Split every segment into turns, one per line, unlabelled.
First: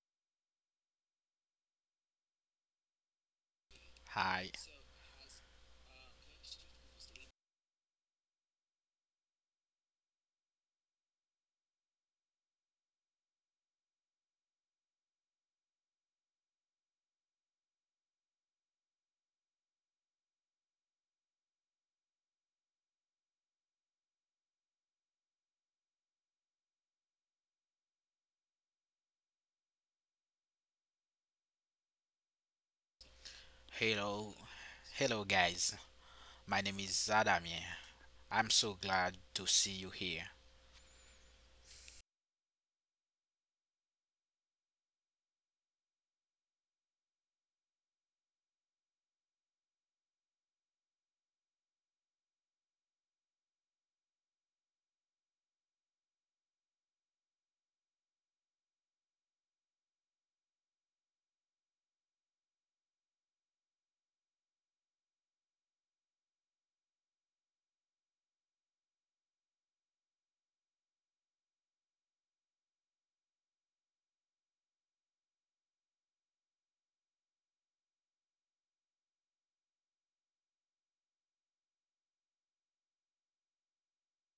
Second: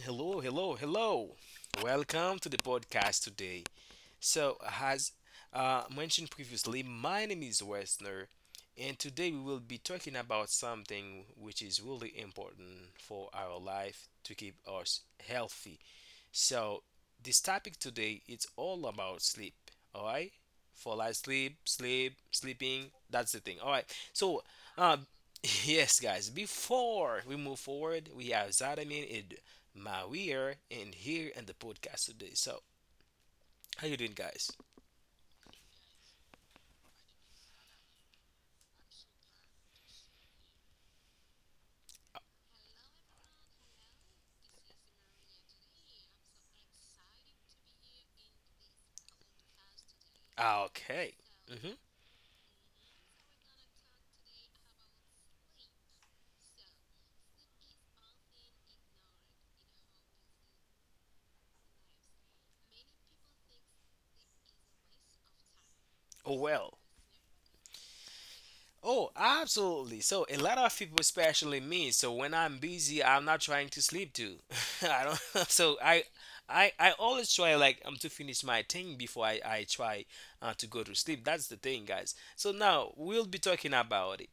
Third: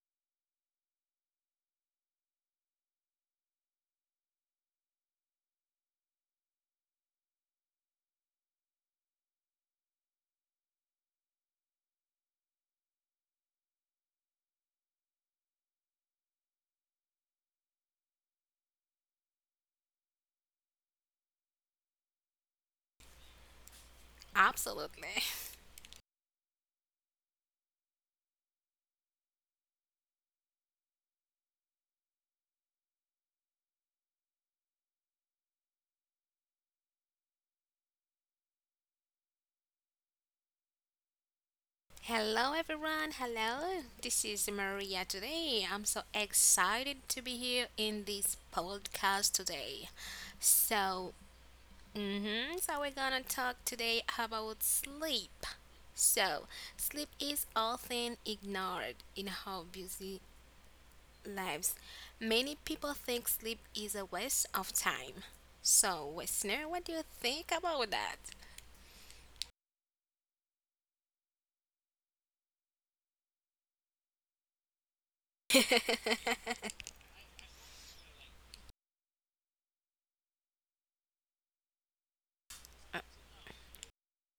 Hello, hello, hello. Welcome to the podcast today.
Hi.
So, as mentioned previously, my name is Westner, and today we will be talking about something which is really important for our life to keep us healthy. So this topic today it's all about sleep. All right, fall asleep, sleep, sleeping. That's the thing. All right. So, um,
Absolutely.
yes, guys. Before we move forward, we have Zadamin and Mawir in here in the podcast today. So, how you doing,
Hello.
guys?
Hello, guys. My name is Adam here. I'm so glad to see you here.
Hello, everyone. Hello. This is Maria today. I'm so excited to be here in this podcast today.
Ah,
So,
okay. Mm-hmm.
mhm, so we're gonna talk today about sleep. So, sleep is often ignored in our busy lives. Many people think sleep is a waste of time. So,
Oh,
listener,
well.
what do you think about that?
Oh, absolutely. So a lot of people, especially me, so when I'm busy, I'm not trying to sleep too. I don't. So I always try like to finish my thing before I try to go to sleep. That's the thing, guys. So now we'll be talking about it.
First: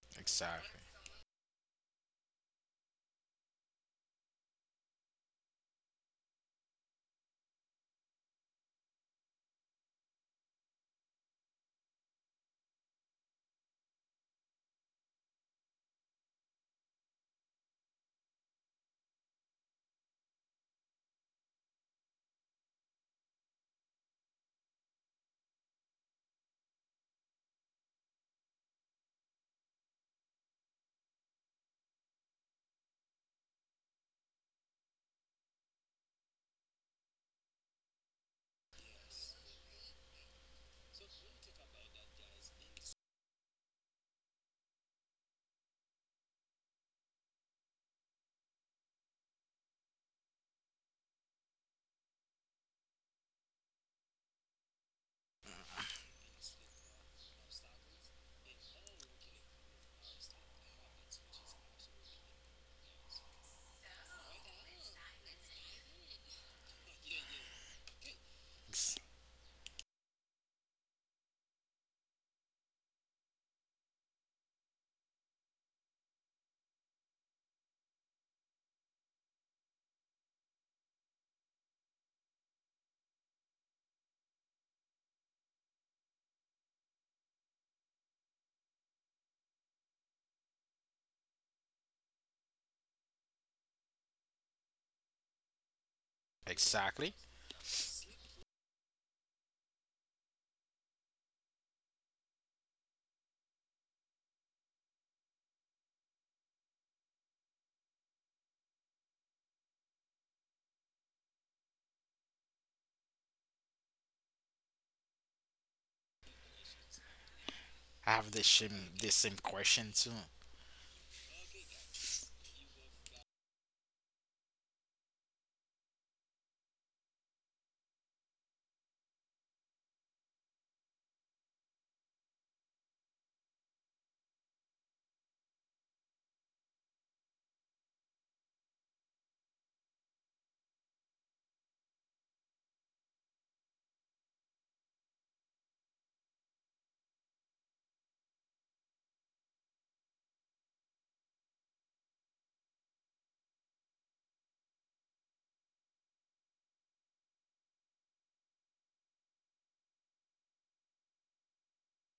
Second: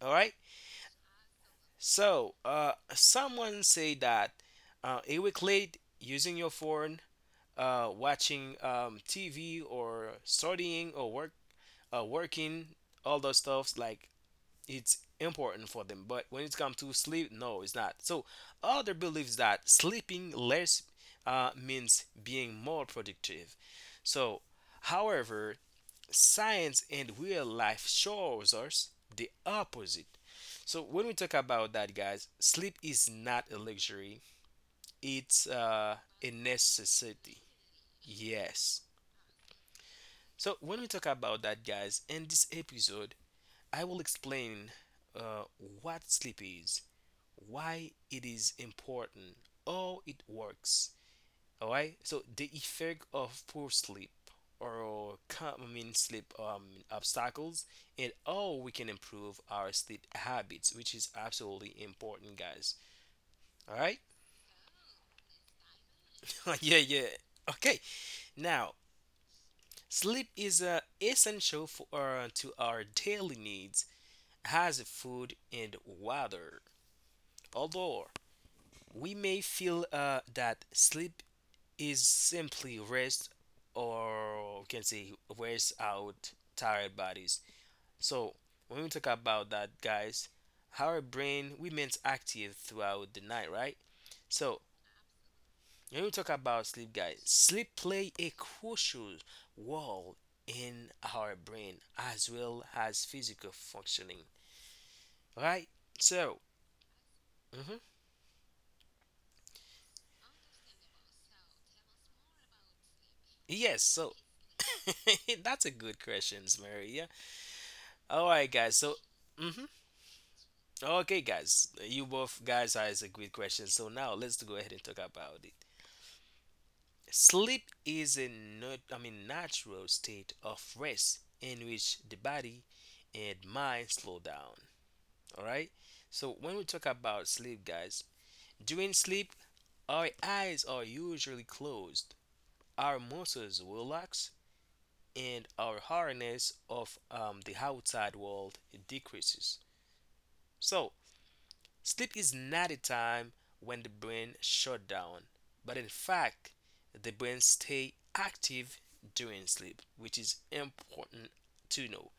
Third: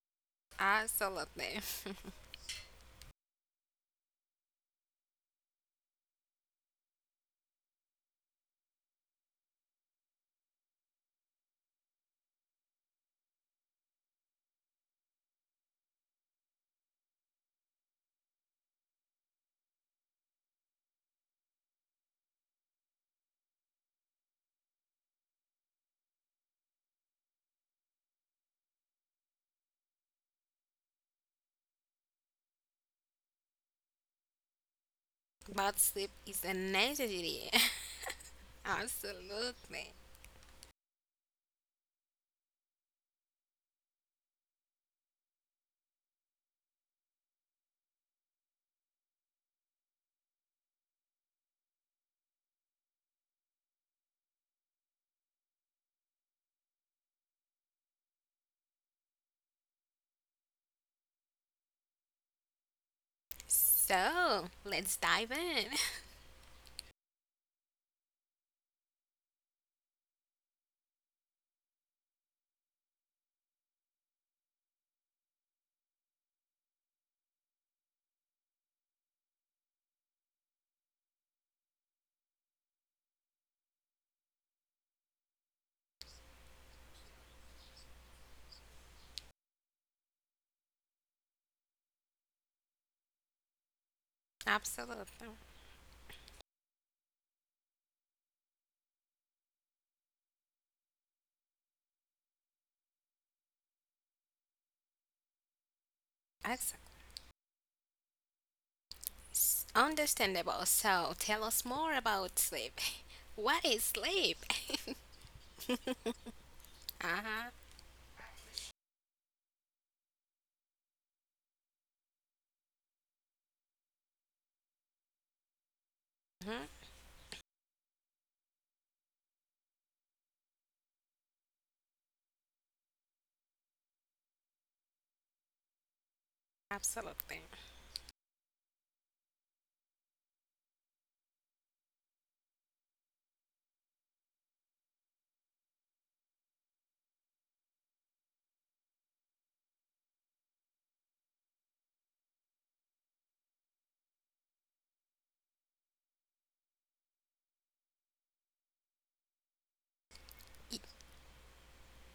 All right.
Exactly.
Absolutely.
So someone say that a week late using your phone, watching TV or studying or work, working, all those stuffs like it's important for them. But when it comes to sleep, no, it's not. So other believes that sleeping less means being more productive. So, however, science and real life shows us the opposite. So when we talk about that, guys, sleep is not a luxury; it's
But sleep
a
is a
necessity.
necessity.
Yes.
Absolutely.
So when we talk about that, guys, in this episode, I will explain uh, what sleep is, why it is important, how it works. All right. So the effect of poor sleep or common sleep obstacles and how we can improve our sleep habits, which is absolutely important, guys. All right.
So let's dive in.
Yeah. Yeah. Okay. Now,
Ex-
sleep is essential for to our daily needs as food and water. Although we may feel that sleep is simply rest, or we can say rest out tired bodies. So when we talk about that, guys, our brain remains active throughout the night, right? So
Absolutely.
when we talk about sleep,
Exactly.
guys, sleep play a crucial role in our brain as well as physical functioning, right? So
Exactly.
mhm.
Understandable. So tell us more about sleep. What is
Yes, so
sleep?
that's a good question, Maria.
Uh-huh.
I
All
have the
right, guys.
same
So,
the same
mhm.
question too.
Okay, guys, you both guys asked a great question. So now let's go ahead and talk about it.
Mhm.
Sleep is a I mean natural state of rest in which the body and mind slow down. All right. So when we talk about
Absolutely.
sleep, guys, during sleep, our eyes are usually closed, our muscles relax, and our awareness of the outside world decreases. So sleep is not a time when the brain shut down, but in fact, the brain stay active during sleep, which is important to know.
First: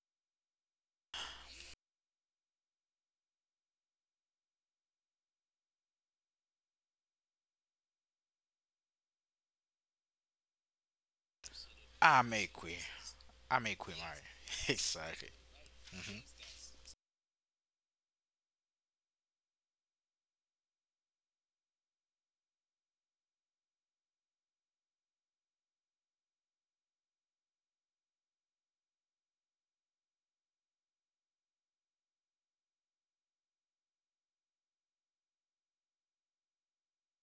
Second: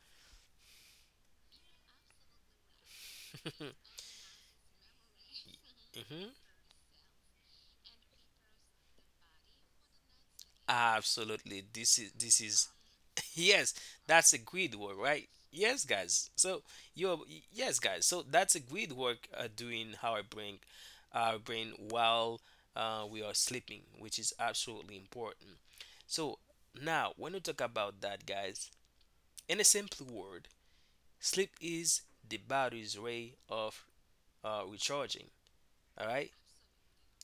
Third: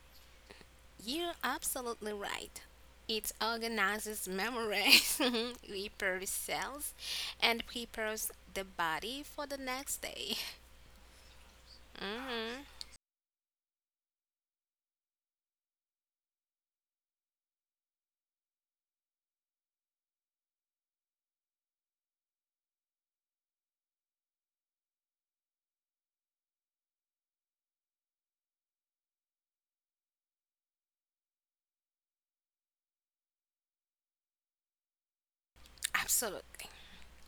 You're absolutely right. It organizes memories, repairs
Mhm.
cells, and prepares the body for the next day.
Absolutely. This is
I'm
this
a
Mhm.
is
queer. I'm
yes,
a queer, Mario.
that's a great work,
Exactly.
right? Yes,
hmm
guys. So you yes, guys. So that's a great work doing our brain while we are sleeping, which is absolutely important. So now when we talk about that, guys, in a simple word, sleep is the body's way of recharging. All right,
Absolutely.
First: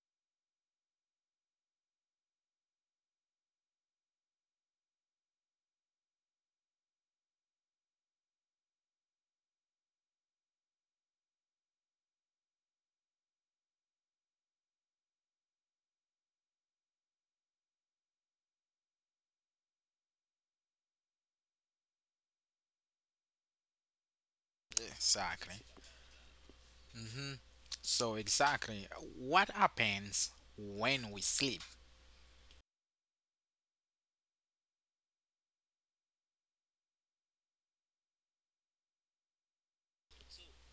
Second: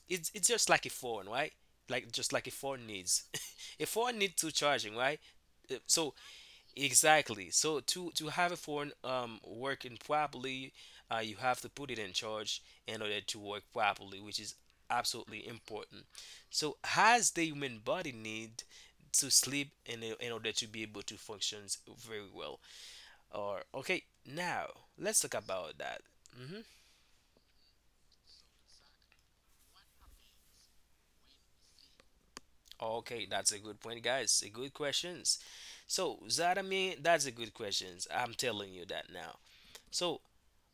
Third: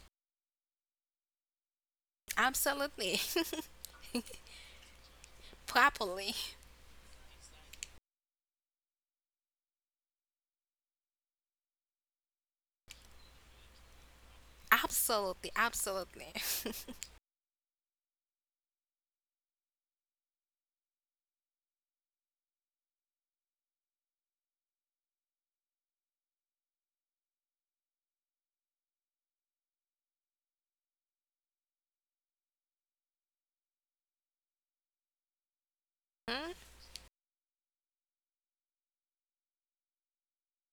it's just like a phone, right? Like just like a phone
Absolutely.
needs, a phone needs to charging, right? So
Properly.
exactly. So to have a phone working properly, you have to put it in charge in order to work properly, which is absolutely
Absolutely,
important.
absolutely.
So has the human body need to sleep in order to be able to function very well? Or okay, now let's talk
Exactly.
about that. Hmm.
hmm So exactly, what happens when we sleep?
Okay, that's a good point, guys. A good questions. So
Mhm.
that I mean, that's a good questions. I'm telling you that now. So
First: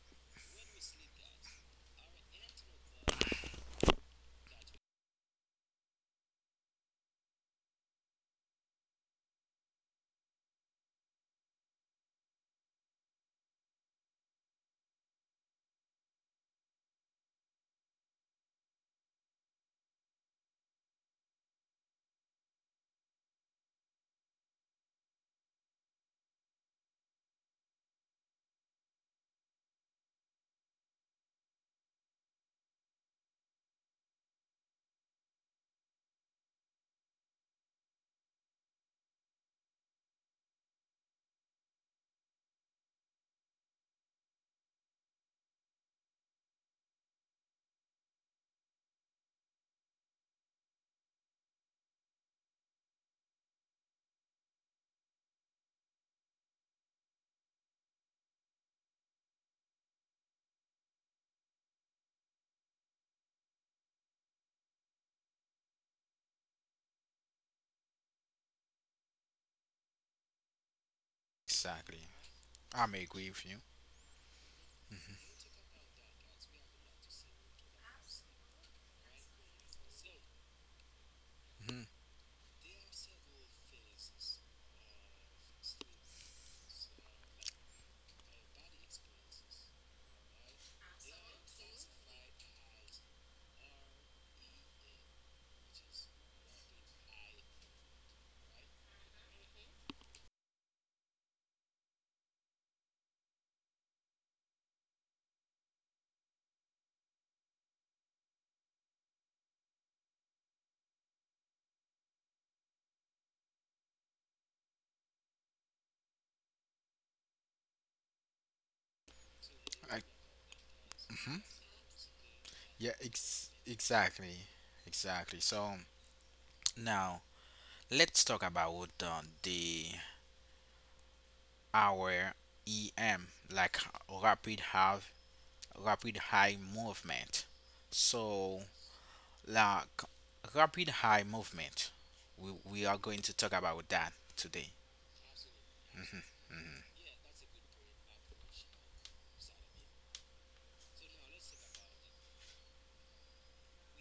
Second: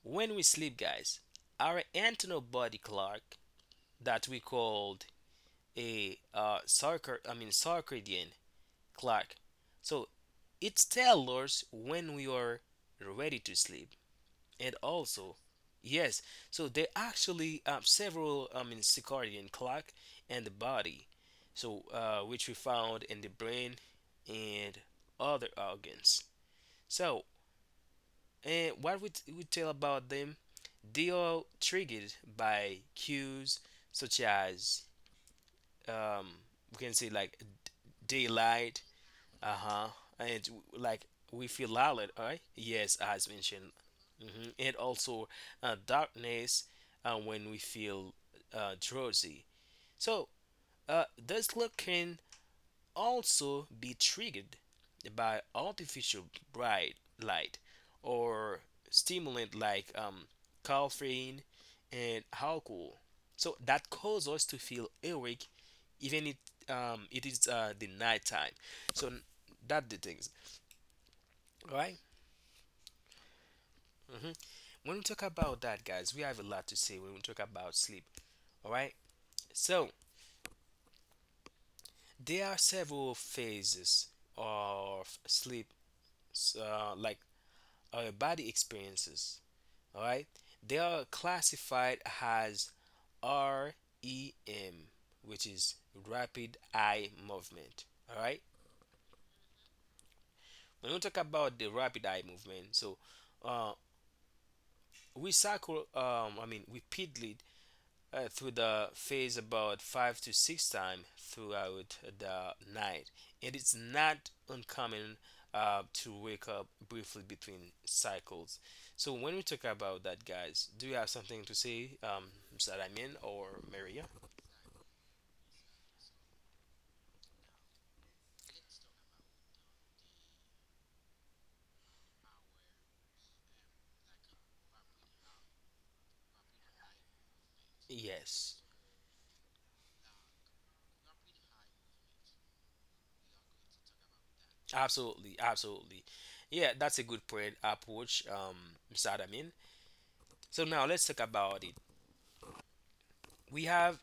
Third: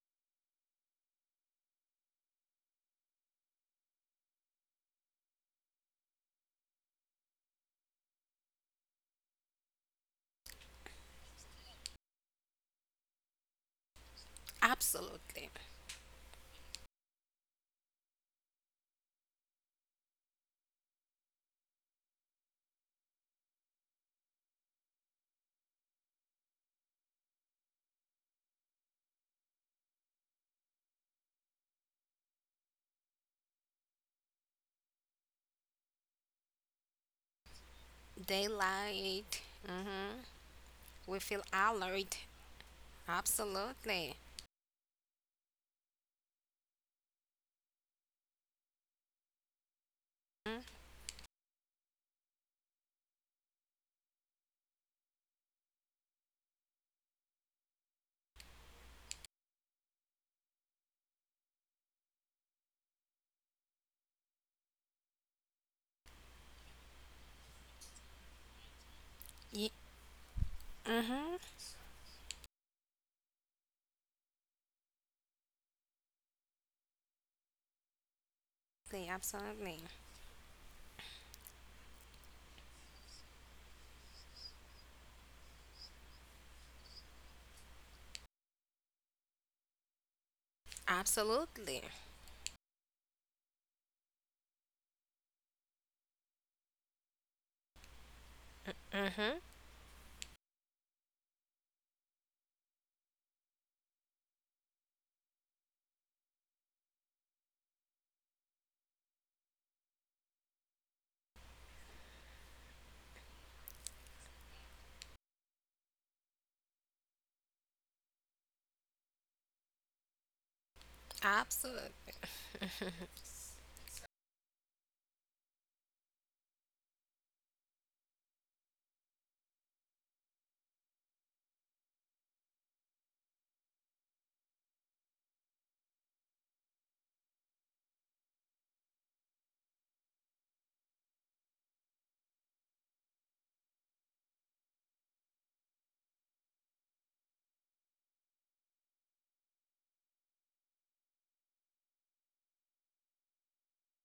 when we sleep, guys, our internal body clock that we called a I mean circadian clock. So it tells us when we are ready to sleep. And also,
Absolutely.
yes, so they actually several, I mean, circadian clock and the body. So which we found in the brain and other organs. So and what we, we tell about them, they are triggered by cues such as um, we can say like d- daylight.
Daylight.
Uh huh.
Mm-hmm.
And like
We feel
we feel loud,
alert.
right? Yes, as mentioned.
Absolutely.
Hmm. And also darkness, when we feel drowsy. So this look can also be triggered by artificial bright light or stimulant like caffeine and alcohol. So that causes us to feel awake even it is the nighttime. So
Yeah.
that the thing.
Mm-hmm.
All right.
Exactly. I'm agree with you.
Mm-hmm. When we talk about that, guys, we have a lot to say when we talk about sleep. All right.
Absolutely.
So
hmm
there are several phases of sleep, like our body experiences. All right. They are
Absolutely.
classified as REM, which is rapid eye movement. All right.
Mm-hmm.
When we talk about the rapid eye movement, so uh, we cycle. I mean, repeatedly through the phase about five to six times throughout the night. And it's not uncommon to wake up briefly between cycles. So when we talk about
I,
that, guys, do you have
hmm
something to say,
Absolutely.
Mr.
Yeah.
Damien or
Ex-
Maria?
exactly. Exactly. So now let's talk about the our EM, like rapid have rapid high movement.
Yes,
So like rapid high movement, we are going to talk about that today.
absolutely, absolutely.
Mhm,
Yeah,
mhm.
that's a good point approach, Mr. Adamin. So now let's talk about it. We have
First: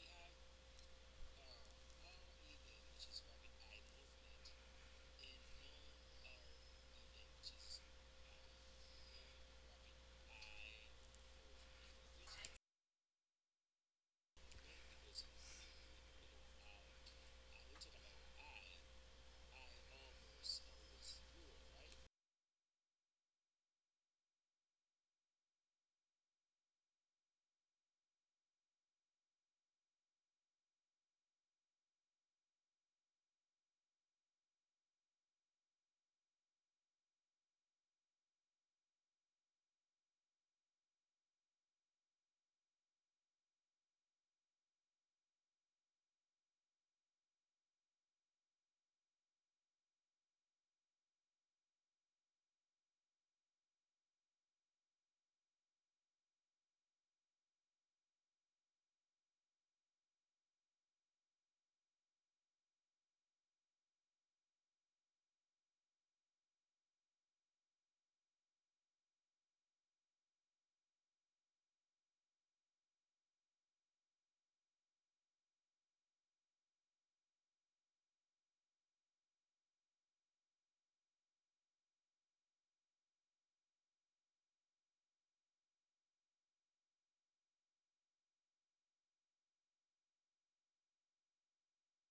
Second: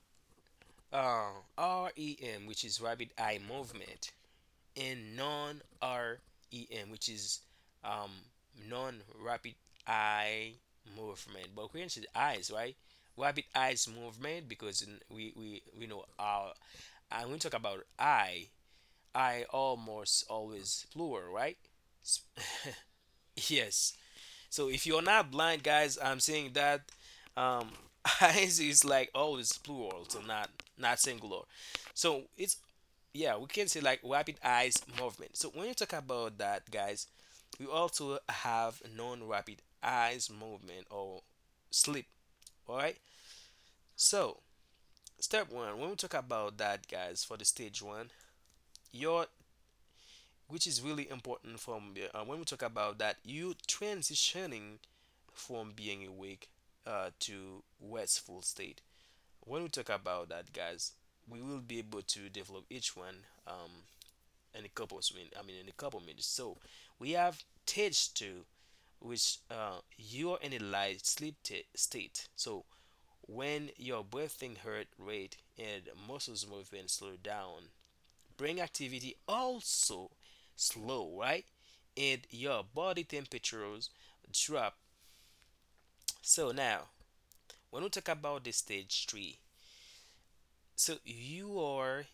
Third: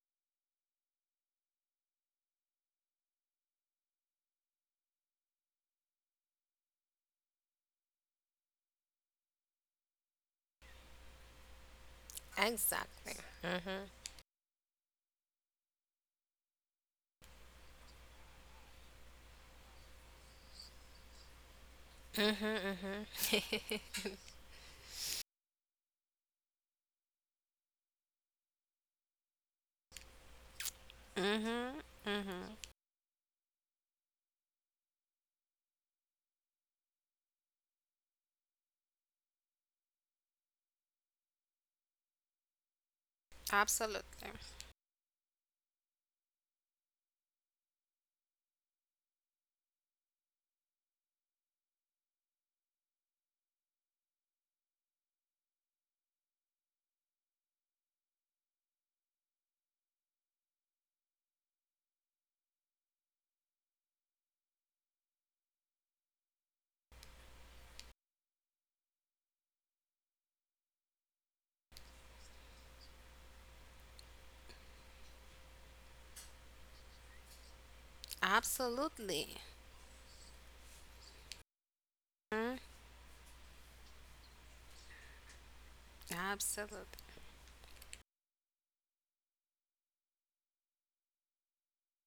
uh, REM, which is rapid eye movement, and non-REM, which is um, non-rapid eye movement. But we mentioned eyes, right?
Exactly.
Rapid
Mm-hmm.
eyes movement, because we know our and we talk about eye, eye almost always plural, right? Yes. So if you're not blind, guys, I'm saying that um, eyes is like always plural, so not singular. So it's yeah, we can say like rapid eyes movement. So when you talk about that, guys, we also have non-rapid eyes movement or sleep. All right.
Absolutely.
So step one, when we talk about that, guys, for the stage one, your which is really important from when we talk about that, you transitioning from being awake to restful state. When we talk about that, guys, we will be able to develop each one in a couple of minutes. I mean, in a couple of minutes. So we have stage two, which you are in a light sleep state. So when your breathing heart rate and muscles movement slow down, brain activity
Absolutely.
also slow, right? And
Mm.
your body temperatures drop. So now,
Absolutely.
when we talk about the stage three, so you are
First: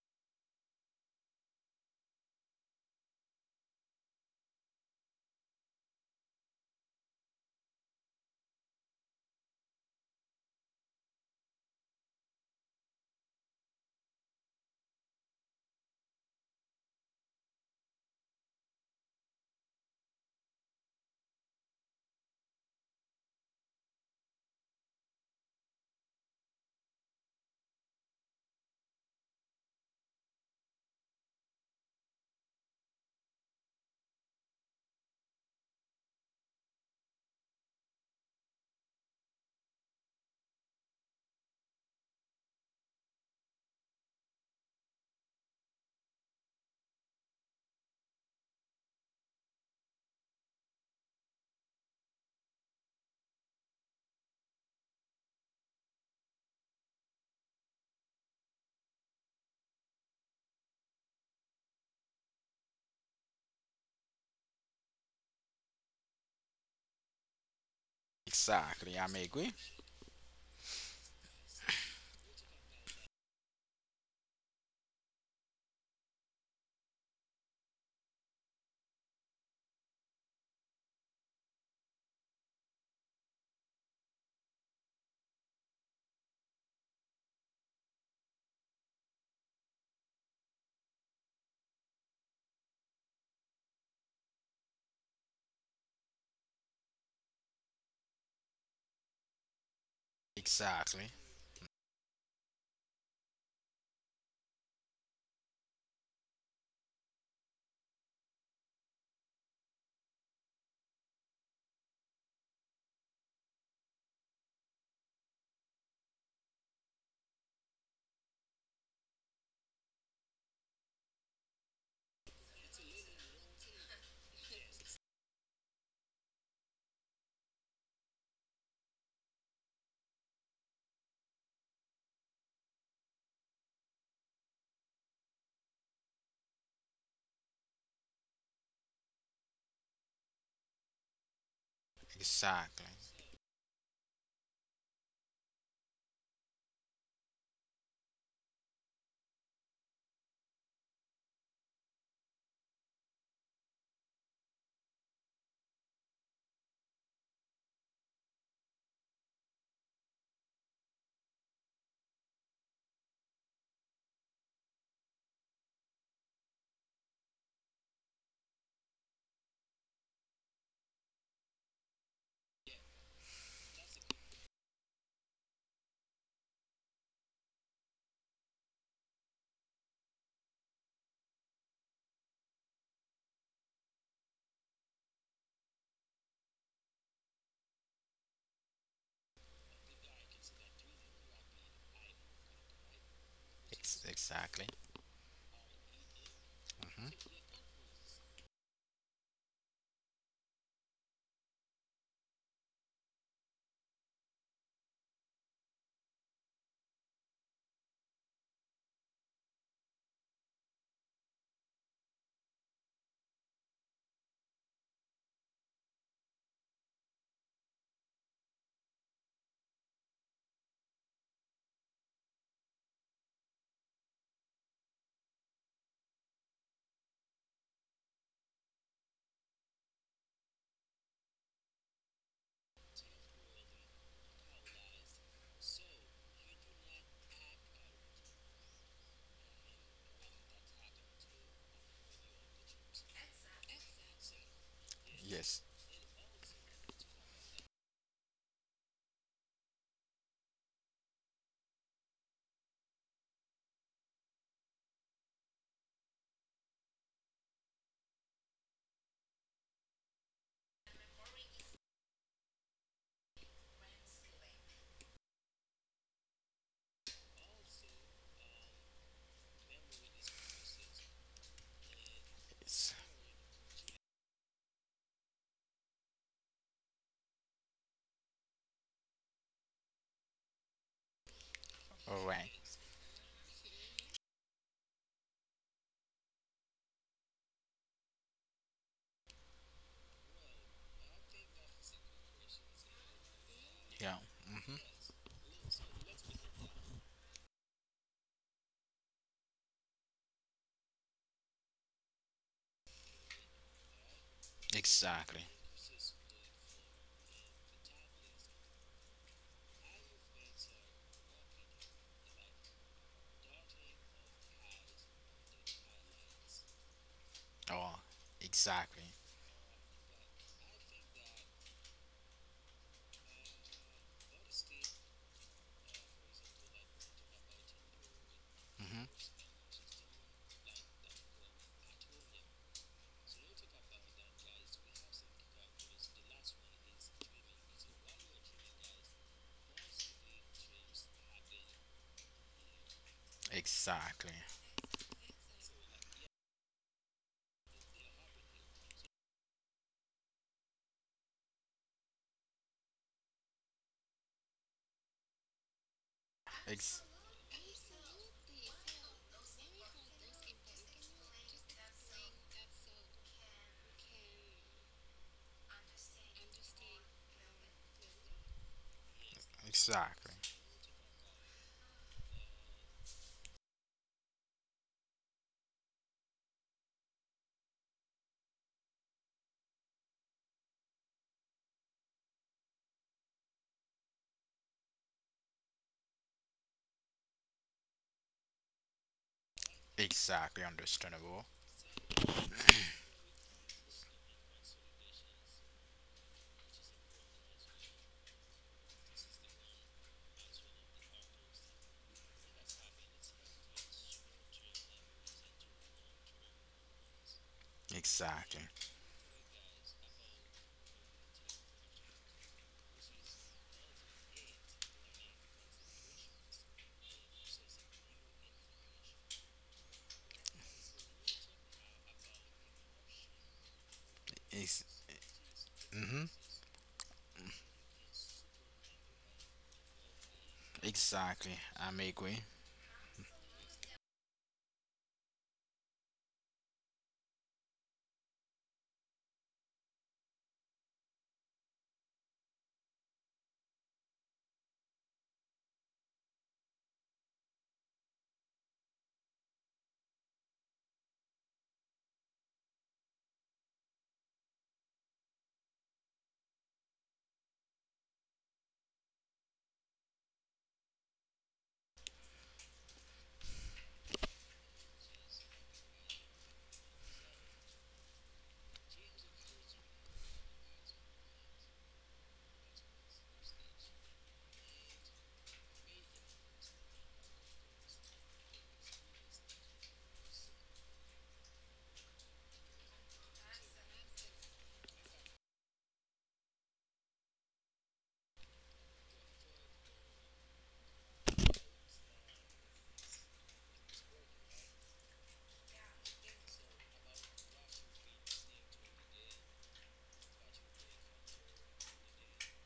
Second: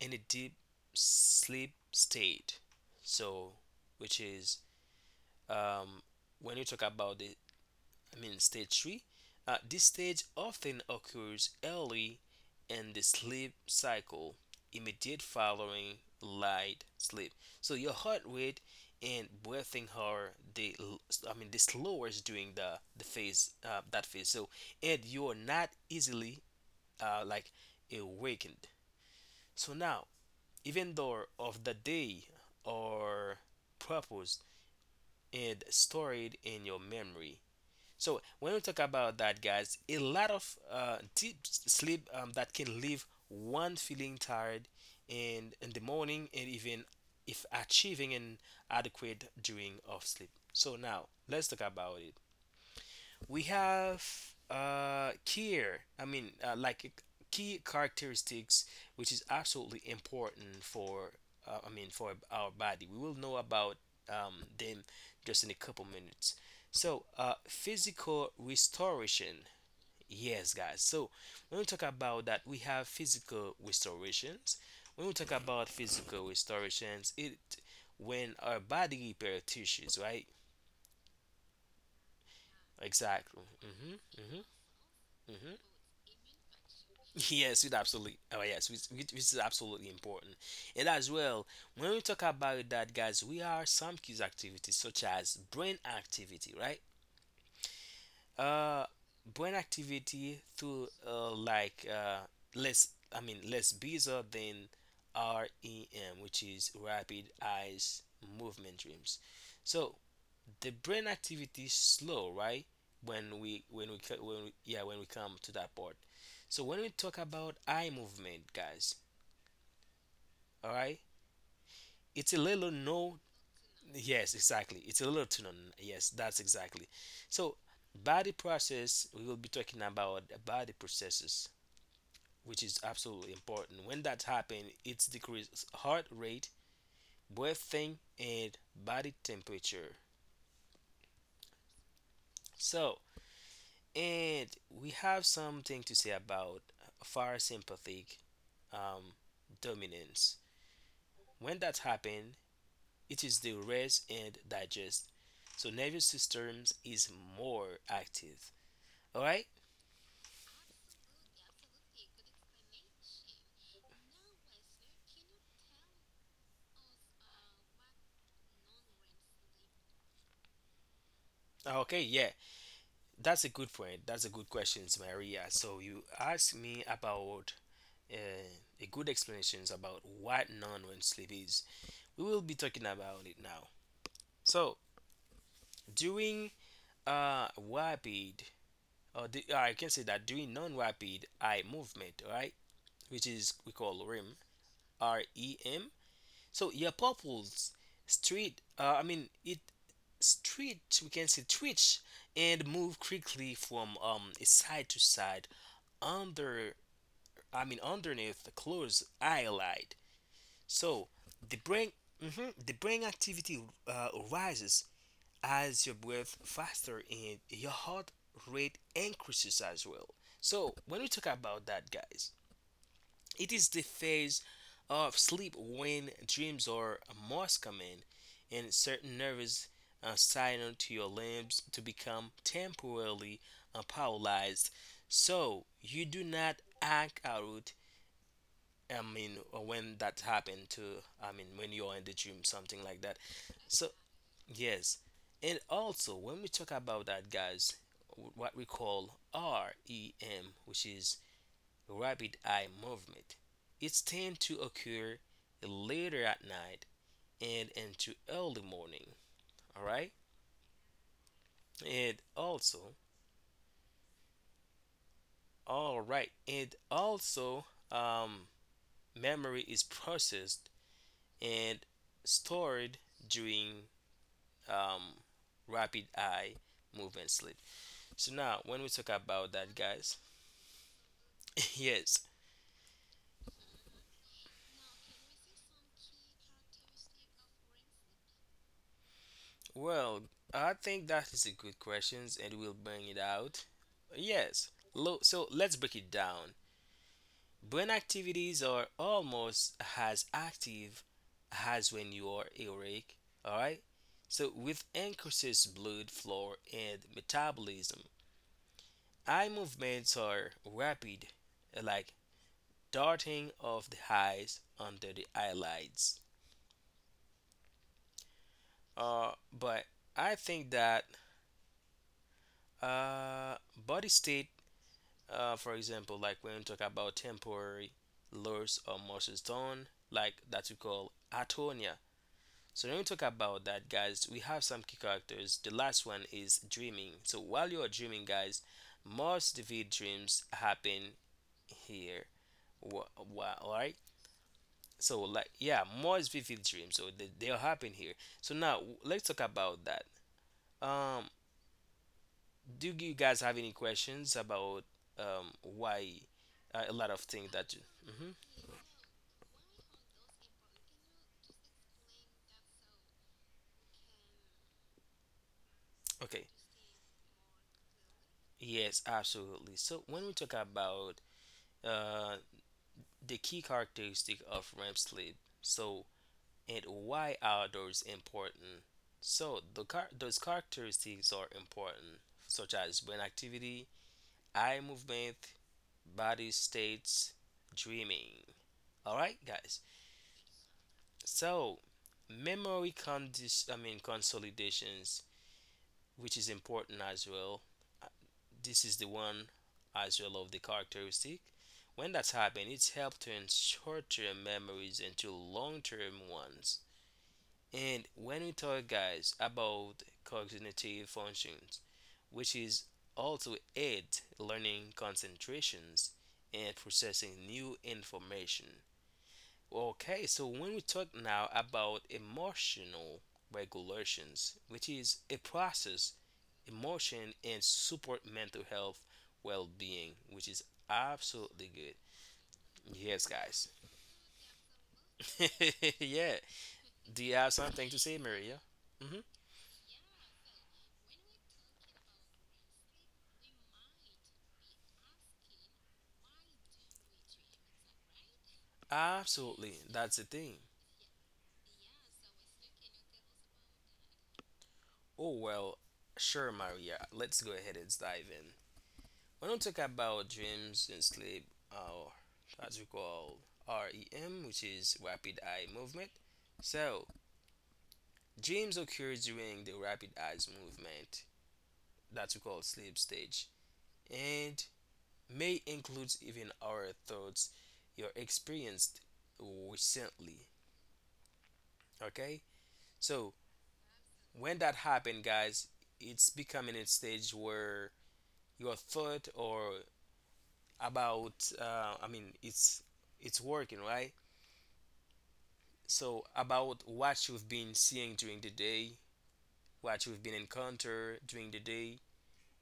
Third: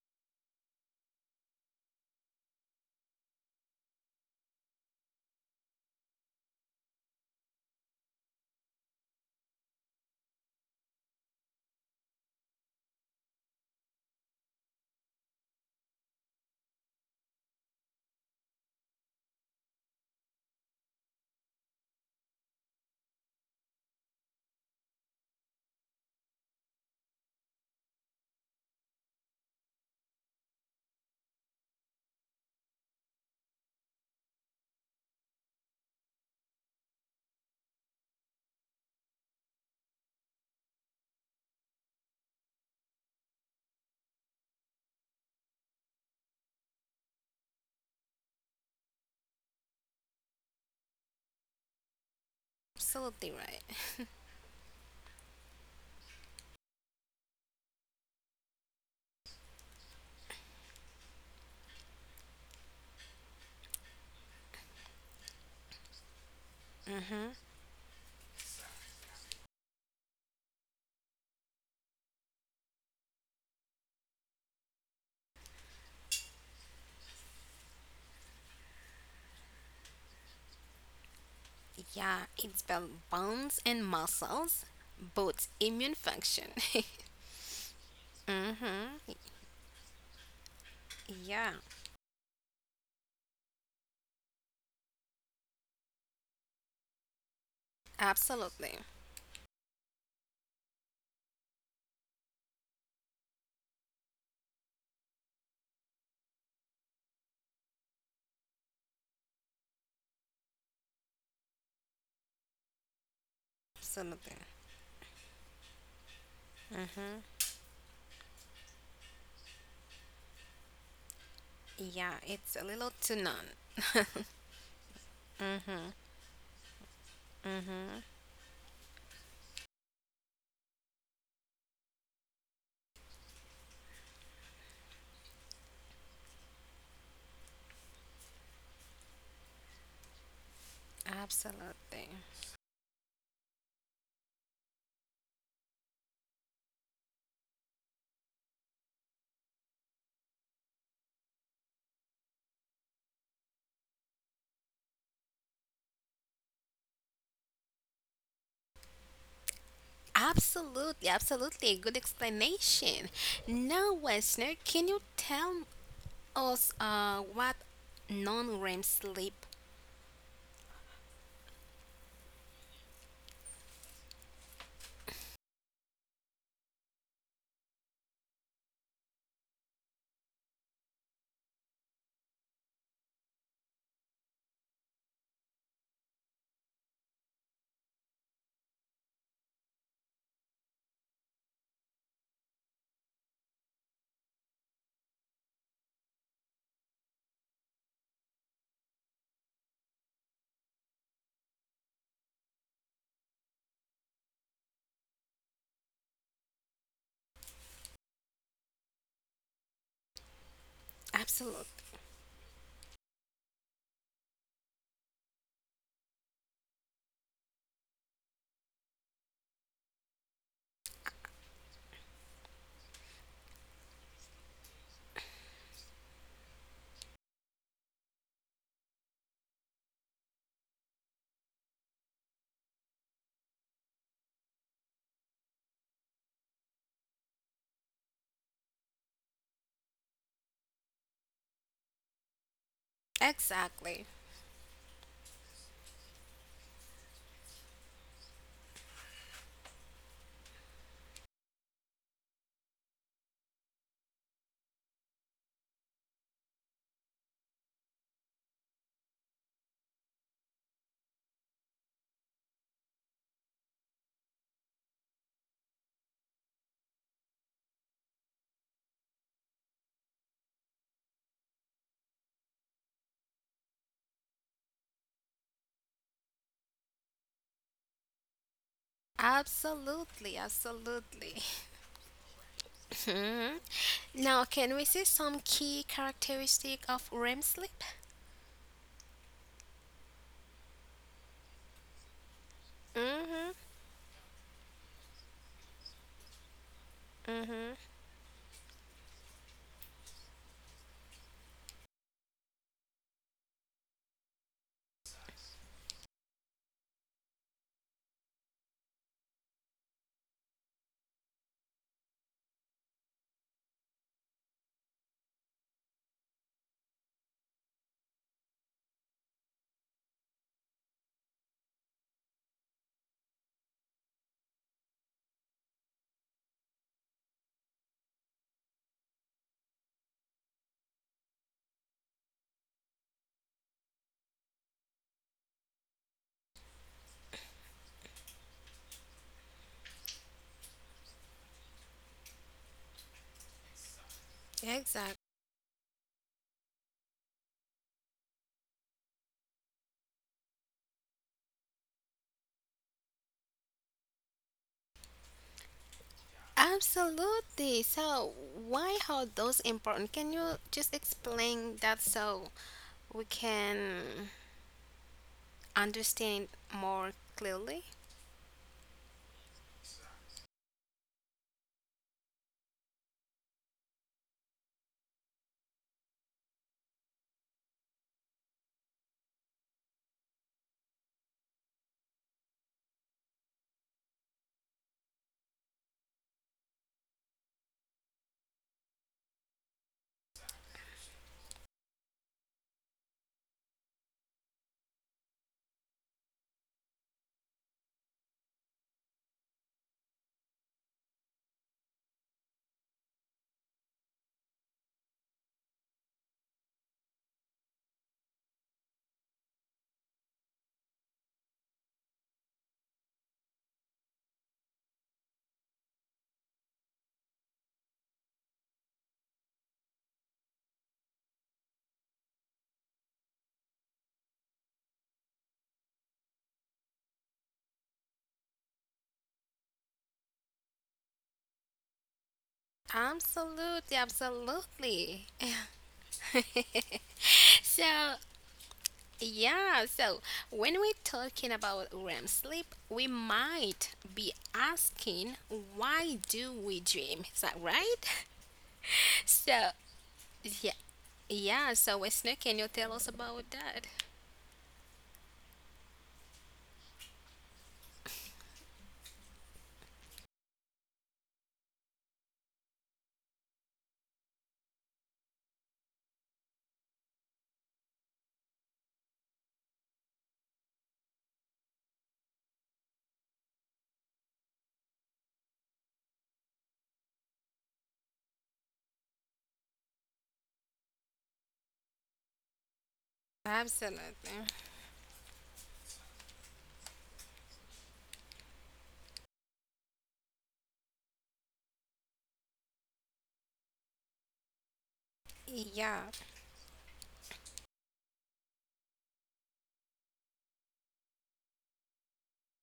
in a deep sleep state. So, which is um, when you talk about the I mean stage three, this stage often occurs early in the sleep cycle, immediate following light sleep. So your heart rate and breathing are I mean the slowest during the phase, that phase. So and you're not easily like awakened. So now, even though of the day or purpose and stored in your memory. So when we talk about that, guys, a lot of deep sleep that can leave one feeling tired in the morning, and even if achieving an adequate during of sleep. So now let's talk about it.
Absolutely
We
right.
have care I mean like key characteristics, which is absolutely important for I mean for our body. We will know about them just in a couple minutes. So
Mm-hmm.
physical
Exactly, I'm
restoration.
agree.
Yes, guys. So when we talk about that, we have physical restorations. When we talk about physical restorations, it when our body repair tissues, right?
Yeah, it's built
Exactly.
bones and
Hmm. Hmm.
muscles, both
Hmm.
immune function.
Yes, it absolutely. Oh, yes, which, which
Mhm.
which is absolutely important. And as well,
Yeah,
when we talk about that, guys, we are some key activities such as brain activity, right?
absolutely.
Uh, brain activity through
Exactly,
like less, I mean, less busy than REM, which is rapid eyes movement dreams. So the brain activity is slow, right? When we co-
Absolutely.
when we, yeah when we come to that part. So when we talk
Mhm.
about eye movement, guys, all right,
Yeah,
it's a
it's a
little
little to
no.
none.
Yes, exactly. It's a little to no. Yes, that's exactly. So
Mhm.
body process we will be talking about body processes, which is absolutely important. When that happens, it's decreased heart rate, breathing, and body temperature.
Absolutely.
exactly,
So and we have something to say about far sympathetic um, dominance. When that happens, it is the rest and digest. So nervous systems is more active. All right.
Absolutely, absolutely. Good explanation. Now, Wesner, can you tell us what non-REM sleep?
Okay. Yeah, that's a good point. That's a good question, Maria. So you asked me about uh, a good explanations about what non-REM sleep is. We will be talking about it now. So during uh, rapid I can say that doing non-rapid eye movement, right, which is we call REM,
exactly.
REM. So your
hmm
pupils I mean it stretch. We can say twitch and move quickly from side to side under, I mean underneath the closed eyelid. So
Absolutely.
the brain, mhm, the brain activity rises as you breathe faster in, your heart rate increases as well. So, when we talk about that, guys, it is the phase of sleep when dreams or most common and certain nervous signal to your limbs to become temporarily paralyzed. So, you do not act out. I mean, when that happened to, I mean, when you're in the dream, something like that. So,
Exactly.
yes.
Yes,
And also, when we talk about that, guys, what we call REM, which is rapid eye movement, it's tend to occur later at night and into early morning. All right. And also, And also, um, memory is processed and
it's
stored during um, rapid eye movement sleep. So now, when we talk about that, guys,
Absolutely, absolutely.
all
yes.
right.
Now, can we see some key characteristic of REM sleep?
Well, I think that is a good question and we'll bring it out.
Yeah.
Yes.
hmm
So let's break it down. Brain
Mm-hmm.
activities are almost as active as when you are awake, all right? So with
Exactly.
increases blood flow and metabolism, eye movements are rapid, like darting of the eyes under the eyelids.
Oh, exactly.
Uh, but I think that uh, body state. For example, like when we talk about temporary loss or
Mm-hmm.
muscle tone, like that we call atonia. So when we talk about that, guys, we have some key characters. The last one is dreaming. So while you are dreaming, guys, most vivid dreams happen here. Wha- Alright.
Exactly.
So like
Exactly.
yeah, most vivid dreams. So they'll happen here. So now let's talk about that. Um, do you guys have any questions about why a
Ex-
lot of things that?
Absolutely.
Mhm.
So, why are those important? Can you just explain that so we can
Okay.
understand more clearly?
Yes, absolutely. So when
exactly.
we talk about uh, the key characteristic of REM sleep, so and why are those important? So the those characteristics are important, such as brain activity, eye movement, body states, dreaming. All right, guys.
Exactly understandable.
So memory condis I mean consolidations, which is important as well, this is the one as well of the characteristic. When that's happened, it's helped turn short-term memories into long-term ones. And when we
Exactly.
talk, guys, about cognitive functions, which is also aid learning concentrations and processing new information. Okay, so when we talk now about emotional regulations,
Ex-
which is a process
mm-hmm.
emotion and support mental health well-being, which is
Exactly.
absolutely
I
good,
may agree.
yes, guys.
Absolutely, absolutely.
Yeah, do you have something
So,
to say, Maria? hmm
yeah, so when we're talking about REM sleep, we might be asking, why do we dream? Is that right? So,
Absolutely, that's the thing.
yeah, yeah, so Wesley, can you tell us about that?
Oh well, sure, Maria, let's go ahead and dive in. When we talk about dreams and sleep, or as we call REM, which is rapid eye movement, so dreams occur during the rapid eyes movement that we call sleep stage, and may includes even our thoughts you experienced recently. Okay. So
Absolutely.
when that happened, guys, it's becoming a stage where your thought or about I mean, it's working, right?
Yeah,
So about what you've been seeing during the day, what you've been encounter during the day,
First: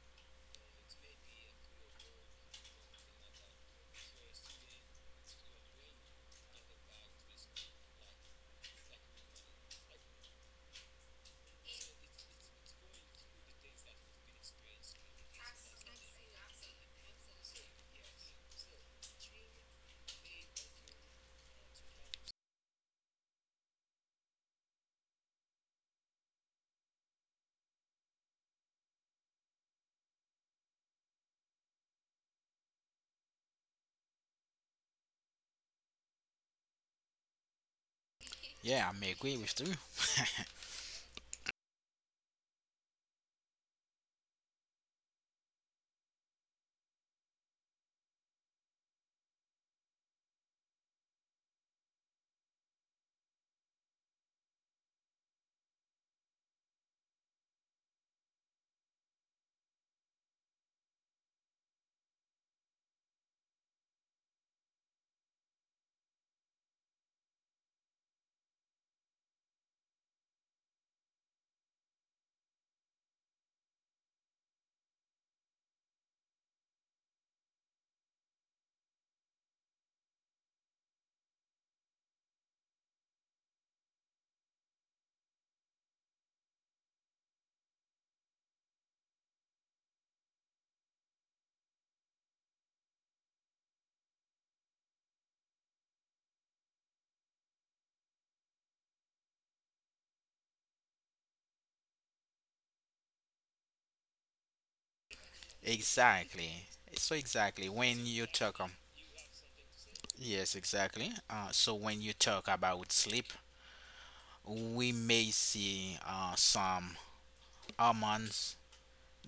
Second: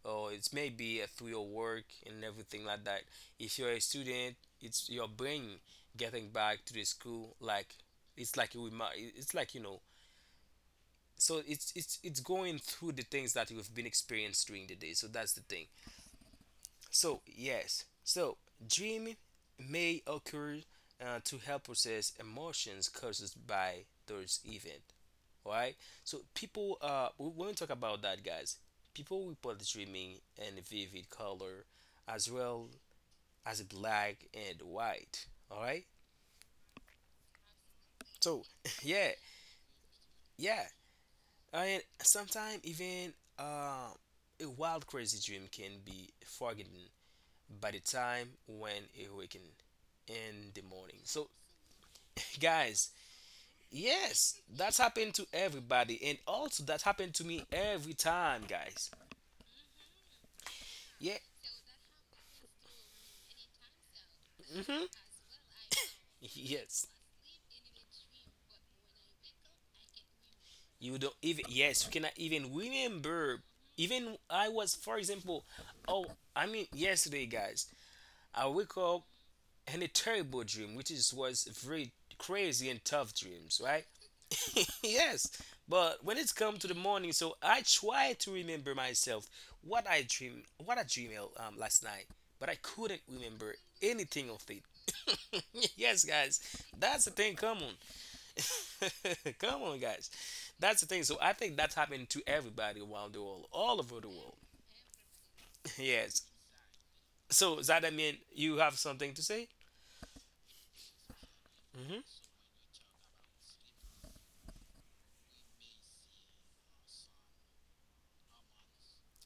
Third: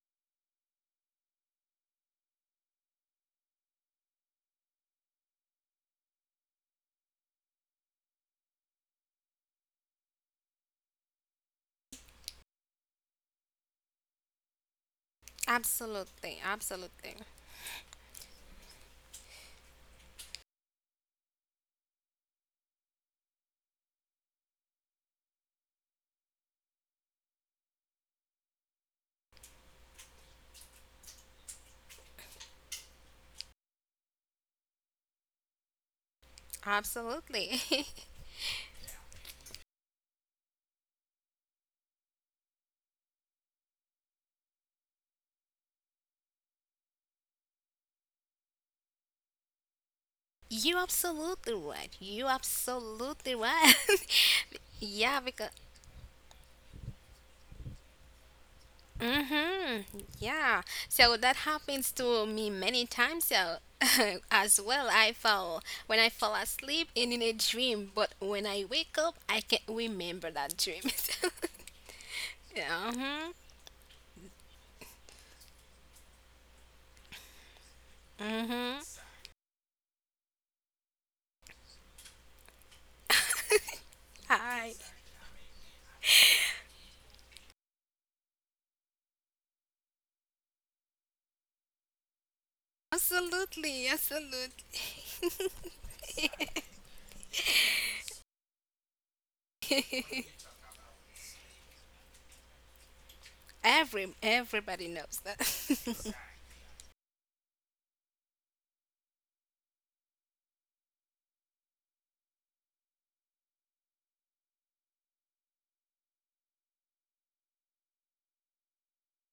or it may be through your work and everything like that. If you're a student, it's your brain getting back to the school like it's like you it's like. So it's going through the things that you've been experienced during the day. So that's the thing.
absolutely, absolutely,
So yes, so dream may occur to help process emotions caused by those events, right? So people, we want to talk about that, guys, people report dreaming in vivid color as well as black and white. All right.
absolutely.
So
Yeah, I
yeah,
may agree with you.
yeah, and sometimes even a wild, crazy dream can be forgotten by the time when awakened in the
You
morning. So
absolutely right. You
guys,
absolutely right.
yes, that's happened
Yeah,
to
because
everybody, and also that happened to me every time, guys.
mm-hmm. Yeah. So
Yeah.
that happens to me many times. So as
Hmm.
well, I fall when I fall
Yes.
asleep and in a dream, but when I wake up, I can't remember that dream.
You don't even, yes, you cannot even
Yeah. Mm-hmm.
remember. Even I was, for example, oh, I mean, yesterday, guys, I wake
Mm-hmm.
up in a terrible dream, which is was very crazy and tough dreams, right?
Hi.
Yes, but when it's come to the morning, so I try to remember myself what I dreamed last night, but I couldn't remember
Absolutely.
anything of
Absolutely.
it. Yes, guys, that's the thing. Come on. Come on, guys. That's the thing. So I think that's happening to everybody around the world, all over the world.
Everybody knows that.
Yes.
exactly. So
So does
exactly
that
when
mean
you
you
talk
have something to say?
Yes, exactly. So when
hmm
you talk about sleep, we may see some hormones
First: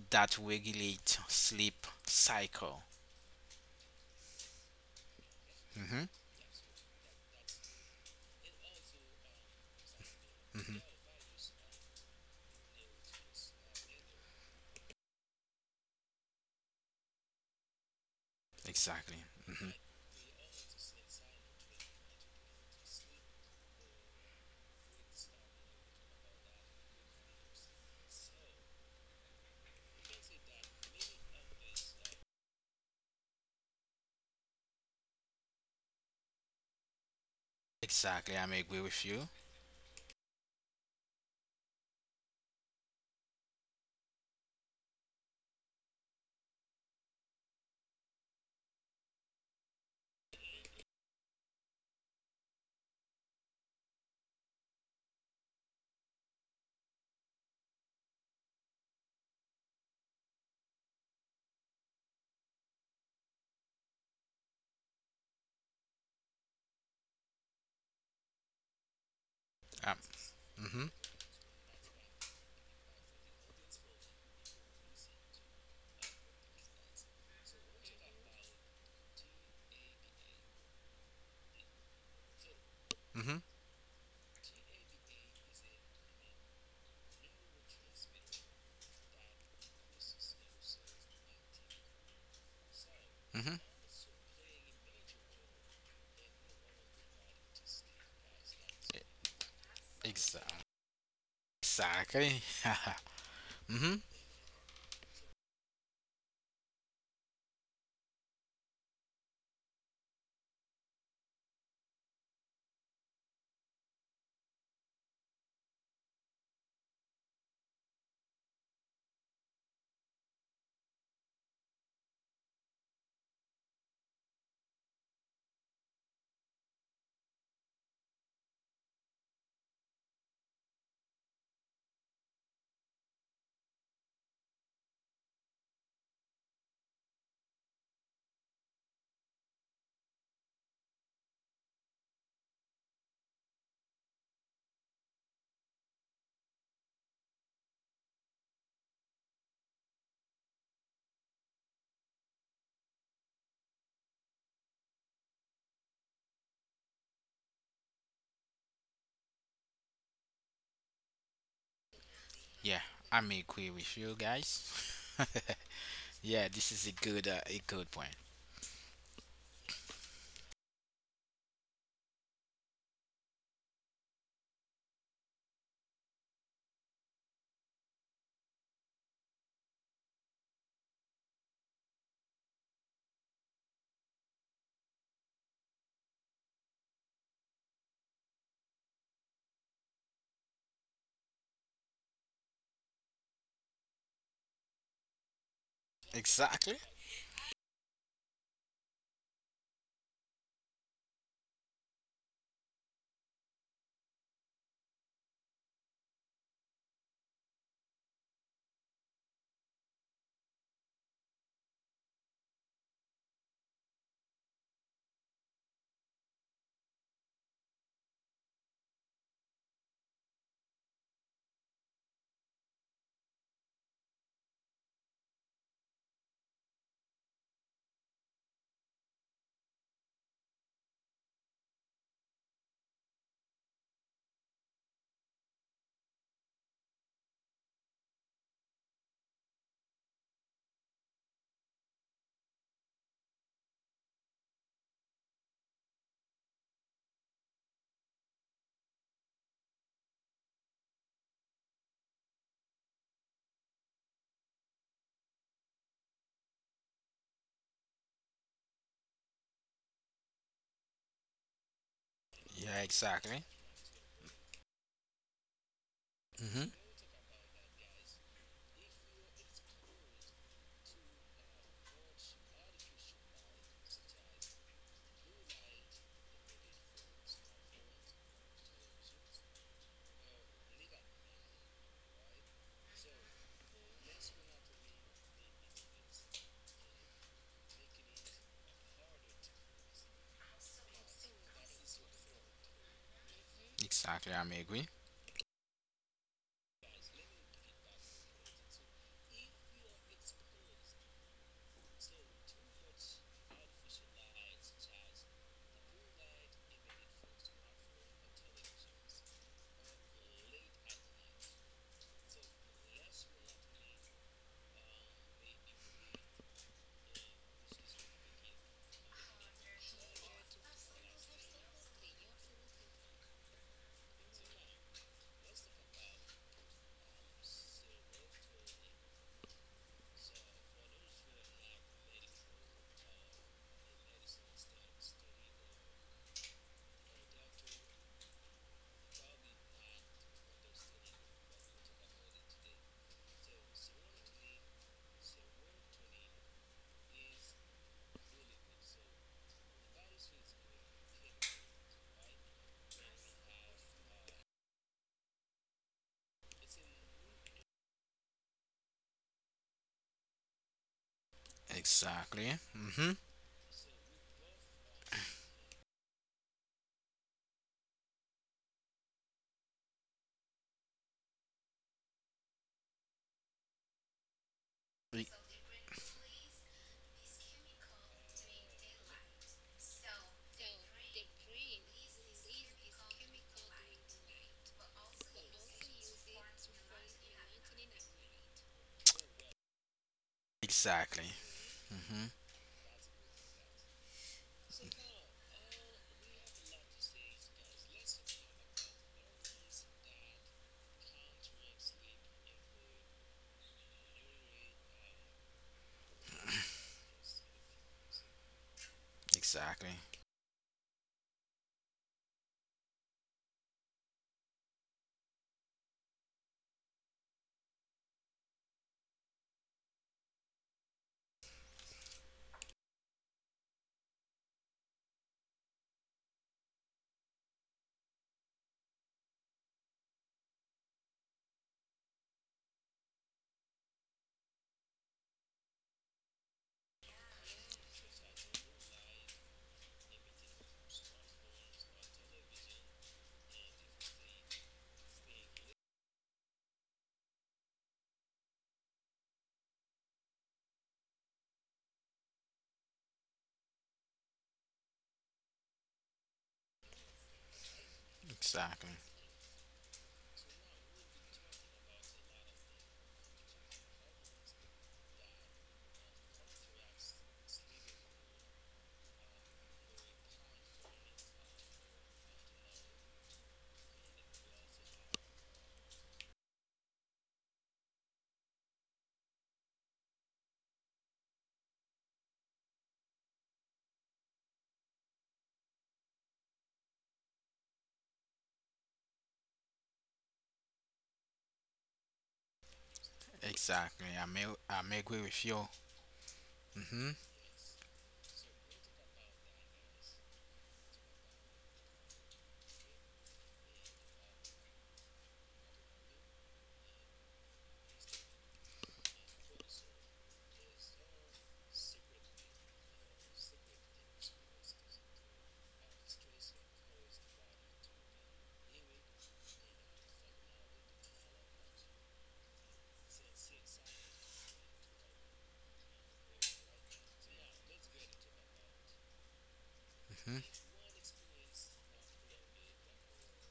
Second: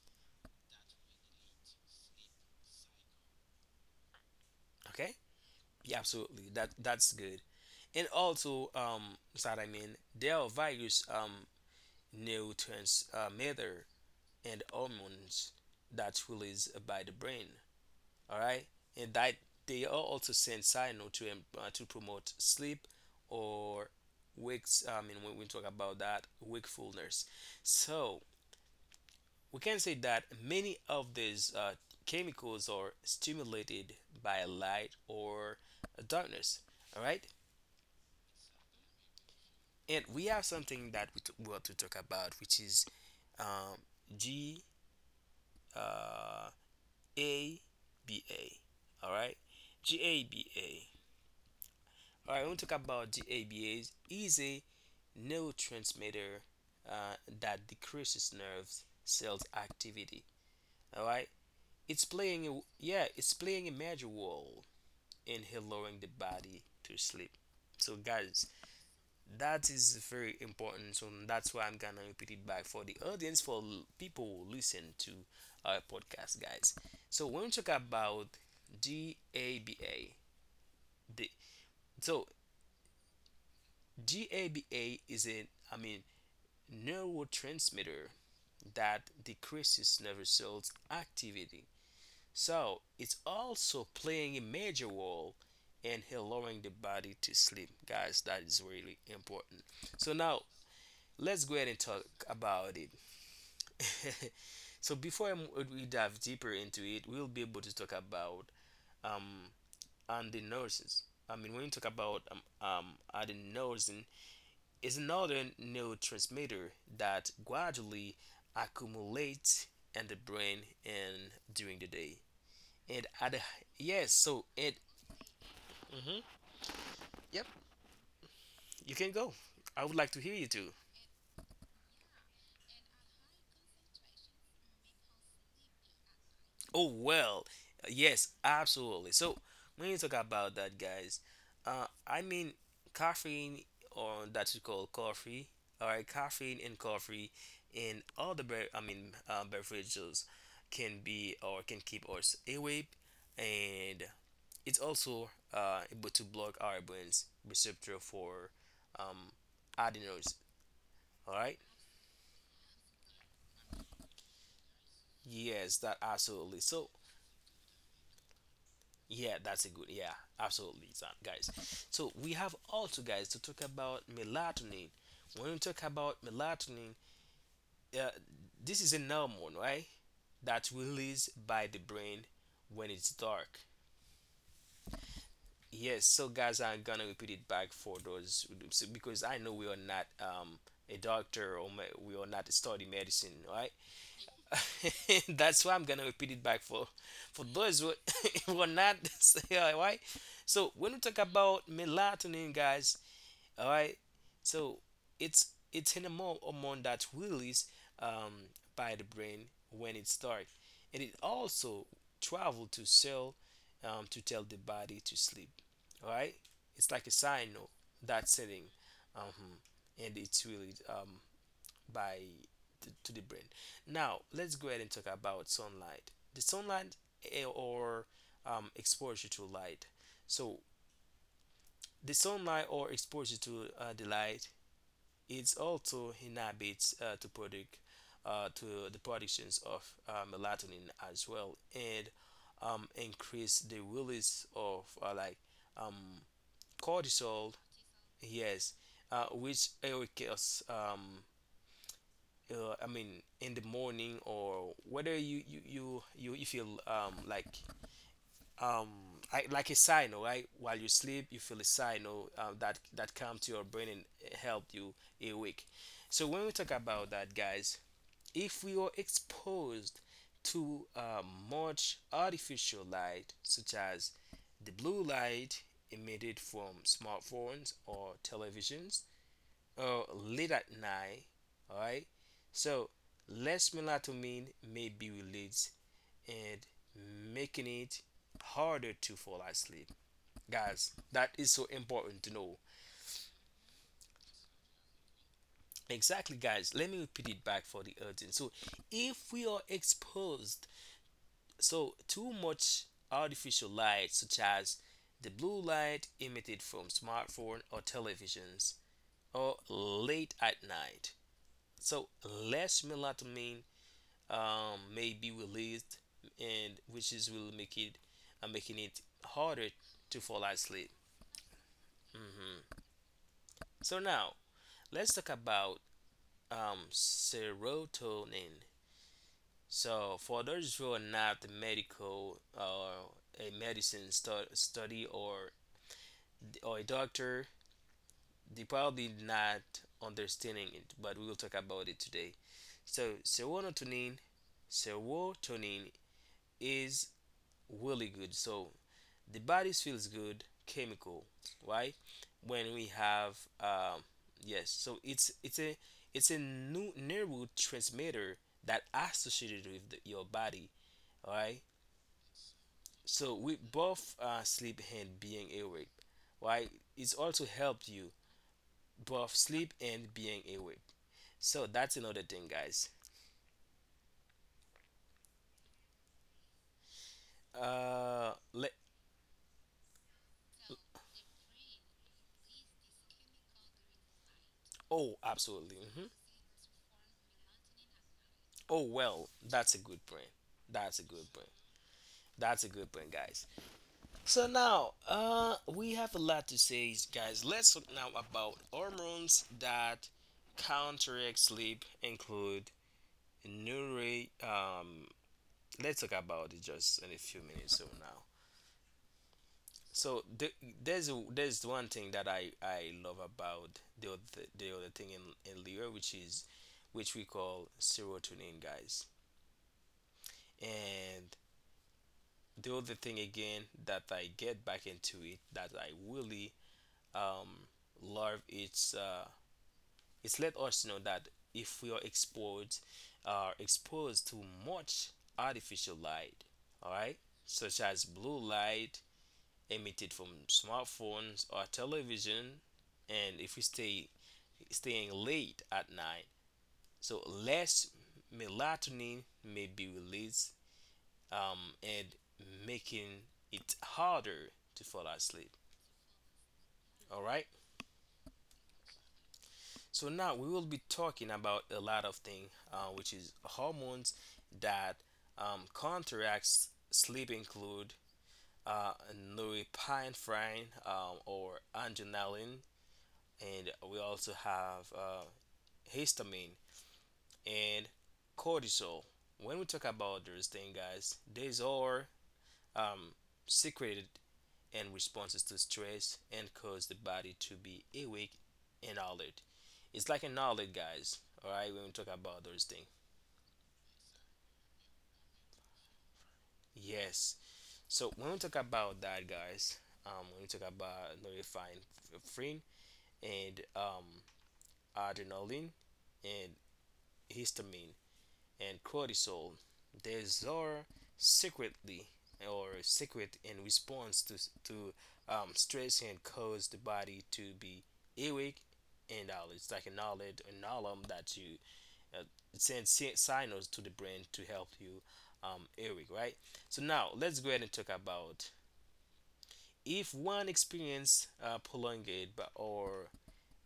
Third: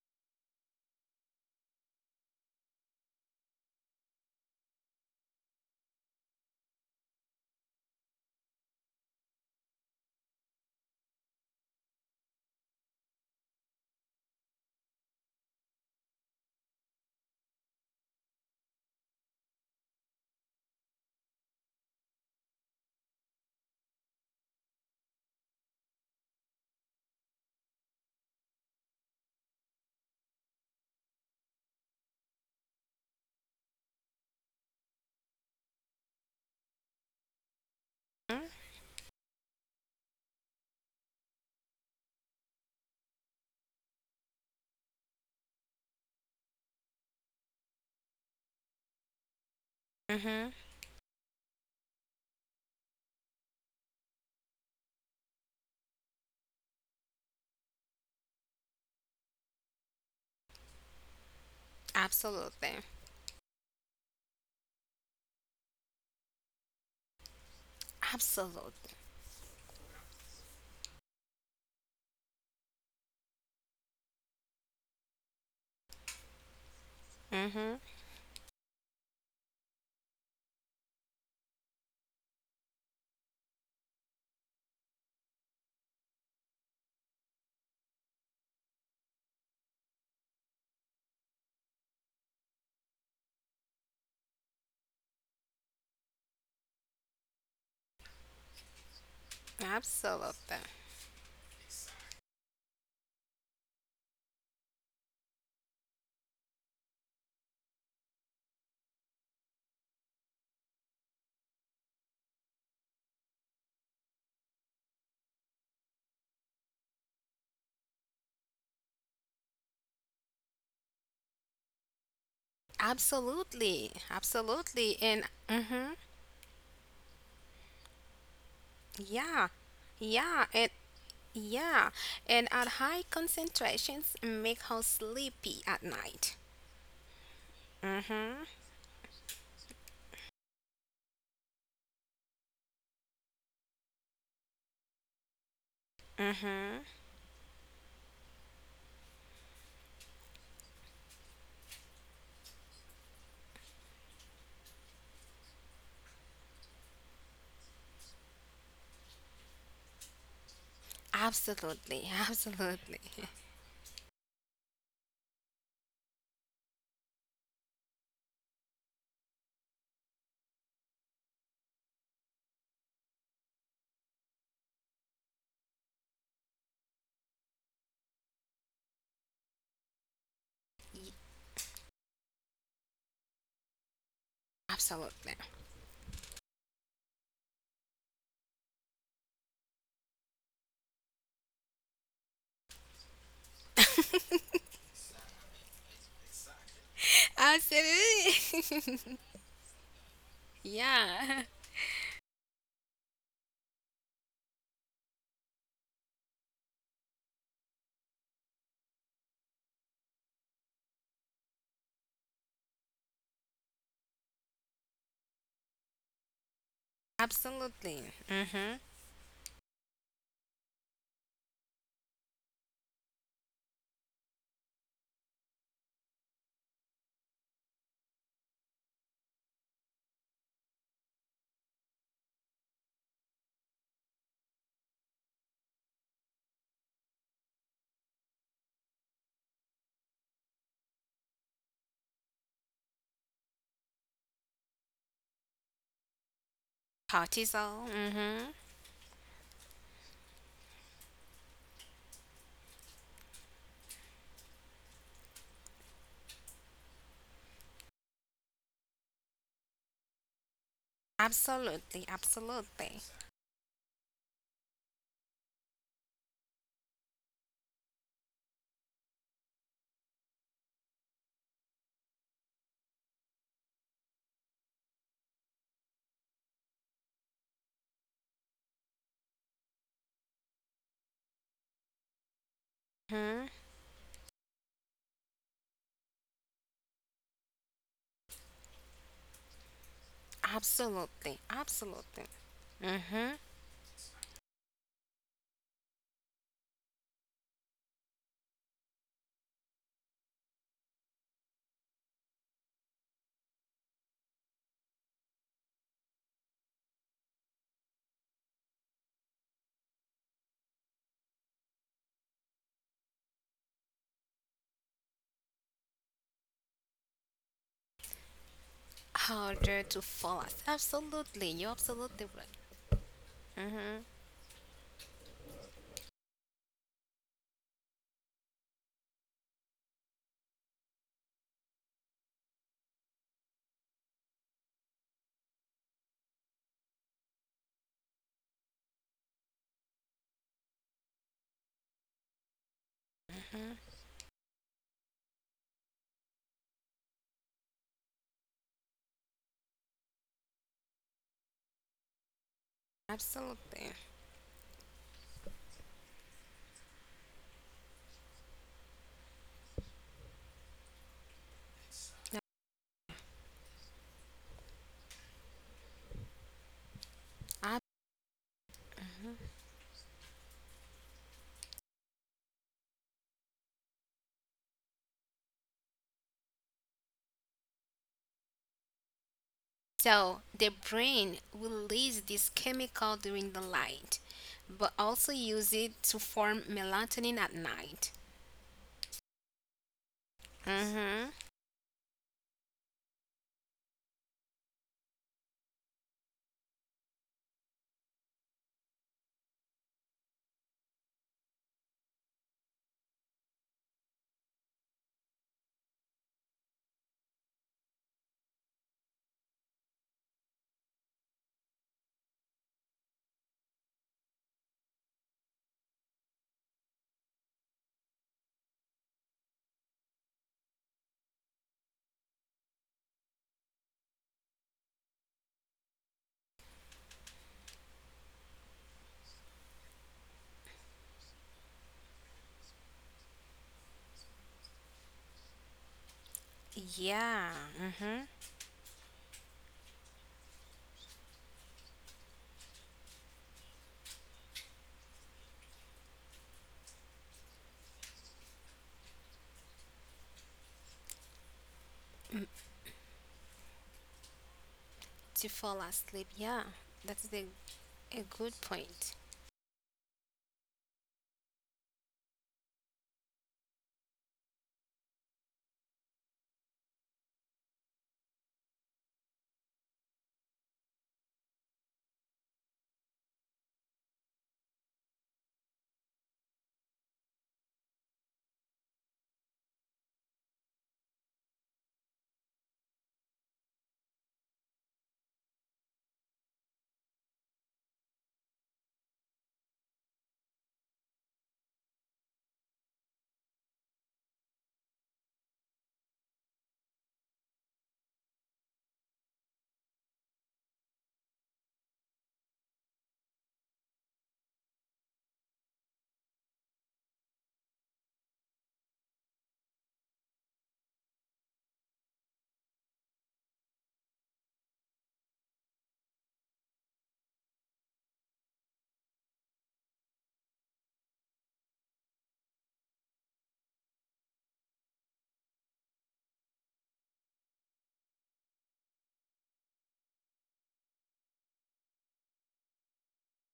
that regulate sleep cycle.
Okay. Yeah,
hmm
absolutely. That's good. And also, does that I mean, there are
hmm
various neurotransmitter and hormones that's released by the brain. All right, and
Exactly.
that
hmm
they are also send signal to to promote sleep or wakes I mean, when we talk about that, wakefulness. So we can say that many of these chemicals are stimulated by light or darkness, all right?
Exactly. I may agree with you.
And we have something that we want to talk about, which is um, g uh, ABA, all right, g a b
Mm-hmm.
a All right, I want to talk about the ABA is a neurotransmitter uh, that decreases nerves cells activity. All right, it's playing a
Absolutely.
yeah, it's playing a major role in allowing the body to sleep. So guys,
Absolutely.
that is
Um,
very
hmm
important. So that's why I'm gonna repeat it back for the audience, for people who listen to our podcast, guys. So when we talk
Mm-hmm.
about GABA, the so
hmm
GABA is a, I mean, neurotransmitter that decreases nerve cells activity. So it's
hmm
also playing a major role in allowing the body to sleep. Guys, that is really important. So now
Exa-
Absolutely.
let's go ahead and talk
exactly.
about it.
hmm
So before we dive deeper into it, we'll be able to talk about um and the nurses. I mean, when you talk about adenosine is another neurotransmitter that gradually accumulates in the brain and during the day. And at the,
Absolutely.
yes, so it,
Absolutely. And. Mm-hmm.
mhm, yep, you can go.
Yeah,
I would like to hear you
yeah,
too.
and yeah, and at high concentrations make her sleepy at night.
Oh well, yes,
Mhm.
absolutely. So when you talk about that, guys, I mean, caffeine, or that you call coffee, all right, caffeine
Mhm.
and coffee, and all the I mean beverages can be or can keep us awake, and it's also able to block our brain's receptor for um, adenosine. All right,
Absolutely,
Yeah,
absolutely,
I may agree with you guys.
yes, that
yeah,
absolutely.
this
So
is a good point.
yeah, that's a good. Yeah, absolutely, Zan, guys. So we have also, guys, to talk about melatonin. When we talk about melatonin, uh, this is an hormone, right? That's released by the brain when it's dark.
absolutely.
Yes. So, guys, I'm gonna repeat it back for those because I know we are not a doctor or we are not study medicine, right? That's why I'm gonna repeat it back
Exactly.
for those who, who are not,
Absolutely.
yeah, why. So when we talk
Yeah,
about melatonin, guys, all right. So it's an hormone that's released um, by the brain when it starts, and it also travel to cell to tell the body to sleep. All right, it's like a signal
absolutely.
that's setting,
Mhm.
um, and it's really by to the brain. Now let's go ahead and talk about sunlight. The sunlight or exposure to light. So the sunlight or exposure to the light is also inhibits to the productions of melatonin as well, and increase the release of like cortisol.
Cortisol. Mhm.
Yes, which occurs I mean, in the morning or whether you feel like um like a signal, right? While you sleep, you feel a
Absolutely,
signal that
Yeah,
absolutely.
that comes
exactly.
to your brain and help you awake. So when we talk
hmm
about that, guys, if we are exposed to much artificial light, such as the blue light emitted from smartphones or televisions, late at night. All right. So
Mhm.
less melatonin may be released, and making it harder to fall asleep. Guys, that
Absolutely,
is so important
absolutely.
to know.
Mhm.
Exactly. I may agree.
Exactly, guys. Let me repeat it back for the audience. So, if we are exposed so too much artificial light, such as the blue light emitted from smartphone or televisions, or late at night, so less melatonin may be released, and which is will make it, making it harder
Harder to
to fall
fall asleep.
asleep.
Absolutely, you're absolutely right.
So now let's talk about serotonin. So for those who are not medical or a medicine study or a doctor, they probably not understanding it, but we will talk about it today. So serotonin is really good. So the body feels good chemical, right, when we have
Absolutely.
yes, so it's a new neurotransmitter that associated with your body. Right.
Exactly. Mm-hmm.
So with both sleep and being awake, right, it's also helped you both sleep and being awake, so that's another thing, guys.
E-
Let
So the brain releases this chemical during the light, but
oh
also use
absolutely.
it to form melatonin at night.
Oh well, that's a good point, that's a good
Exactly.
Mm-hmm.
point,
Mm-hmm.
that's a good point, guys. So now, we have a lot to say, guys. Let's talk now about hormones that counteract sleep include neuro. Let's talk about it just in a few minutes from now.
Exactly.
So the, there's there's one thing that I love about the other thing in Leo, which is which we call serotonin, guys. And the other thing again that I get back into it that I really um, love it's let us know that if we are exposed to much artificial light, all right,
Yeah.
such as
Mm-hmm.
blue light emitted from smartphones or television, and if we staying late at night, so less melatonin may be released, and making it harder to fall asleep,
To fall asleep. Yeah,
all
that's
right.
the, a good
Exactly.
point.
So now we will be talking about a lot of things, which is hormones that counteracts sleep include uh, norepinephrine, or adrenaline, and we also have histamine and cortisol. When we talk about those things, guys, these are um, secreted and responses to stress and cause the body to be awake and alert. It's like an alert, guys. All right, when we talk about those things.
Exactly. I may agree with you. Mm-hmm.
Yes. So when we talk about that, guys, when we talk about norepinephrine and adrenaline and histamine and cortisol. These are secretly or secret in response to stress and cause the body to be awake and all. It's like an alert, an alarm that you uh, send signals to the brain to help you awake, right? So now let's go ahead and talk about if one
Mm-hmm.
experience prolonged or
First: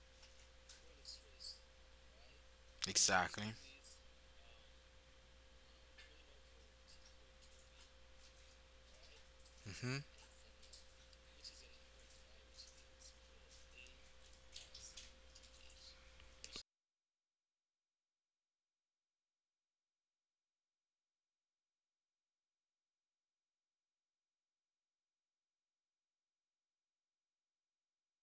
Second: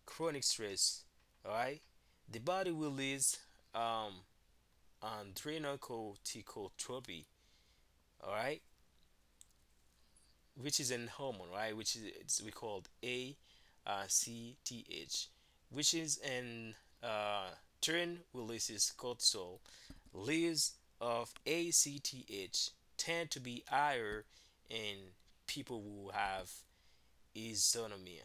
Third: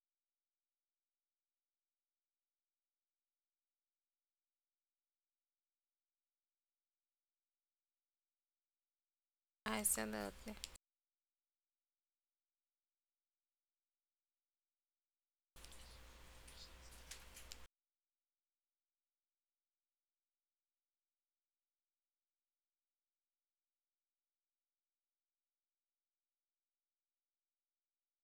chronic stress, all right, the body will release
Exactly.
um, adrenochromatotropi, all right,
Mm-hmm.
Absolutely.
which is an hormone, right, which is it's, we called ACTH, which is an uh, turn releases cortisol. Levels of ACTH tend to be higher in people who have isonomia.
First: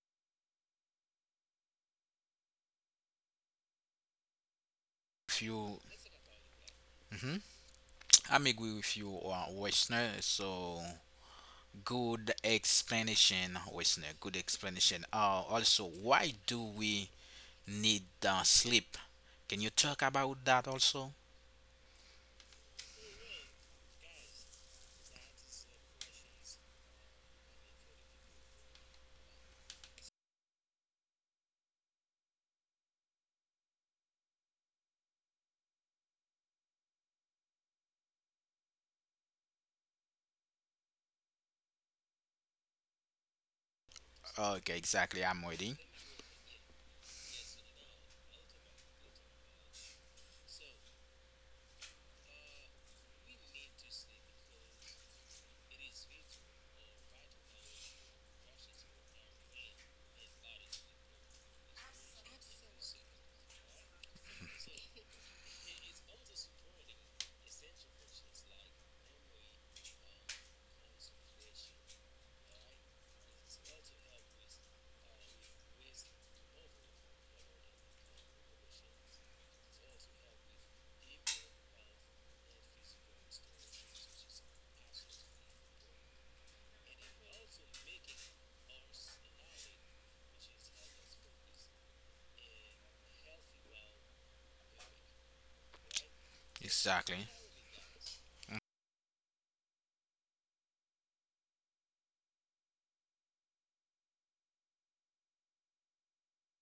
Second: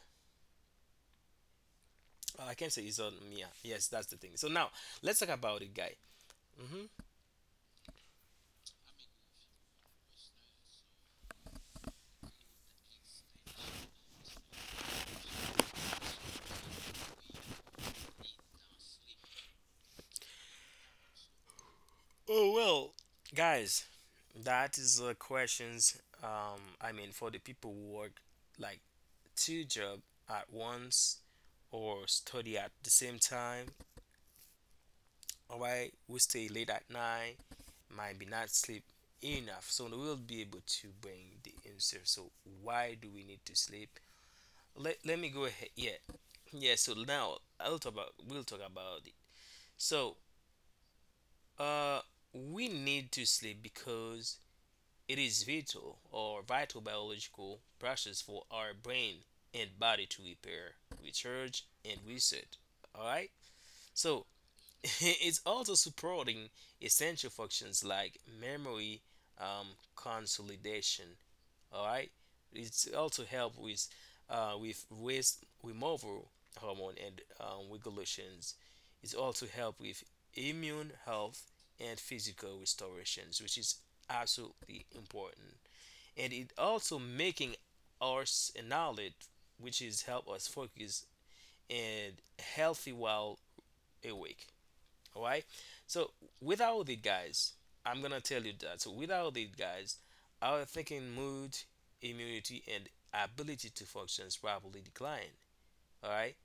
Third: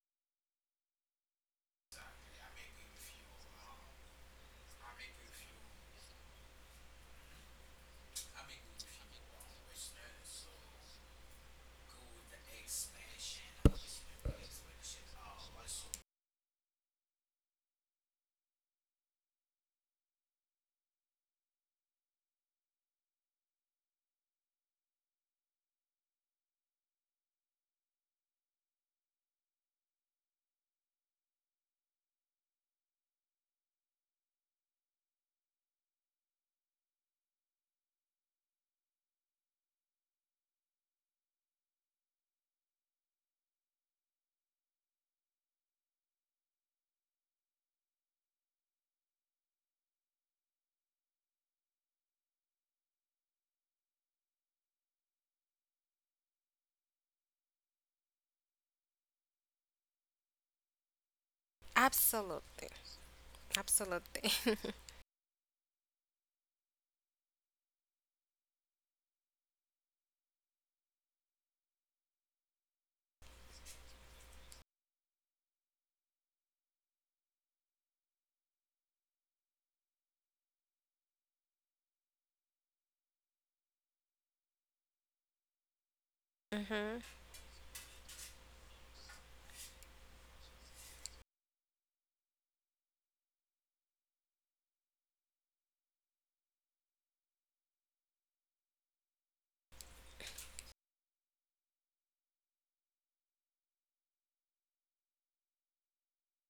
Oh, I can't say isonomia. Yes, that's the thing. So now let's
If
talk about
you
it, guy. Hmm.
mm-hmm. I may agree with you, Westner. So good explanation, Westner. Good explanation. Also, why do we need sleep? Can you talk about that also?
Oh well, guys. That is the questions. I mean, for the people who work like two job at once or study at the same time. All right, we stay late at night, might be not sleep enough, so we will be able to bring the answer. So why do we need to sleep?
Okay, exactly.
Let
I'm
me go
waiting.
ahead. Yeah, yeah. So now I'll talk about we'll talk about it. So uh, we need to sleep because it is vital or vital biological process for our brain and body to repair, recharge, and reset.
Absolutely.
All right. So
Absolutely.
it's also supporting essential functions like memory, consolidation. All right. It's also help with waste removal hormone and regulations. It's also help with immune health and physical restorations, which is absolutely important, and it
Mm-hmm.
also making our knowledge, which is help us focus and healthy while awake, all right. So without it,
Exactly.
guys, I'm gonna tell you that, so without it, guys, our thinking, mood, immunity, and ability to function is probably decline, all right,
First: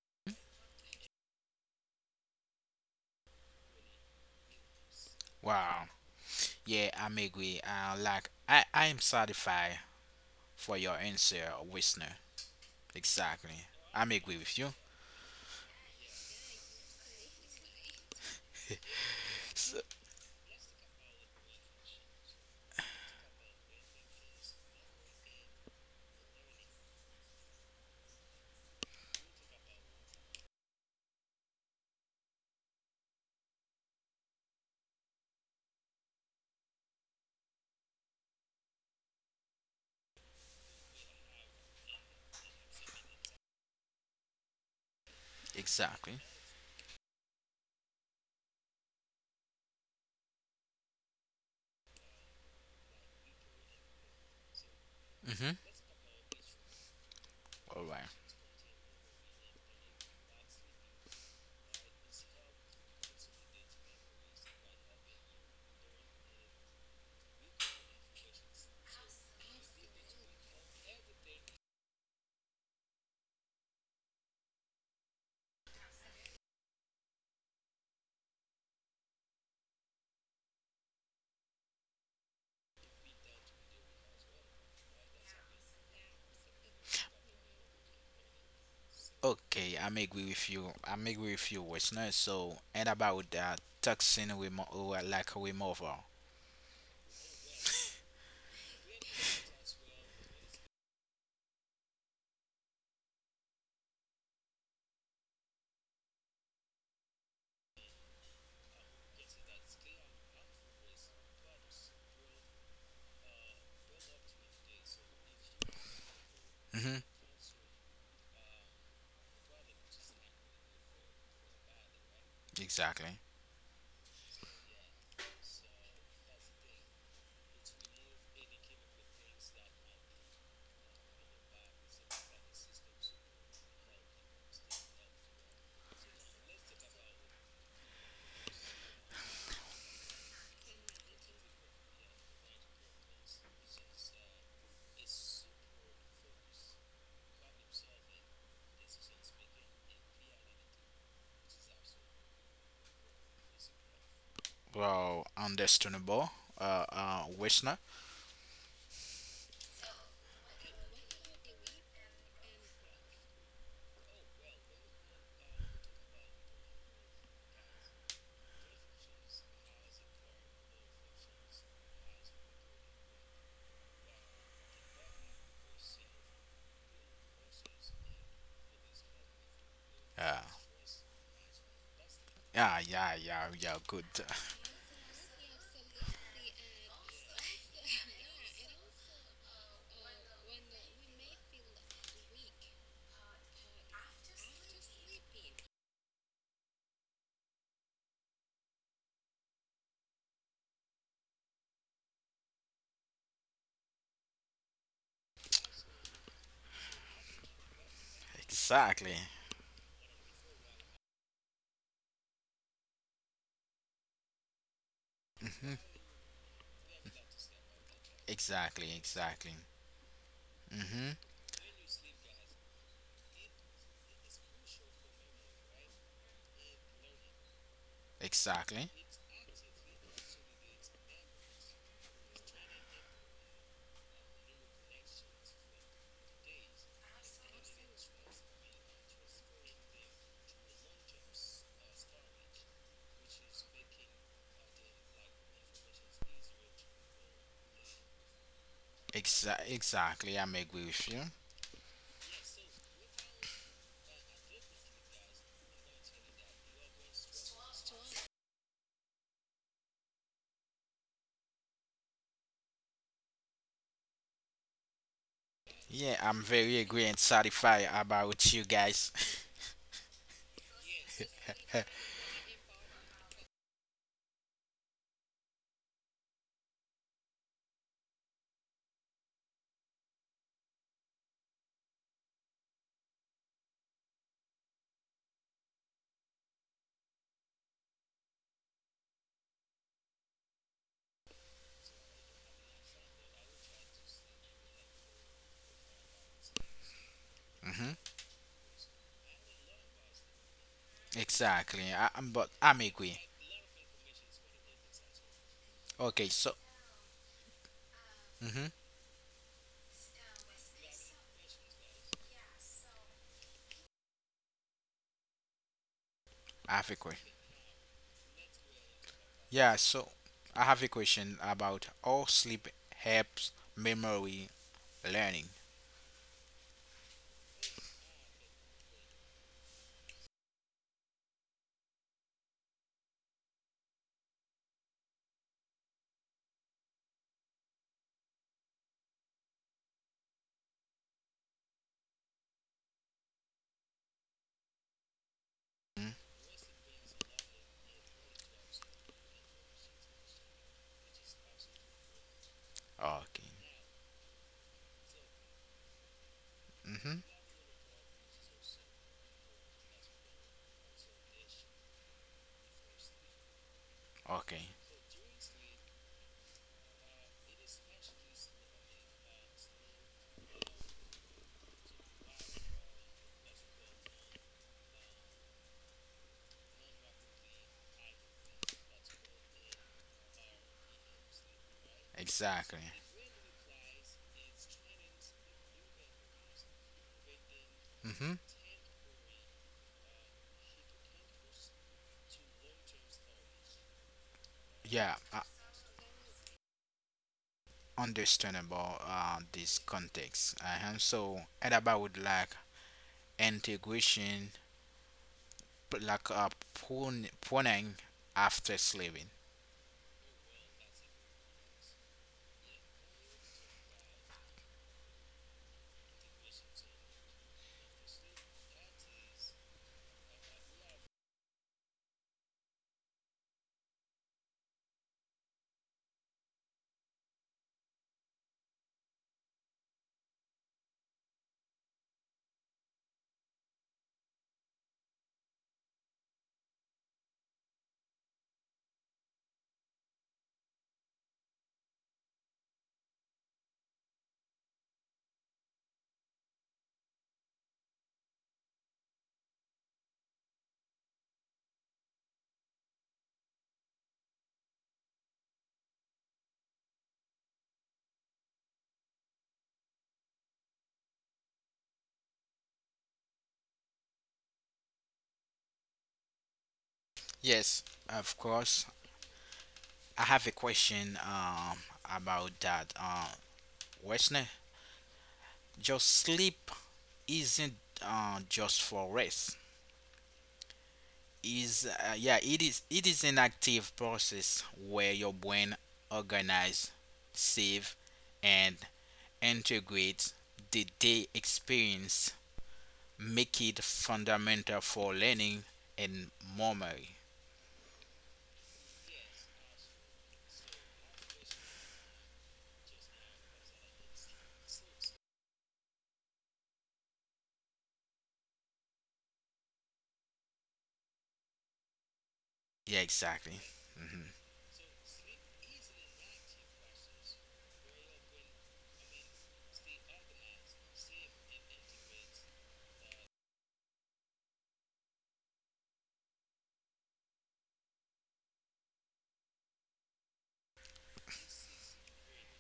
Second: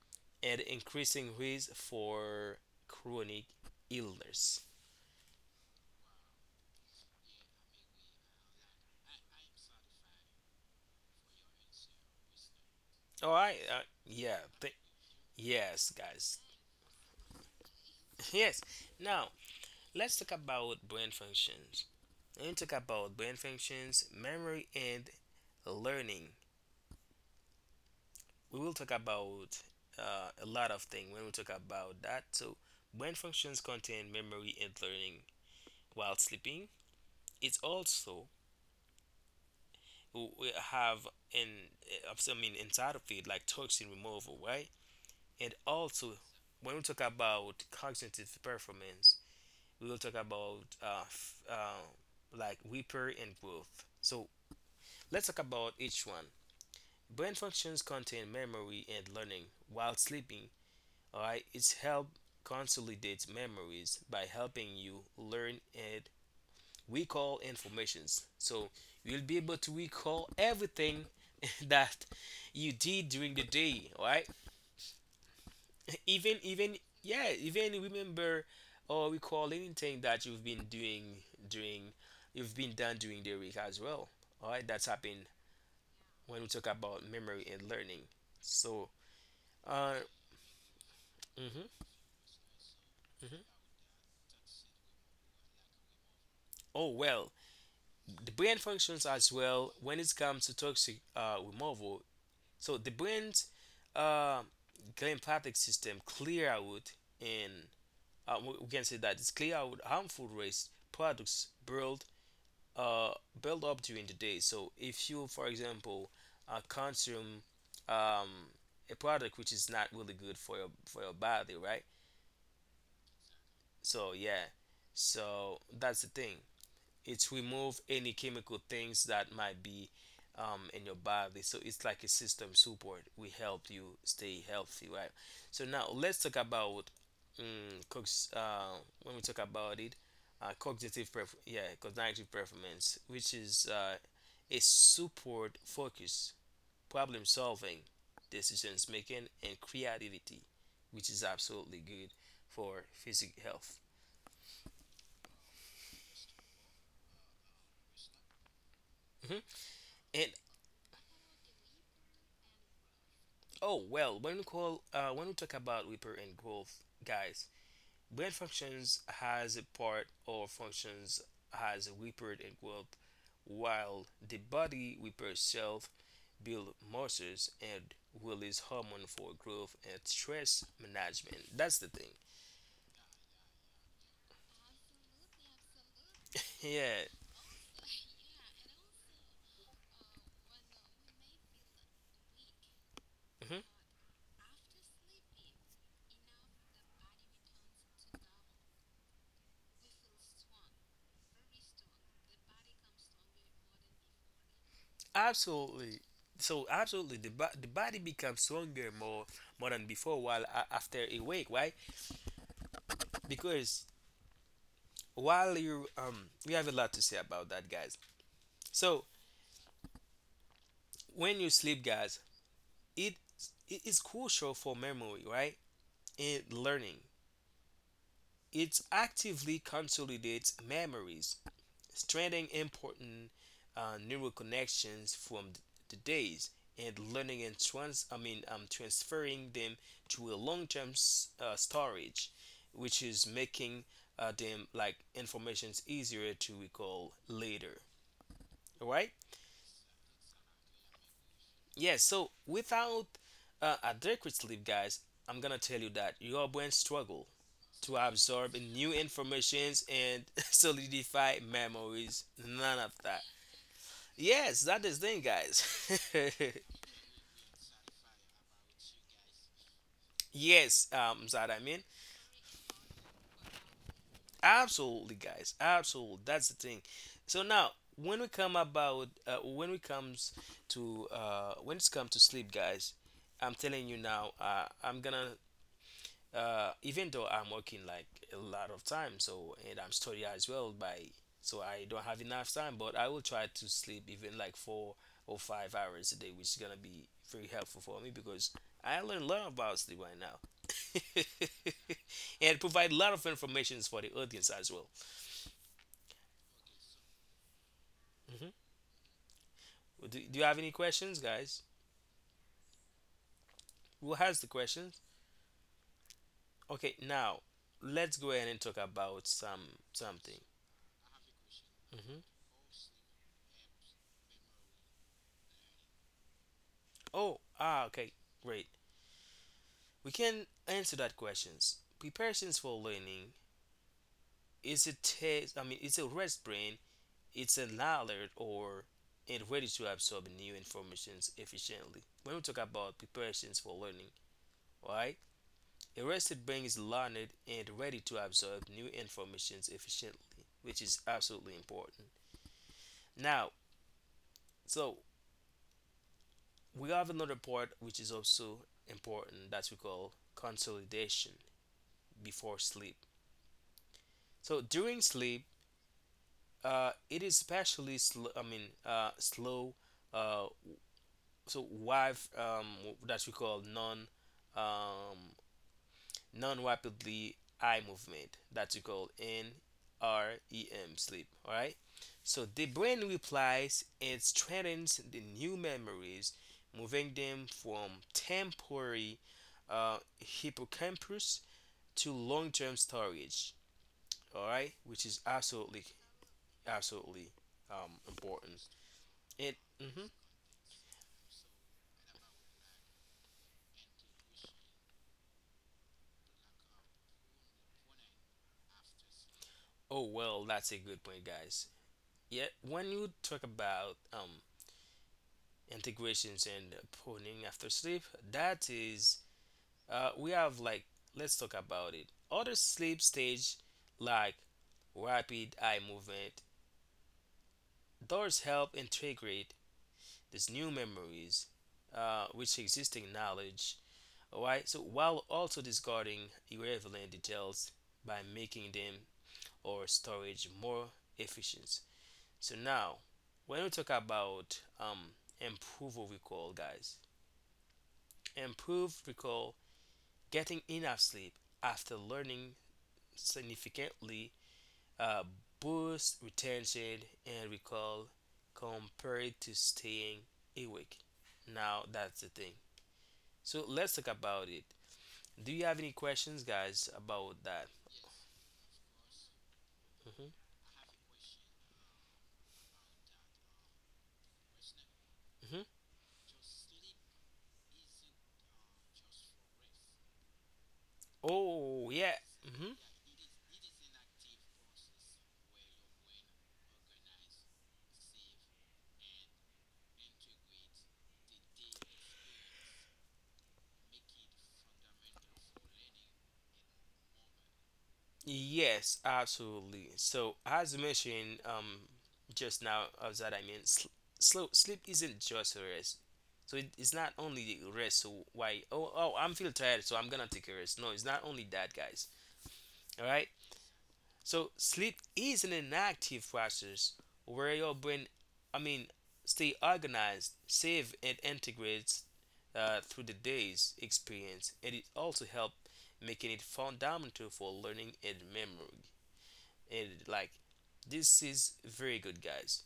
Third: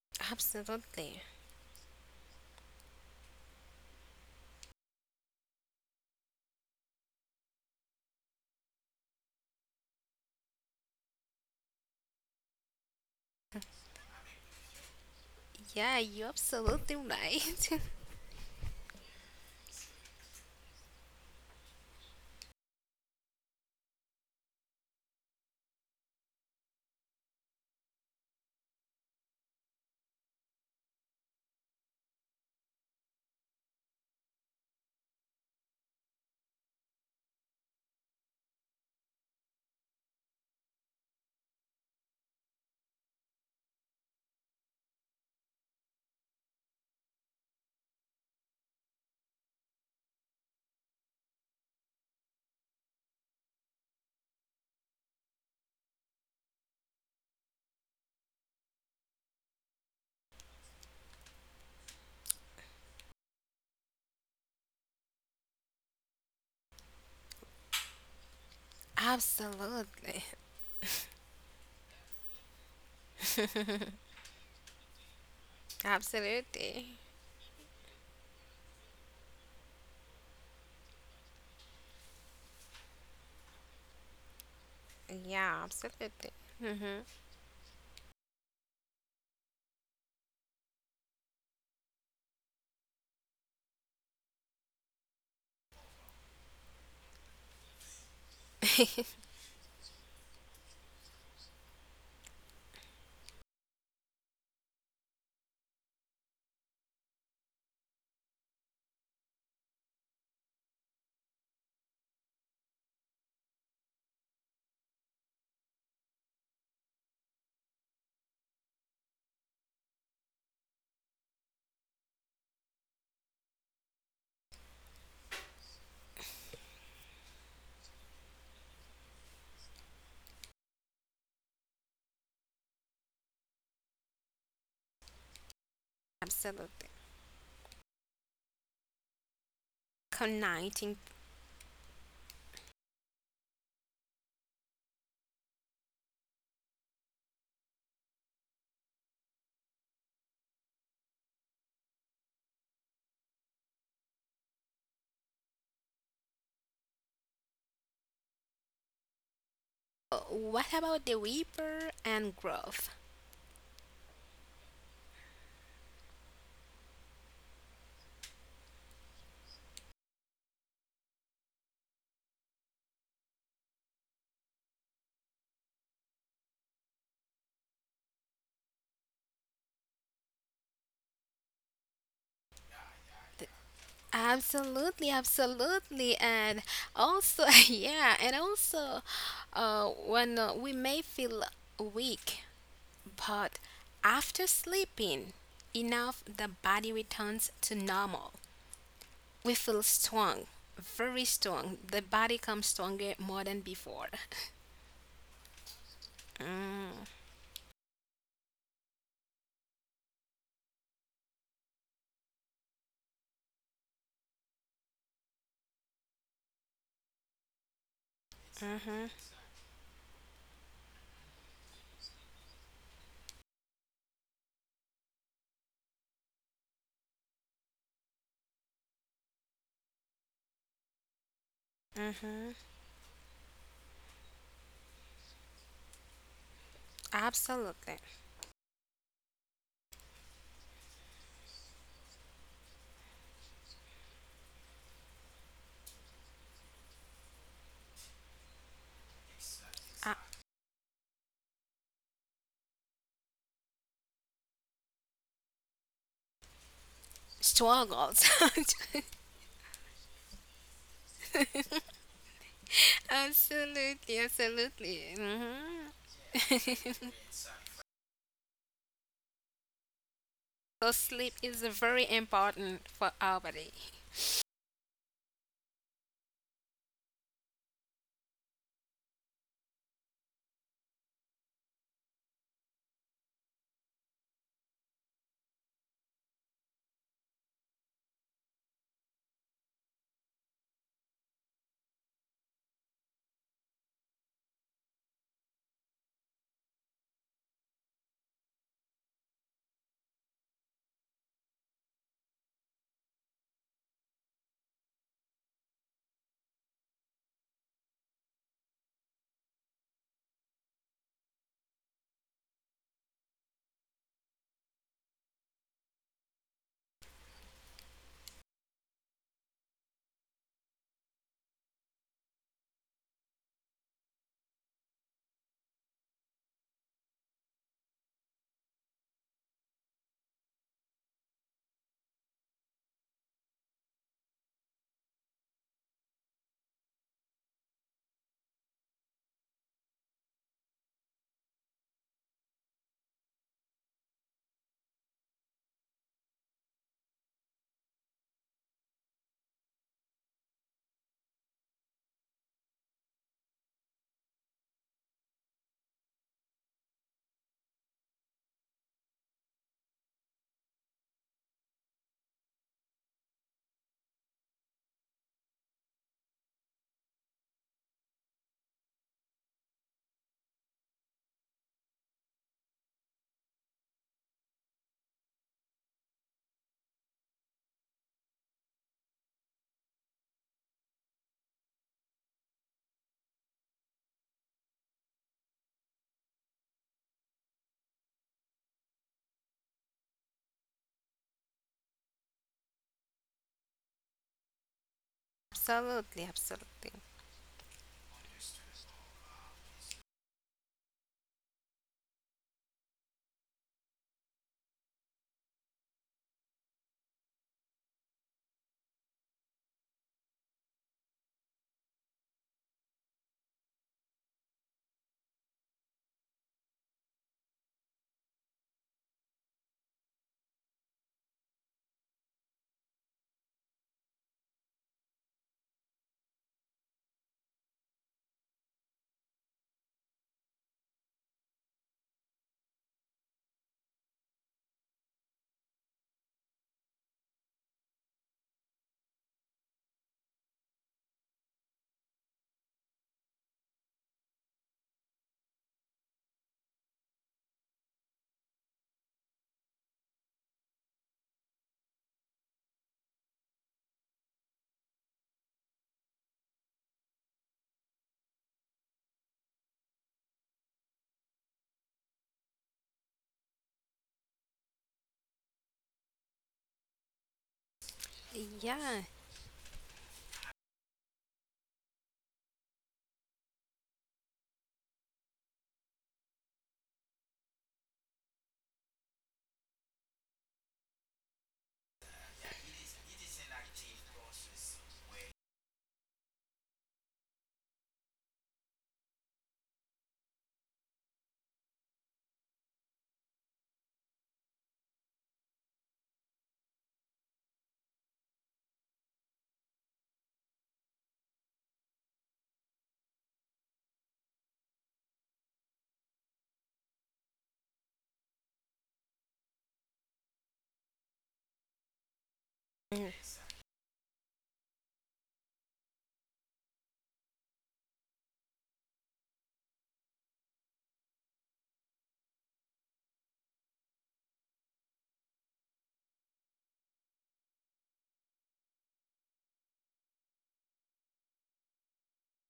and
Absolutely.
increasing risk for chronic illness,
Wow. Yeah, I'm agree. Like I am satisfied for your answer, listener.
all right.
Exactly. I'm
Yeah
agree with you.
th- yes,
Yeah, you're
guys.
absolutely right.
Yes, now
So,
let's talk about brain functions. When we talk about brain functions, memory, and learning, we will talk about a lot of things when we talk about that. So, brain functions contain memory and learning while sleeping. It's also we have in I mean inside of it like toxin removal, right? And also
exactly.
when we talk about cognitive performance, we will talk about like repair and growth. So let's talk
Mhm.
about each one. Brain functions
All right.
contain memory and learning. While sleeping, alright, it's help consolidate memories by helping you learn and recall informations. So you'll be able to recall
Absolutely.
everything that you did during the day, alright? Even
Absolutely.
yeah, even remember or recall anything that during you've been done during the week as well. Alright, that's happened
Yeah, absolutely.
when we talk
Mm-hmm.
about memory and learning. So,
Okay,
uh,
I'm agree with you. I'm agree with you,
mhm,
listener. So, and about
mhm.
that toxin removal, like removal.
Oh well, the brain functions as well when it comes to toxic removal. So the brain's uh, glymphatic system clear out and uh, we can say that it's clear out harmful waste products uh, build up during the day. So if you, for example,
Mhm.
consume um, a product which is not really good for your body, right?
Exactly.
So yeah, so that's the thing. It's remove any chemical things that might be in your body. So it's like a system support. We help you stay healthy, right? So now let's talk about
Absolutely.
cooks. When we talk about it,
Connecting
cognitive performance, which is a support focus, problem solving, decisions making, and creativity, which is absolutely good for physical health.
Well, understandable. Listener.
Mm-hmm. And
what about the reaper and growth?
oh well, when we talk about repair and growth, guys, brain functions has a part or functions has a repair and growth, while the body repairs self, build muscles, and release hormone for growth and
Yeah.
stress management. That's the thing.
Yeah, yeah, yeah, yeah. Good.
Absolutely, absolutely, and
Yeah,
also yeah, and also when we may feel weak,
hmm,
but after sleeping enough, the body returns to normal. We feel strong, very strong. The body comes stronger more than before.
absolutely. So
Mm-hmm.
absolutely, the body becomes stronger
Exactly.
more than before while after a week. Why? Because while you
Mhm.
we have a lot to say about that, guys.
Exactly.
Mm-hmm.
So
Exactly. Mhm.
when you sleep, guys, it it is crucial for memory, right, and learning. It
Exactly.
actively consolidates memories, strengthening
Mm-hmm.
important neural connections from the days and learning and
Absolutely.
transferring them to a long-term storage, which is making them like informations easier to recall later, all right.
Exa-
Uh,
exactly, I'm agree with you.
Yeah, so without adequate sleep, guys, I'm gonna tell you that your brain struggle to
Struggles.
absorb new informations and solidify memories. None of that.
Absolutely,
Yes, that is
absolutely.
thing, guys.
Hmm.
Yeah, I'm very agree and satisfied about you guys.
Yes,
So
is
sleep
that I
is
mean,
very important for our body.
absolutely, guys, absolutely. That's the thing. So now, when we come about, when we comes to, when it's come to sleep, guys, I'm telling you now, I'm gonna even though I'm working like a lot of time, so and I'm studying as well by so I don't have enough time, but I will try to sleep even like 4 or 5 hours a day, which is gonna be very helpful
hmm
for me because I learn a lot about sleep right now.
Exactly, I, am but
And
I'm
provide a lot
agree.
of informations for the audience as well.
Okay, so
Hmm.
hmm
Do you have any questions, guys? Who has the questions?
I have a
Okay,
question.
now let's go ahead and talk about
Yeah, so
something.
I have a question about
Hmm.
how sleep helps memory learning.
Oh, ah, okay, great. We can answer that questions. Preparations for learning is a test. I mean, it's a rest brain. It's an alert or and ready to absorb new informations efficiently. When we talk about preparations for learning, alright, a
Mhm.
rested brain is learned and ready to absorb new informations efficiently, which is absolutely important. Now,
Okay.
so we have
hmm
another part which is also important that we call consolidation before sleep. So
Okay.
during sleep, it is especially slow. I mean, slow. Uh, so wife that we call um, non rapidly eye movement that we call NREM sleep. All right. So the
Exactly.
brain replies and strengthens the new memories, moving them from
hmm
temporary hippocampus to long-term storage. All right, which
Yeah,
is
I
absolutely
Absolutely, absolutely.
absolutely
understand
important. It.
this
Mhm.
context. Uh-huh. So, and about like integration, like prawning after slaving.
Oh well, that's a good point, guys. Yeah, when you talk about integrations and pruning after sleep, that is, we have like let's talk about it. Other sleep stage like rapid eye movement. Those help integrate these new memories, with existing knowledge. Alright, so while also discarding irrelevant details by making them or storage more efficient. So now, when we talk about improve or recall, guys, improve recall, getting enough sleep after learning significantly uh, boosts retention and recall compared to staying awake. Now that's the thing. So let's talk about it. Do you have any questions, guys, about that?
Yes. Of course,
Yeah.
I
Hmm.
have a question about that. Westner,
Hmm.
just sleep isn't just for rest. Is
Oh yeah.
yeah, it
Hmm.
is. It is an active process where your brain organizes, save, and integrates the day experience, make it fundamental for learning and memory.
Yes, absolutely. So, as mentioned just now, as that I mean, sl- slow sleep isn't just a rest. So it's not only the rest. So why? Oh, I'm feel tired, so I'm gonna take a rest. No, it's not only that, guys.
Yeah,
All right.
exactly. Mm-hmm.
So sleep is an inactive process where your brain, I mean, stay organized, save, and integrates through the day's experience, and it also help making it fundamental for learning and memory, and like this is very good, guys.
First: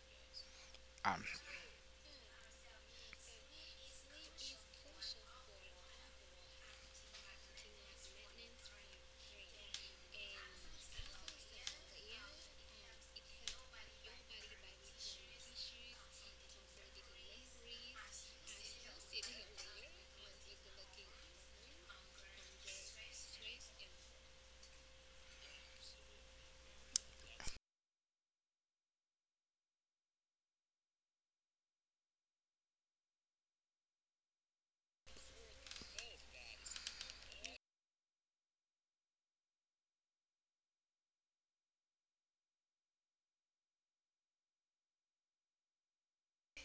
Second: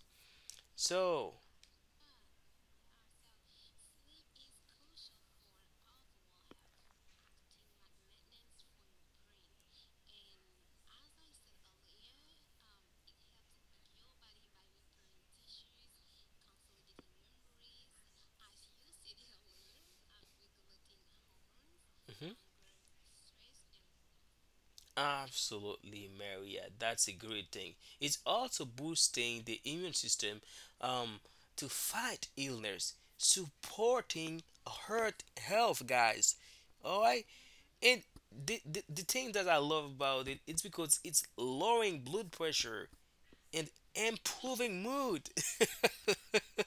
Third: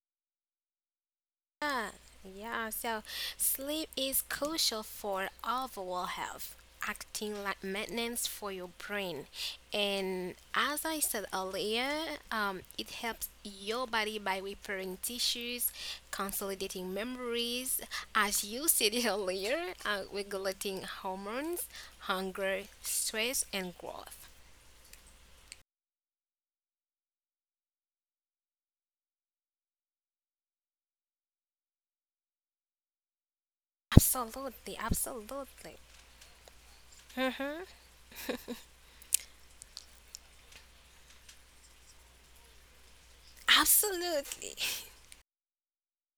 Um,
So
Yeah, yeah. So sleep is crucial for overall health, acting like maintenance for your brain. And as I said earlier, it helps your body by repairing tissues, consolidating memories, as you said earlier, regulating hormones,
mhm,
hunger, stress, and growth.
absolutely, Maria, that's a great thing. It's also boosting the immune system, um, to fight illness, supporting
Absolutely,
heart health,
absolutely.
guys, all right, and
Mm-hmm.
the thing that I love about it, it's because it's lowering blood pressure and improving
Absolutely.
mood.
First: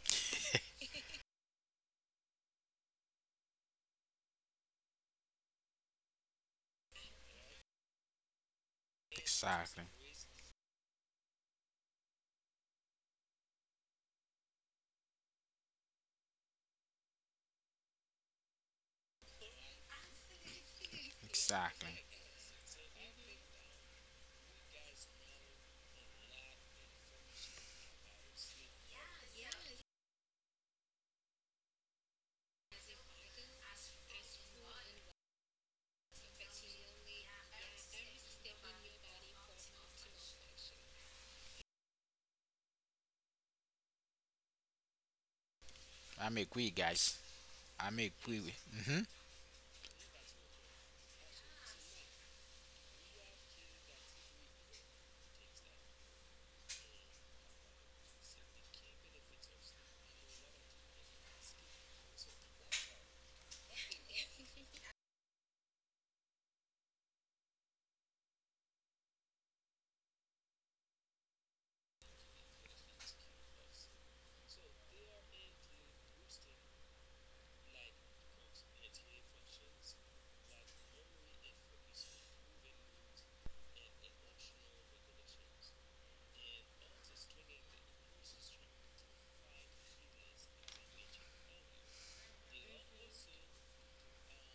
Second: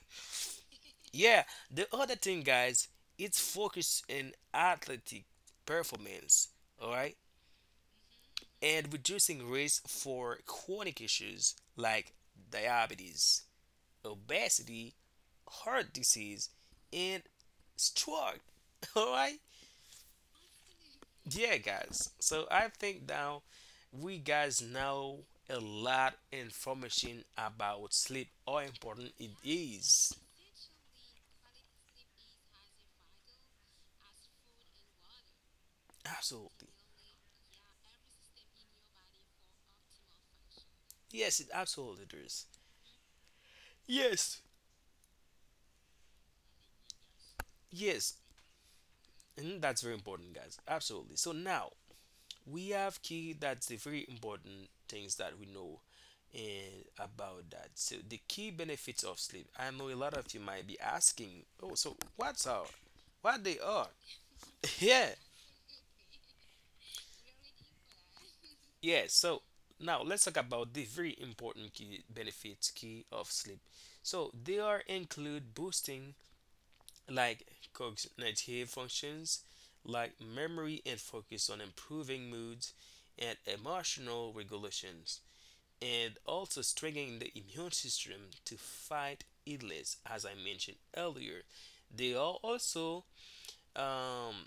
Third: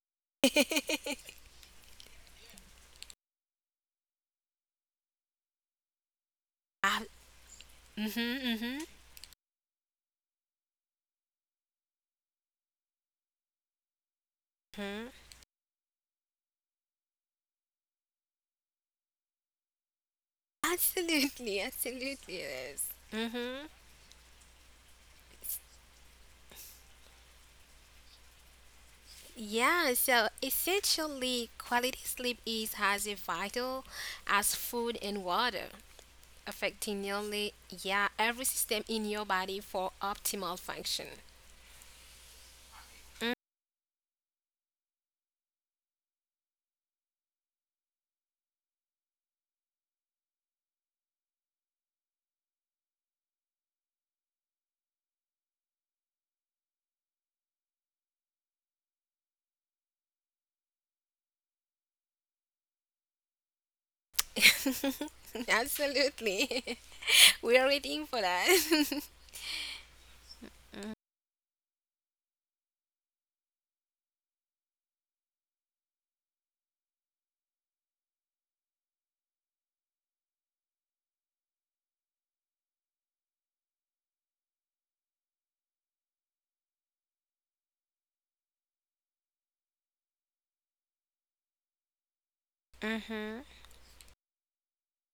Yeah, the other thing, guys, it's focused in athletic performance,
Uh,
all right,
mm-hmm, mm-hmm.
and reducing
exactly,
risk for chronic issues like diabetes,
Mm-hmm.
obesity, heart disease, and stroke. All right,
Absolutely,
yeah,
absolutely
exactly.
guys.
it is.
So I
Mm-hmm.
think now we guys know a lot information about sleep, how important
Yeah,
it
so
is.
essentially, quality sleep is as vital as food and water, affecting
Absolutely,
nearly yeah every system in your body for optimal function.
yes, it absolutely is. Yes,
I'm agree, guys. I'm
yes.
agree with.
And that's very important, guys. Absolutely. So now we have key. That's the very important things that we know and about that. So the key benefits of sleep. I know a lot of you might be asking, oh, so what's our, what they are?
Mm.
Yeah,
Absolutely, we are waiting for that.
yeah. So now let's talk about the very important key benefits key of sleep. So they are include boosting like cognitive functions like memory and focus on improving moods and emotional regulations, and also strengthening the immune system to fight illness, as I mentioned earlier. They are
Mm-hmm.
also um,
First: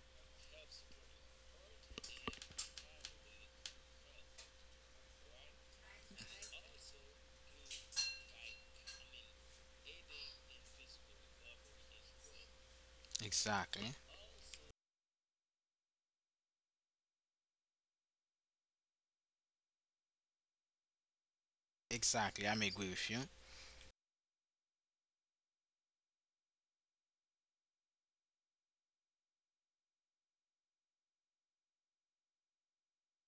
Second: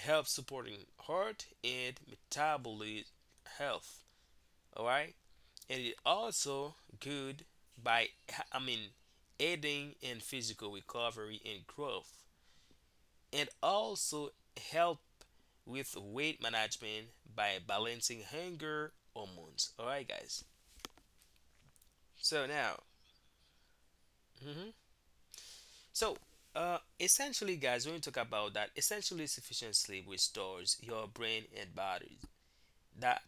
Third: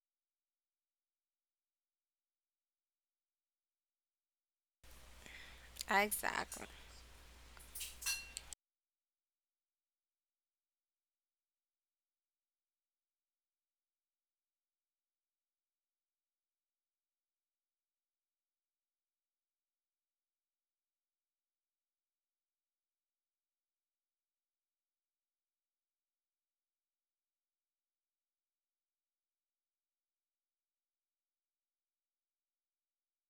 help supporting heart and metabolic health. All right, and it
Exactly.
also good by I mean aiding in physical recovery and growth. And
Exactly,
also help with weight management by balancing hunger hormones. All right, guys. So
exactly. I'm
now,
agree with you.
mhm. So essentially, guys, when we talk about that, essentially sufficient sleep restores your brain and body. That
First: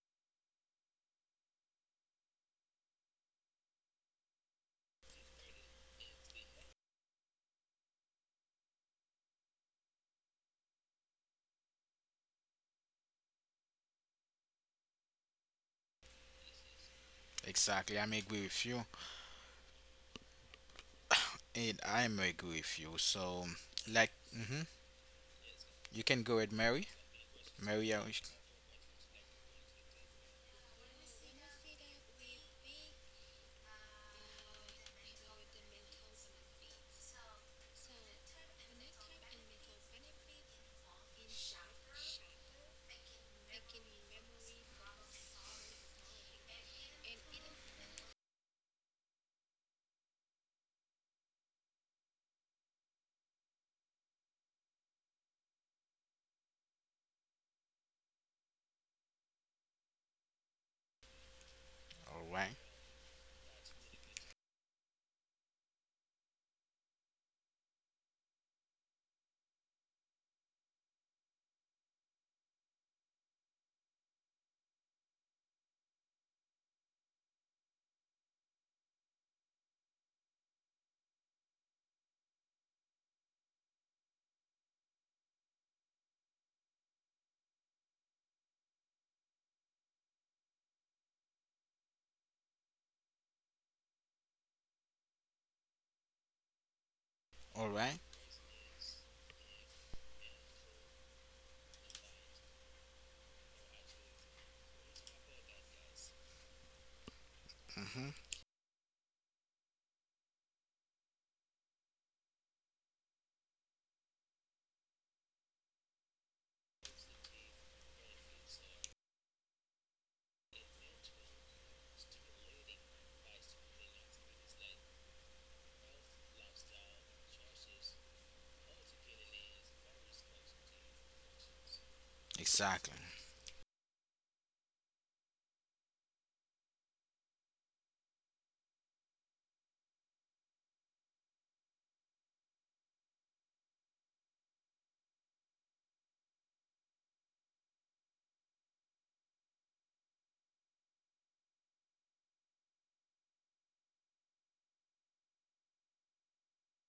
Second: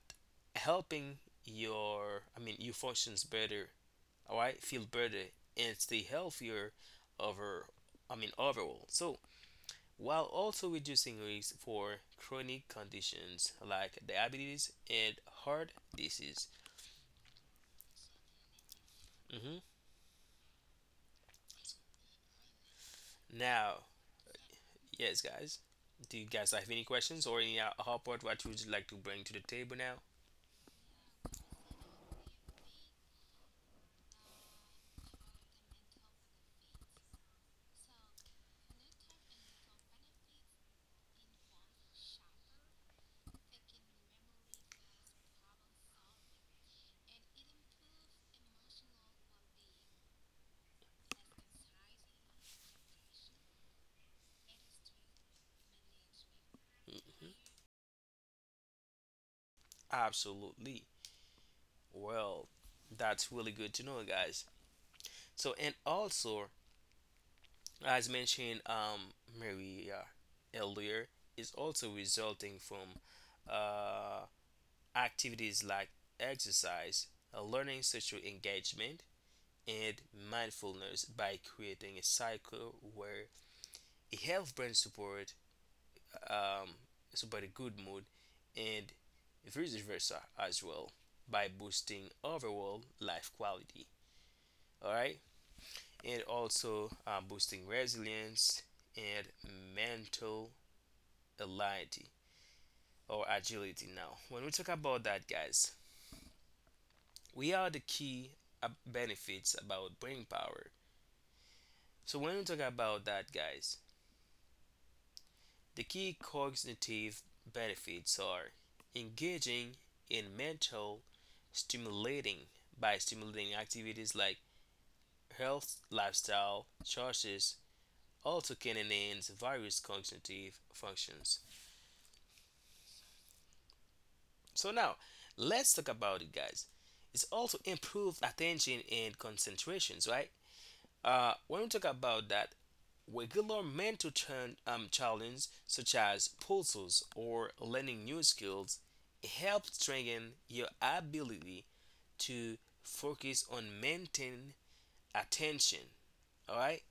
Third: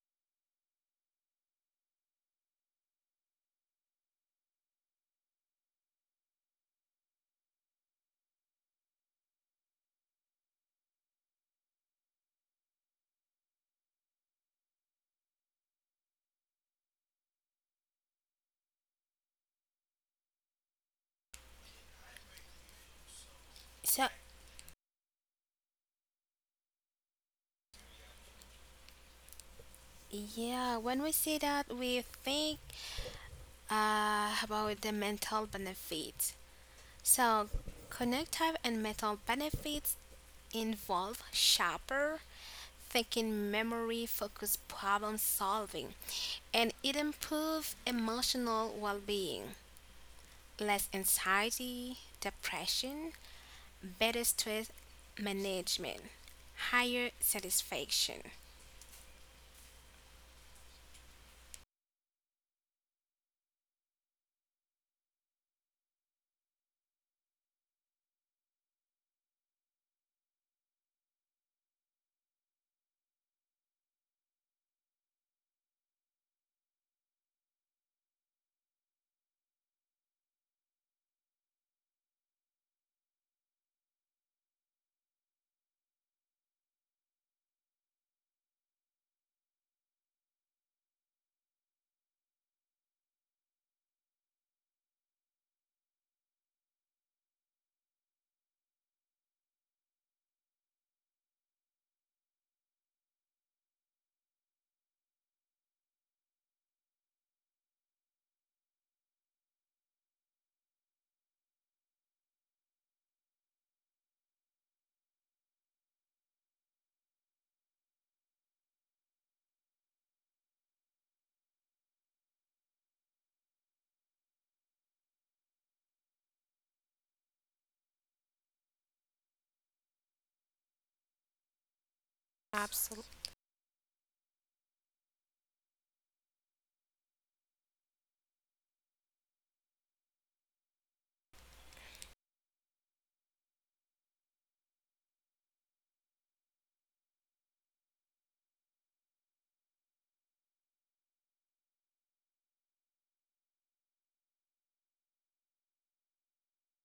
helping your, I mean, you functions better. All right, feel better and stay healthier over, I mean, overall. So while also reducing risk for chronic conditions like diabetes and heart disease.
Exactly, I'm agree with you,
Hmm.
and I'm agree with you. So,
Now,
So,
like,
yes, guys,
you
do
can
you
go
guys
with
have any
Mary.
questions or any
Mary, all
hot part what you would like to bring to the table now?
yeah, when we say that, we think about the mental benefits. So, connective and metal benefits involve sharper thinking, memory, focus, problem solving, and it improves emotional well being, less anxiety, depression, better stress management, higher
Mm-hmm.
satisfaction.
Absolutely. Well,
right,
that's really good to know, guys. So, and also, as mentioned, Maria earlier, is also resulting from uh, activities like exercise, learning social engagement, and mindfulness by creating a cycle where a health brand support, um, support a good mood, and vice versa as well by boosting overall life quality. All right, and also boosting
all right.
resilience and mental agility or agility. Now, when we talk about that, guys, we are the
Mm-hmm.
key benefits about brain power. So when we talk about that, guys, the key cognitive benefits are engaging in mental stimulating by stimulating activities like health, lifestyle, choices, also can enhance various cognitive functions.
Exactly,
Absolutely.
So now, let's talk about it, guys. It's also improved attention and concentrations, right? When we talk about that, regular challenges, such as puzzles or learning new skills, help strengthen your ability to focus on maintaining attention. All right.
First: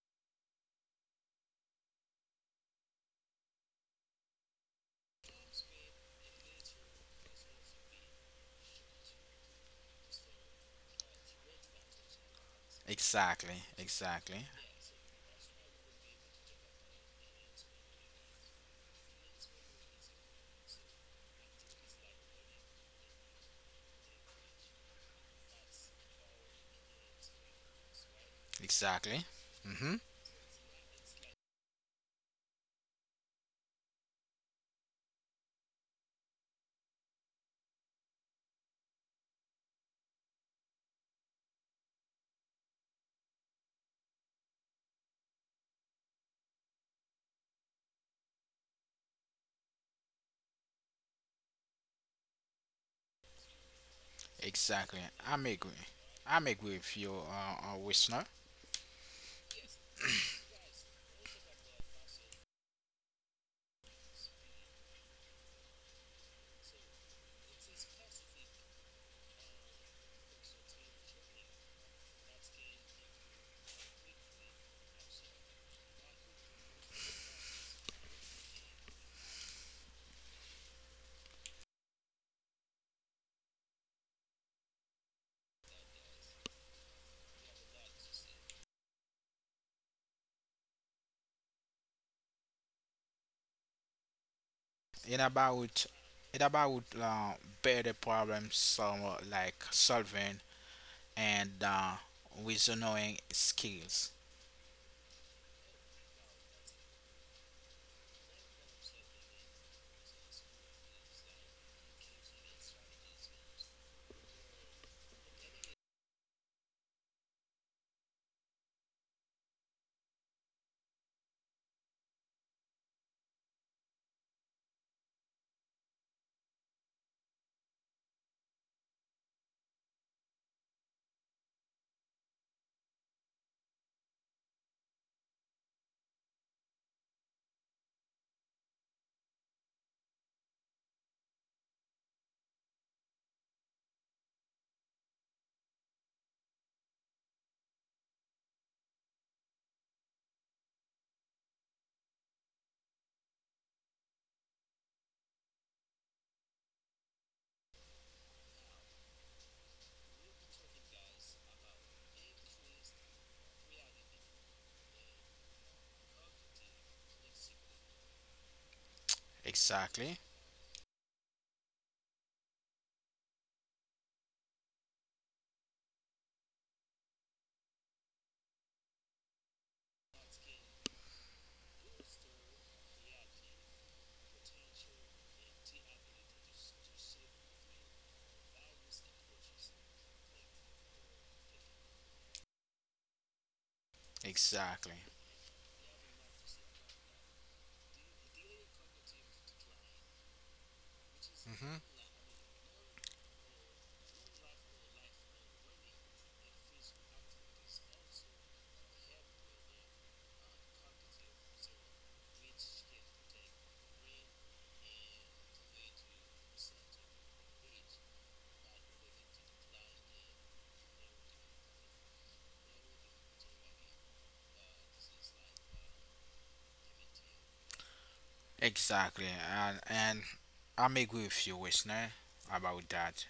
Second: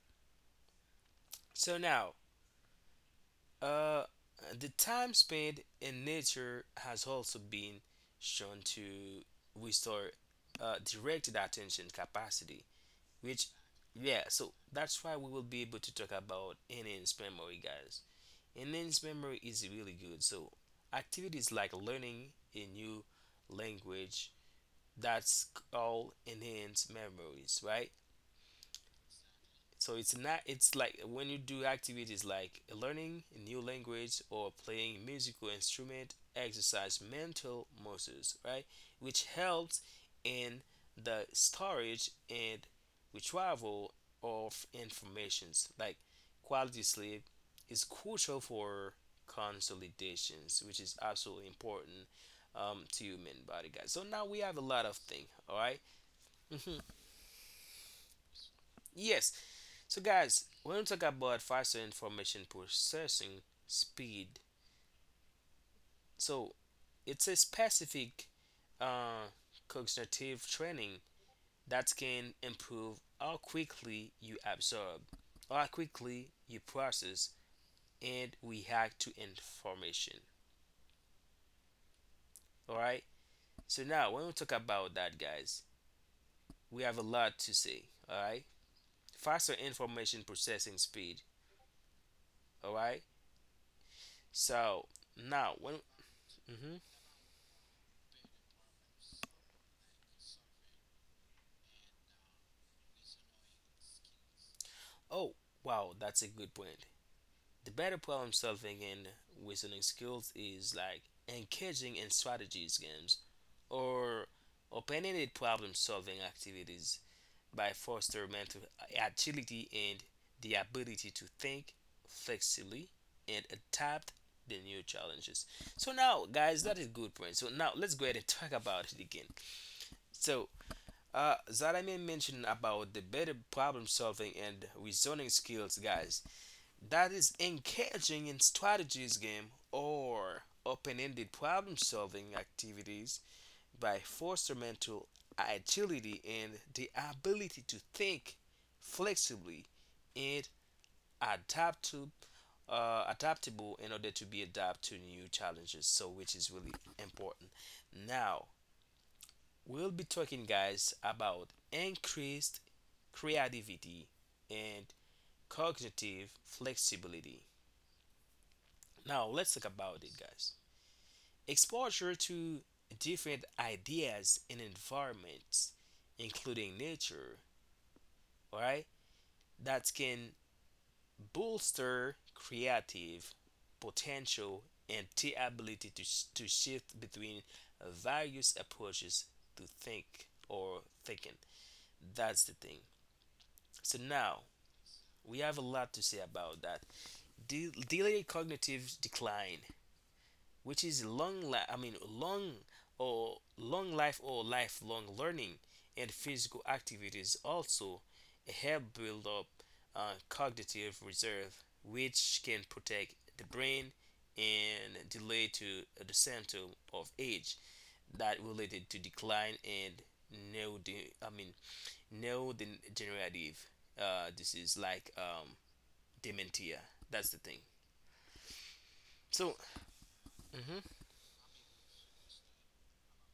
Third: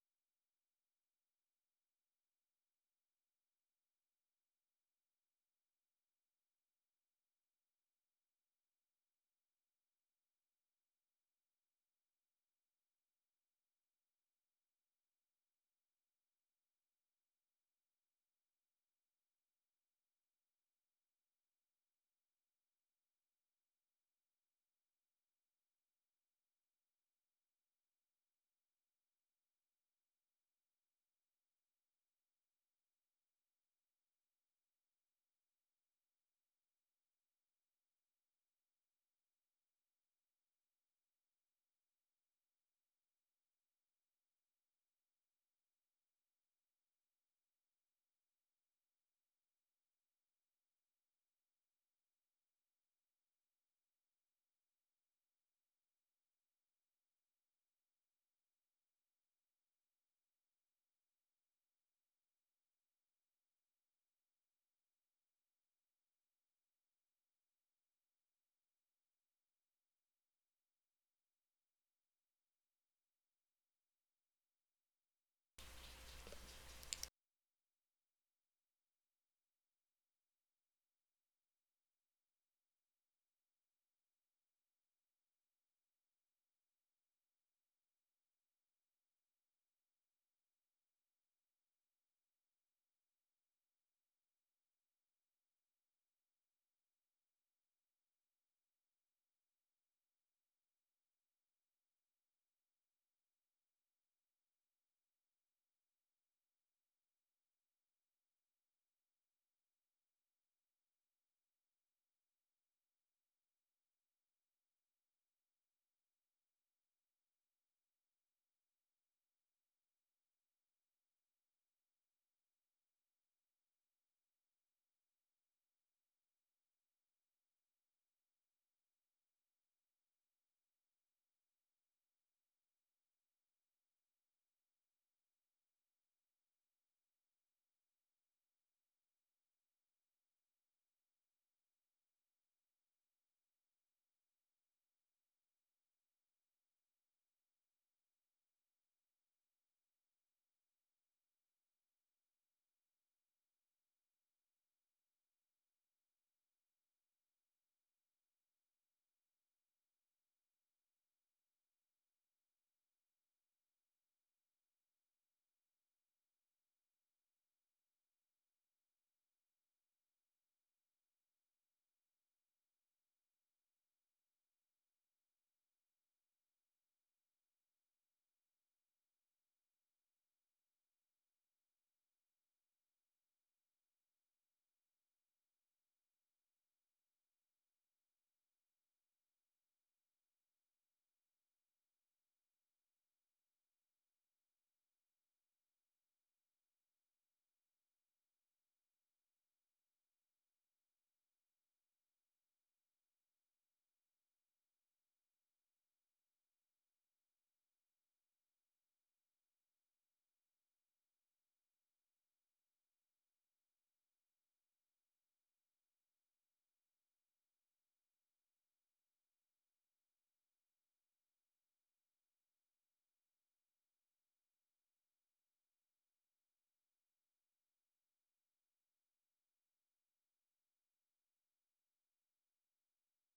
So now, uh, the time spent in nature has also been shown to restore directed attention capacity, which
exactly,
yeah.
exactly,
So that's why we will be able to talk about any memory, guys. Enhanced memory is really good. So, activities like learning a new language that's all enhanced memories, right?
exactly. Mm-hmm.
So it's not it's like when you do activities like learning a new language or playing musical instrument exercise mental muscles, right? Which helps in the storage and retrieval of informations. Like quality sleep is crucial for consolidations, which is absolutely important to human body guys. So now we have a lot of
Exactly.
thing,
I'm
all
agree.
right?
I'm agree
Mhm.
with you, listener.
Yes, so, guys, when we talk about faster information processing speed, so it's a specific uh, cognitive training that can improve how quickly you absorb, how quickly you process, and react to information. All right. So now, when we talk about that, guys, we have a lot to say. All right. Faster information processing speed. All right. So
It
now, when.
about it about
Mhm.
better problem like solving and with knowing skills.
Oh, wow, that's a good point. The better problem solving and reasoning skills is like engaging in strategies games or open-ended problem solving activities by foster mental agility and the ability to think flexibly and adapt the new challenges. So now, guys, that is good point. So now let's go ahead and talk about it again. So Zalamin mentioned about the better problem solving and reasoning skills, guys that is engaging in strategies game or open-ended problem-solving activities by foster mental agility and the ability to think flexibly and adapt to adaptable in order to be adapt to new challenges so which is really important now we'll be talking guys about increased creativity and cognitive flexibility. Now let's talk about it,
Exactly,
guys. Exposure to different ideas and environments, including nature, all right, that can bolster creative potential and the ability to, to shift between various approaches to think or thinking. That's the thing. So now
exactly,
we have a lot to say about that. Delayed cognitive decline which is I
hmm
mean long or long life or lifelong learning and physical activities also help build up cognitive reserve which can protect the brain and delay to the symptom of age that related to decline and no I mean no degenerative disease like dementia. That's the thing.
exactly.
So
And
mhm.
I'm agree with you, listener, about that.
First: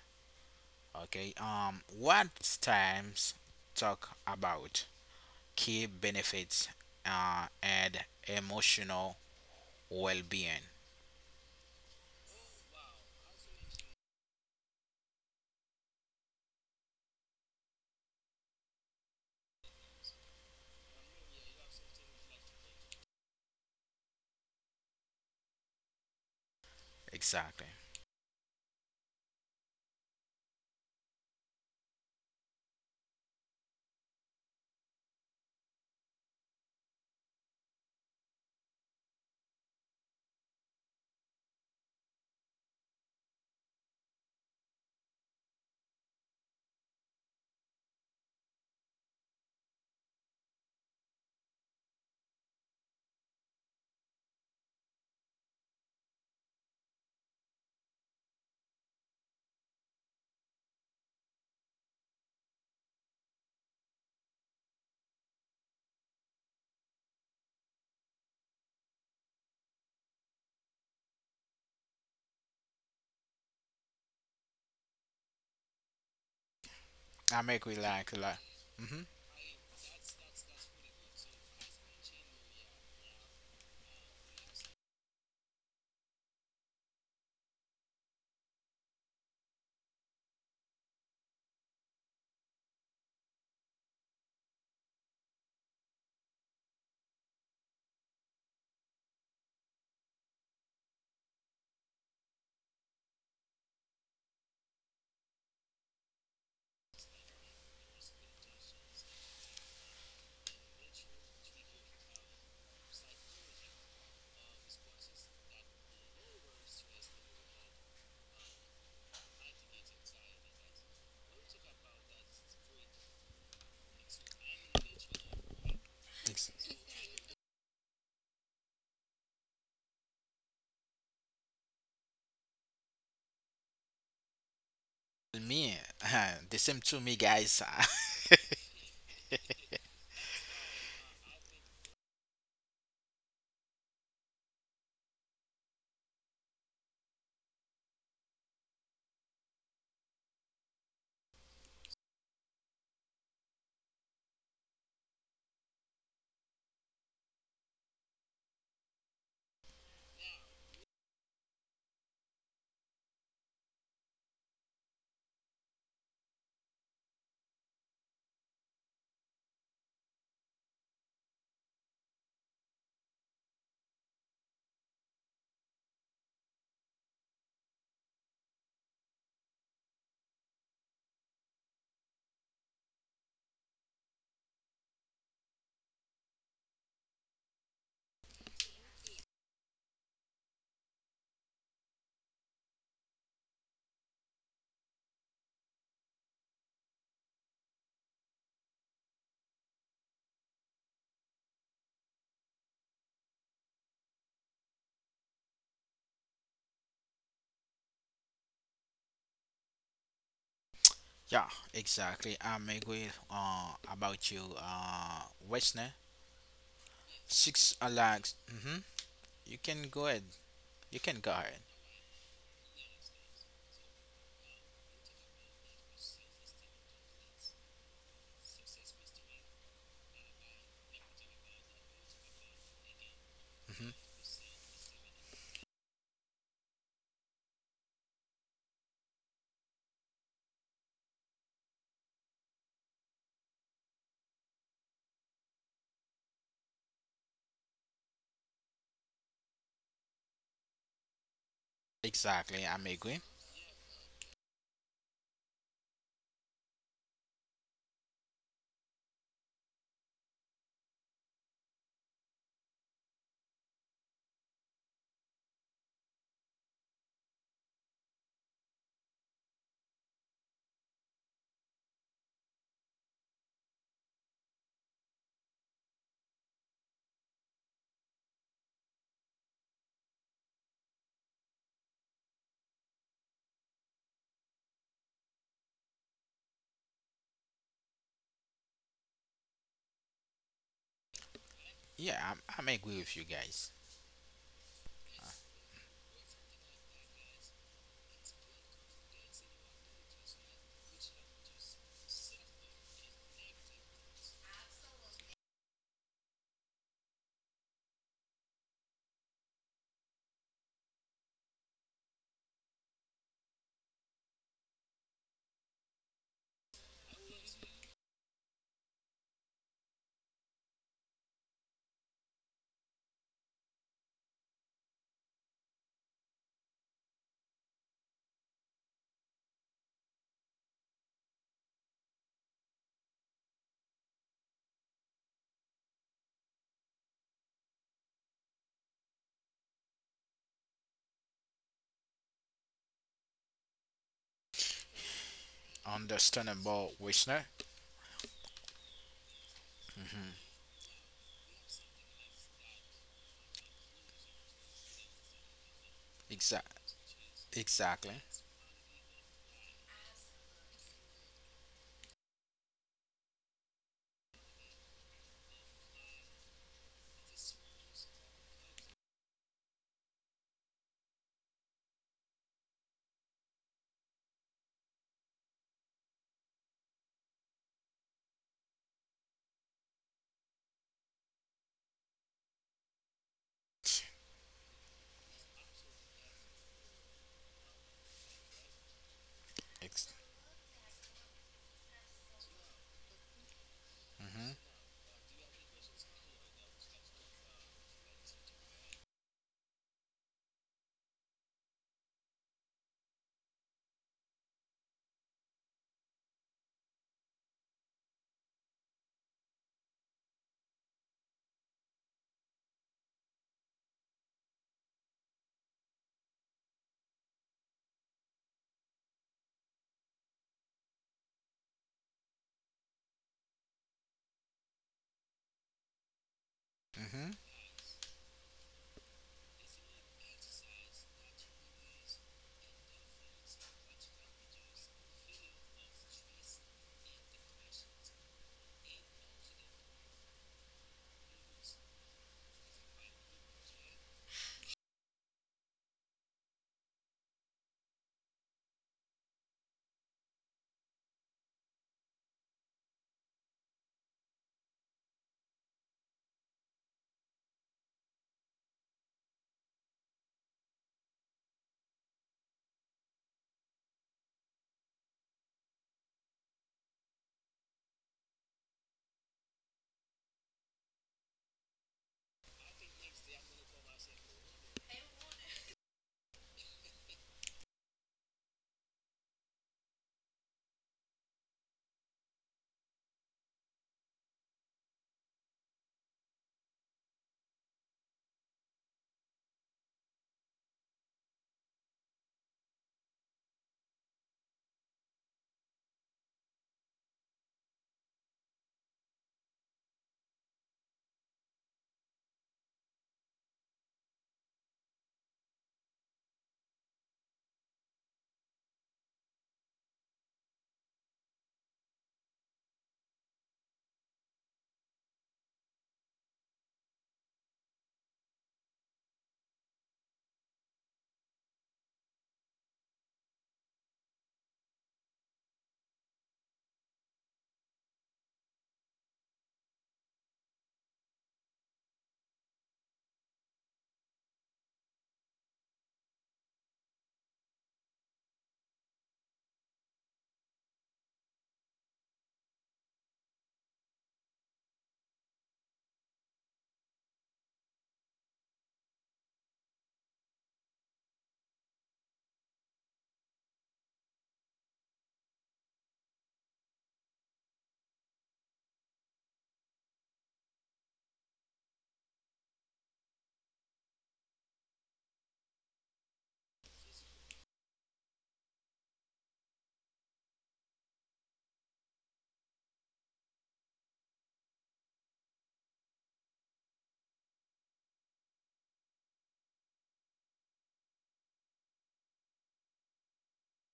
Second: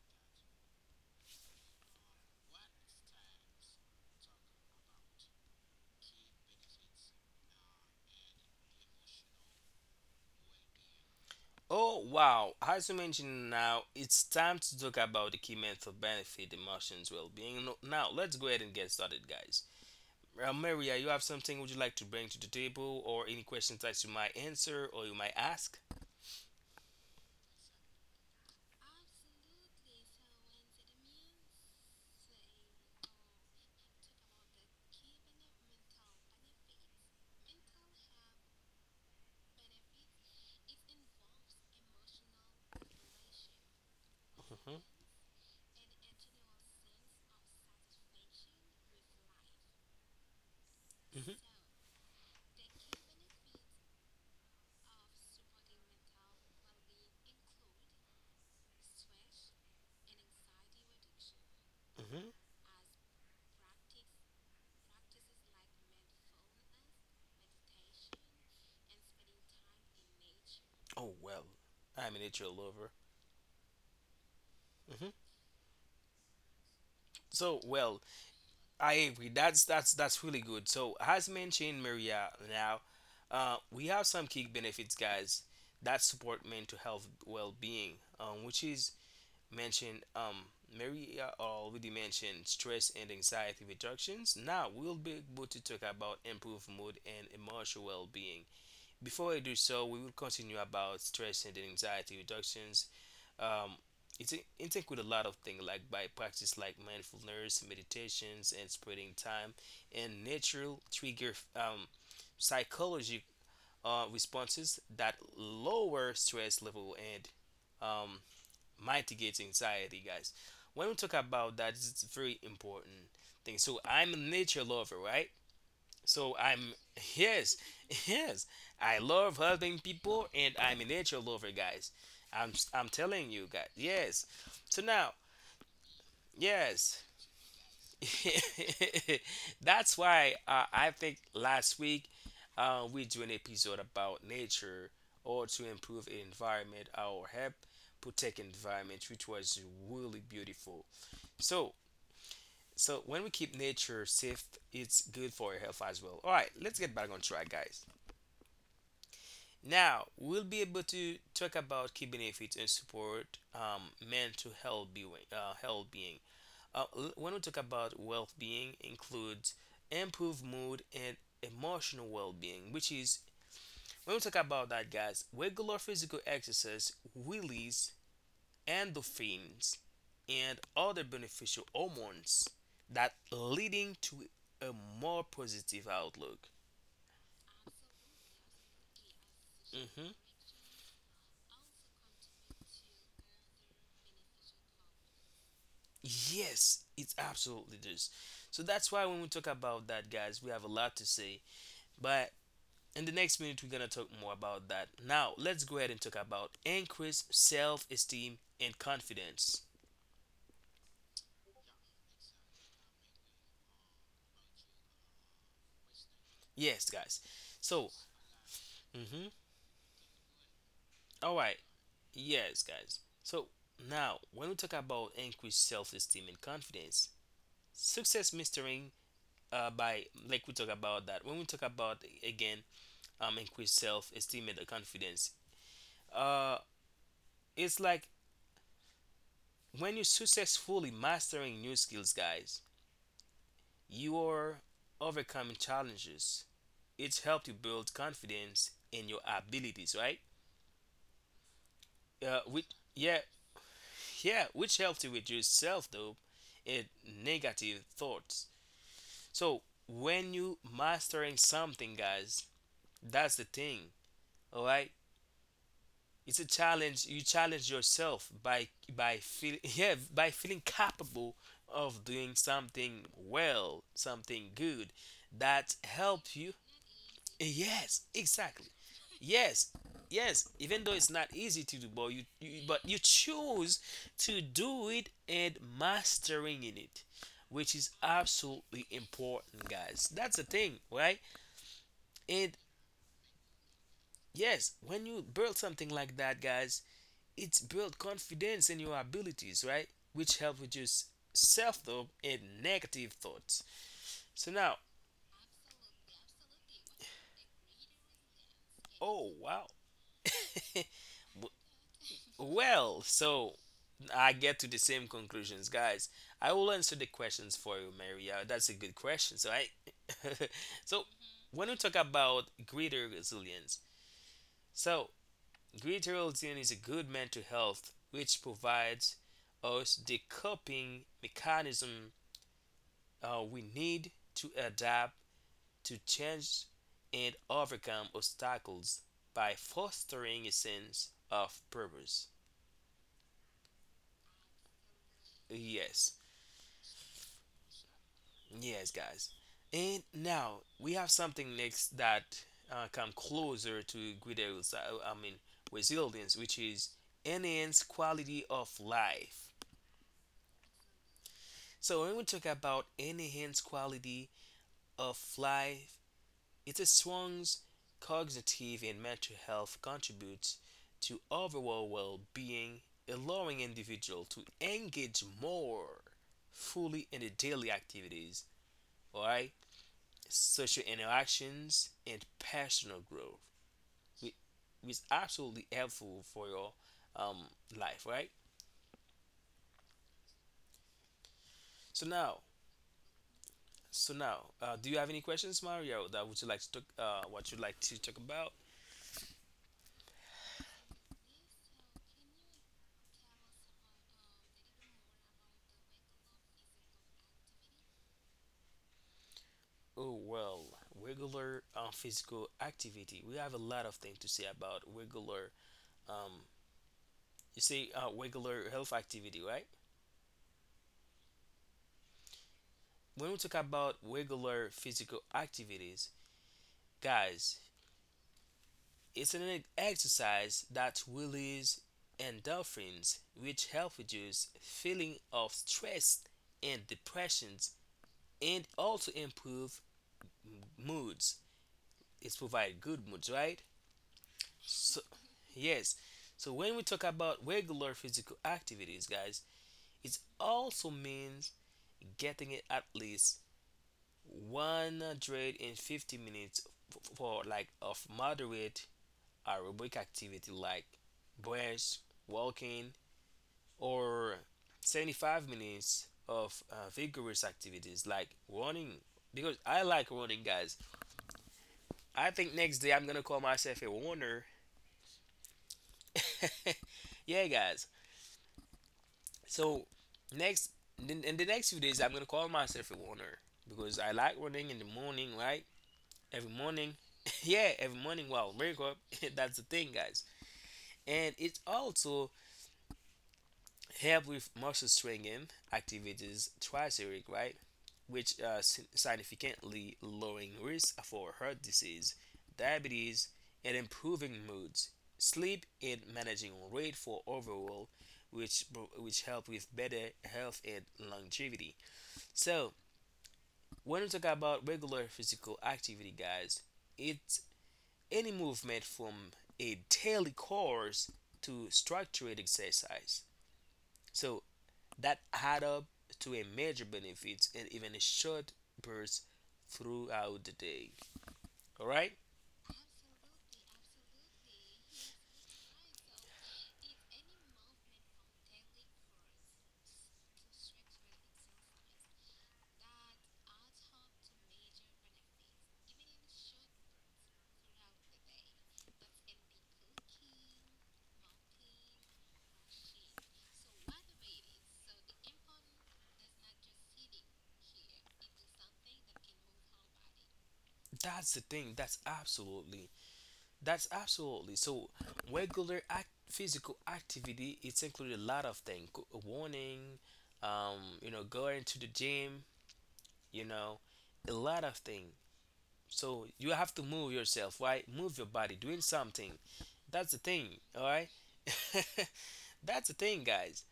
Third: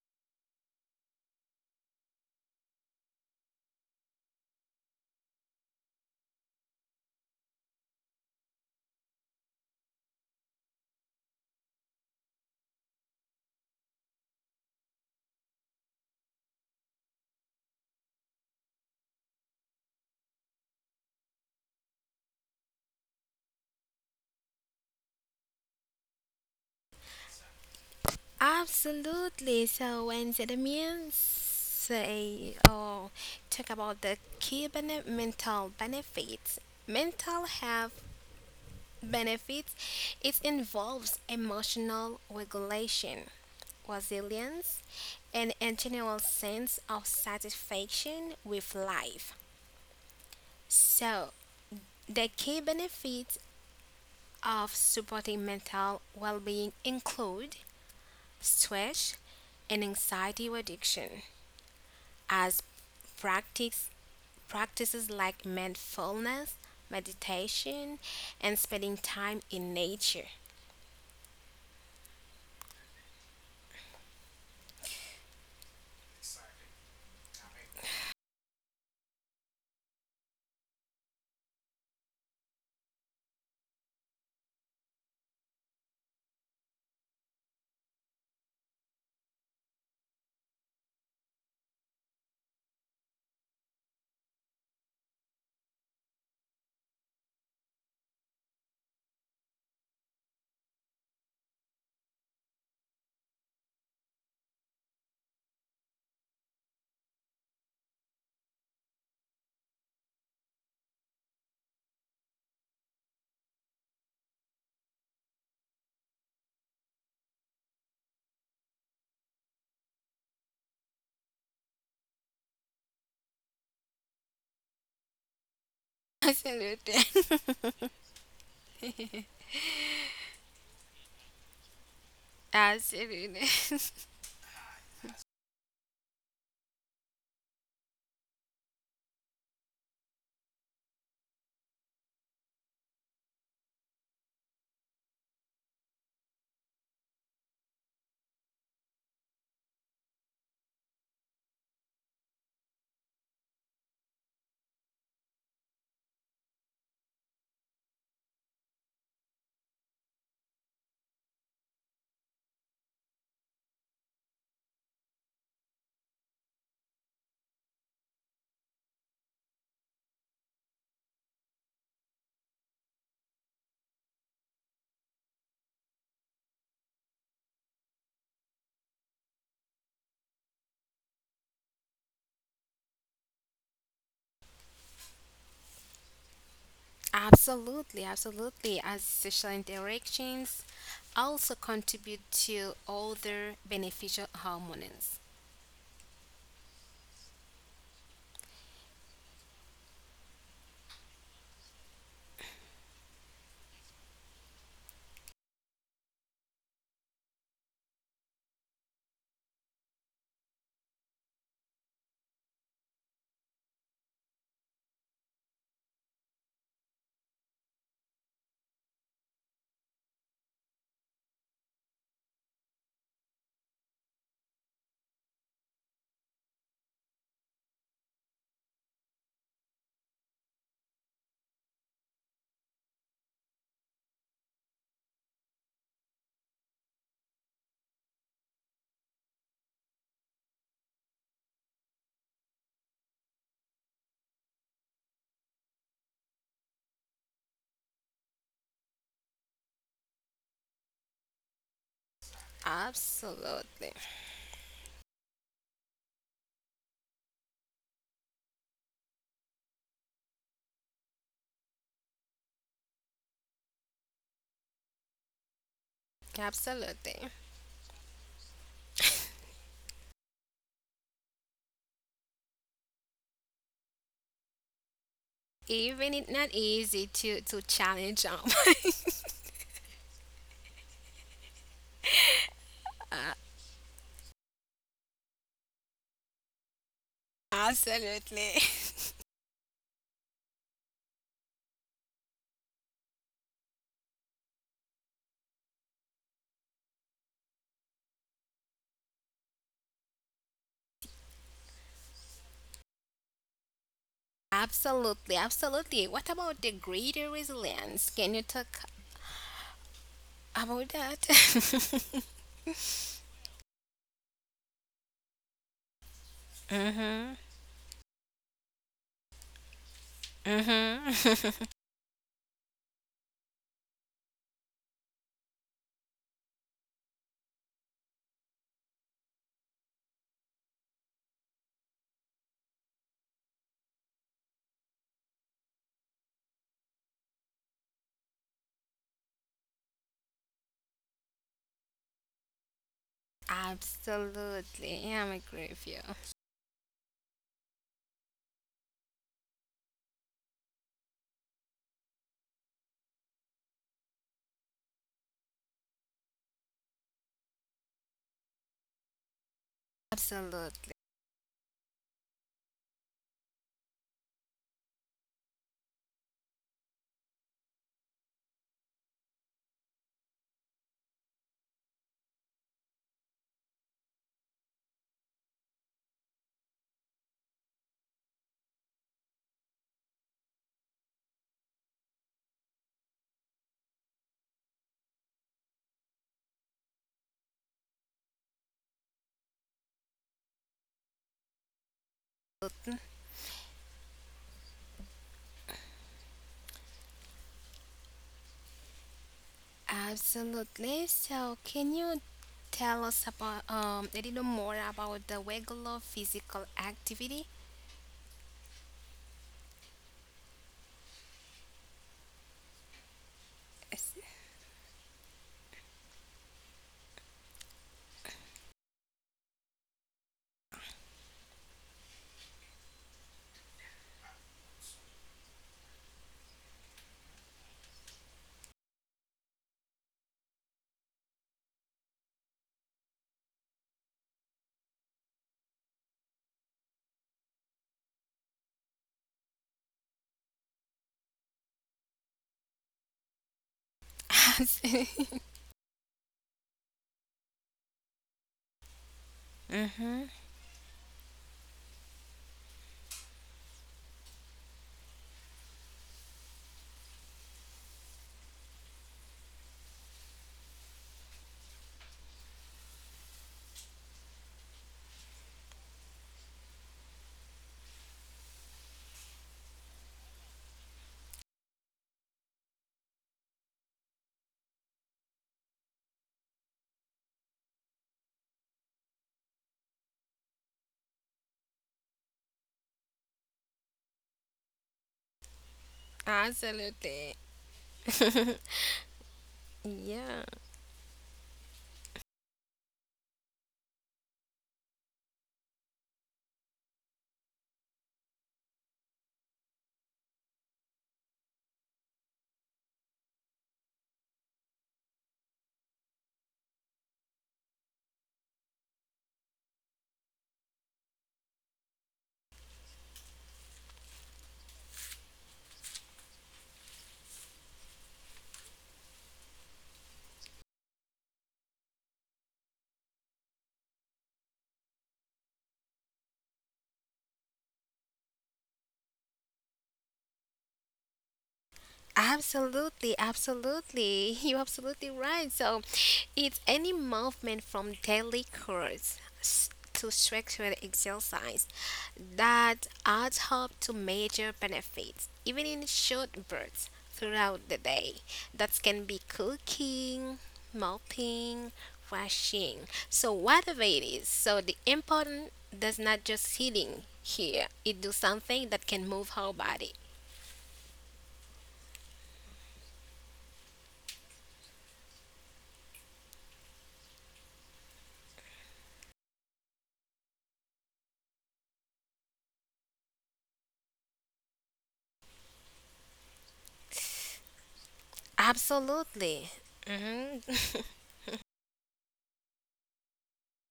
Okay. What times talk about key benefits and emotional well-being.
Oh wow, as you mentioned now, it's time to talk about the key mental benefit, emotions, well-being. No- Now, let's go ahead and get started, guys. Maria, you have something would you like to bring to the table, or any questions that you might answer or you might ask?
Exactly.
Absolutely. So when the means say or talk about the mental benefits, mental health benefits, it involves emotional regulation,
Hmm.
resilience, and a general sense of satisfaction with life. So,
Hmm.
the key benefits of supporting mental well being include stress, and anxiety reduction
Hmm.
as practice, practices like mindfulness, meditation, and spending time in nature.
Oh well, I'm a nature lover. Hmm.
I
So
make we
well,
like like.
I
Mm-hmm.
agree. That's that's really good. So as mentioned, Maria, now we have some key benefits, guys, that support mental health well-being, which is mentioned Mary already mentioned stress and anxiety reductions. Now we'll be able to talk about improved mood and emotional well-being. Before I do so, we will continue about stress and anxiety reductions. Um, it's include a lot of things like by practice like mindfulness, meditations, and spending time, and natural trigger psychology responses that lower stress level and um, mitigate anxiety, guys. When we talk about that, it's a very important thing. So I'm a nature lover, right? So I'm
Absolutely.
yes, yes. I love helping people, and I'm a nature lover, guys. I'm telling
Absolutely.
you, guys. Yes. So now,
Me, the same to
yes.
me, guys.
That's why I think last week we do an episode about nature or to improve environment our help protect environment, which was really beautiful. So, so when we keep nature safe, it's good for your health as well. All right, let's get back on track, guys. Now we'll be able to talk about key benefits and support mental health being when we talk about well-being includes improved mood and emotional well-being which is when we talk about that guys regular physical exercise release endorphins and other beneficial hormones that leading to a more positive outlook.
Absolutely, absolutely. As social
Hmm.
interactions also contribute to other beneficial hormones.
Yes, it absolutely does. So that's why when we talk about that guys we have a lot to say but in the next minute we're gonna talk more about that. Now let's go ahead and talk about increased self-esteem and confidence.
yeah, exactly. I'm agree about you, Westner.
Yes guys
Six
so
likes. Mm-hmm.
mhm,
You can go ahead. You can go
all
ahead.
right. Yes guys so now when we talk about increased self-esteem and confidence success mastering by like we talk about that when we talk about again increased
Mm-hmm.
self-esteem and the confidence uh it's like when you're successfully mastering new skills guys you are overcoming challenges it's helped you build confidence in your abilities, right?
Exactly.
Which
I'm agree.
yeah,
Absolutely.
yeah, which helps you reduce self doubt and negative thoughts. So when you mastering something, guys, that's the thing. All right, it's a challenge. You
Absolutely.
challenge yourself by feel yeah by feeling capable of doing something well, something good that
Even it's
helps
not
you.
easy to
Yes,
challenge them.
exactly. Yes, yes. Even though it's not easy to do, but you but you choose to do it and mastering in it, which is
Absolutely.
absolutely important, guys. That's the thing, right?
Yeah, I'm
And
agree with you guys.
yes, when you build something like that, guys, it's built confidence in your abilities, right? Which help reduce self-doubt and negative thoughts. So now,
Absolutely, absolutely. What about the greater resilience? Can you talk
oh wow,
about that?
W- well, so I get to the same conclusions, guys. I will answer the
Mhm.
questions for you, Maria. That's a good question. So I, so when
Mhm.
we talk about greater resilience, so greater resilience is a good mental health which provides us the coping mechanism we need to adapt to change and overcome obstacles by fostering a sense of purpose.
Absolutely. Yeah, I agree with you.
Yes,
Understandable, Westner.
yes, guys. And
Mm-hmm.
now we have something next that come closer to I mean, resilience, which
Exactly.
is enhanced
Exactly.
quality of life.
Absolutely.
So when we talk about enhanced quality of life, it's a strong's cognitive and mental health contributes to overall well-being, allowing individual to engage more fully in the daily activities. All right, social interactions, and personal growth, whi- which is absolutely helpful for your um, life, right?
Ex-
So now, so now,
mm-hmm.
do you have any questions, Mario, that would you like to talk, what you'd like to talk about?
Absolutely. So, can you tell us about a little more about the regular physical activity?
Oh well, regular physical activity. We have a lot of things
Yes.
to say about regular. Um, you say regular health activity, right? When we talk about regular physical activities,
Mm-hmm.
guys, it's an exercise that releases endorphins, which help reduce feeling of stress and depressions, and also improve moods. It's provide good moods, right? So, yes. So when we talk about regular physical activities, guys, it
Mhm.
also means getting it at least 150 minutes for like of moderate aerobic activity like breath, walking, or 75 minutes of vigorous activities like running because I like running, guys. I think next day I'm gonna call myself a runner. Yeah, guys. So next in the next few days I'm gonna call myself a runner because I like running in the morning, right? Every morning.
Absolutely.
Yeah, every morning while I wake up. That's the thing, guys.
Yeah.
And it's also help with muscle strengthening activities twice a week, right? Which significantly lowering risk for heart disease, diabetes, and improving moods, sleep, and managing weight for overall, which which help with better health and longevity. So when we talk about regular physical activity, guys, it's any movement from a daily course to structured exercise. So that add up to a major benefits in even a short burst throughout the day. All right?
Absolutely, absolutely. You're absolutely right. So, it's any movement from daily chores to structured exercise that adds up to major benefits, even in short bursts throughout the day. That can be cooking, mopping, washing. So, whatever it is, so the important does not just sitting here, it do something that can move our body.
That's the thing. That's absolutely. That's absolutely. So physical activity it's included a lot of things. Warning, going to the gym, you know, a lot of things. So you have to move yourself, right? Move your body, doing something.
Absolutely.
That's the
Hmm.
thing, all right? That's the thing, guys.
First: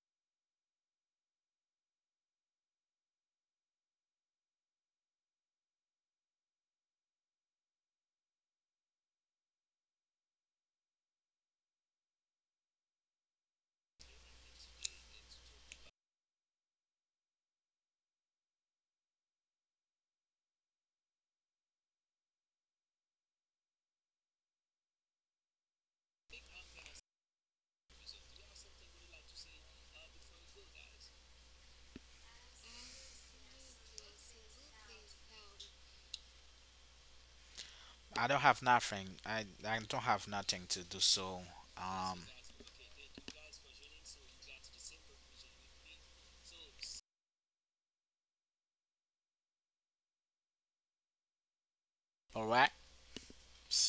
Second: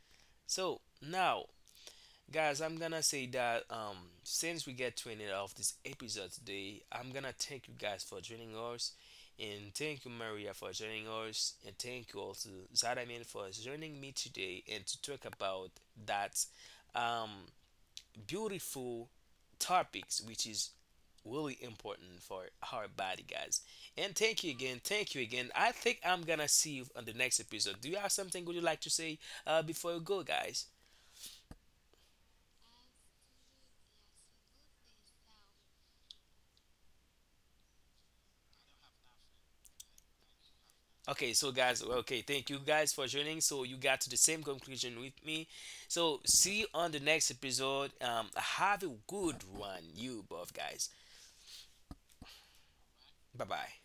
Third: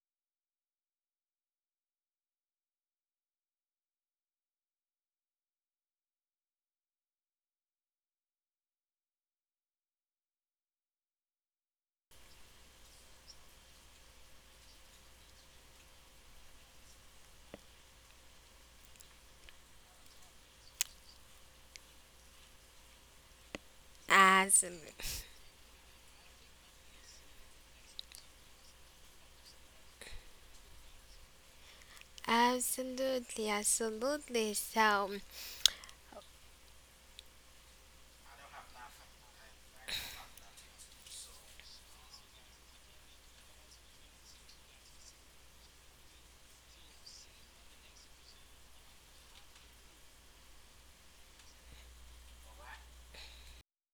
So now guys, I'm gonna say that since we get to an end of this episode today, I'm gonna thank you guys for joining us, and thank you Maria for joining us, and thank you also Zadamin for joining me today and to talk about that um, beautiful topics, which is really important for our body, guys. And thank you again,
Absolutely.
thank you again. I think I'm gonna see you on the next episode. Do you have something would you like to say before you go, guys?
Absolutely. Absolutely. So,
I don't have nothing. I don't have nothing to do.
Okay,
So,
so guys,
um,
okay, thank you guys for joining. So you got to the same conclusion with me. So see you on the next episode. Have a good one, you both guys.
all right.
Bye bye.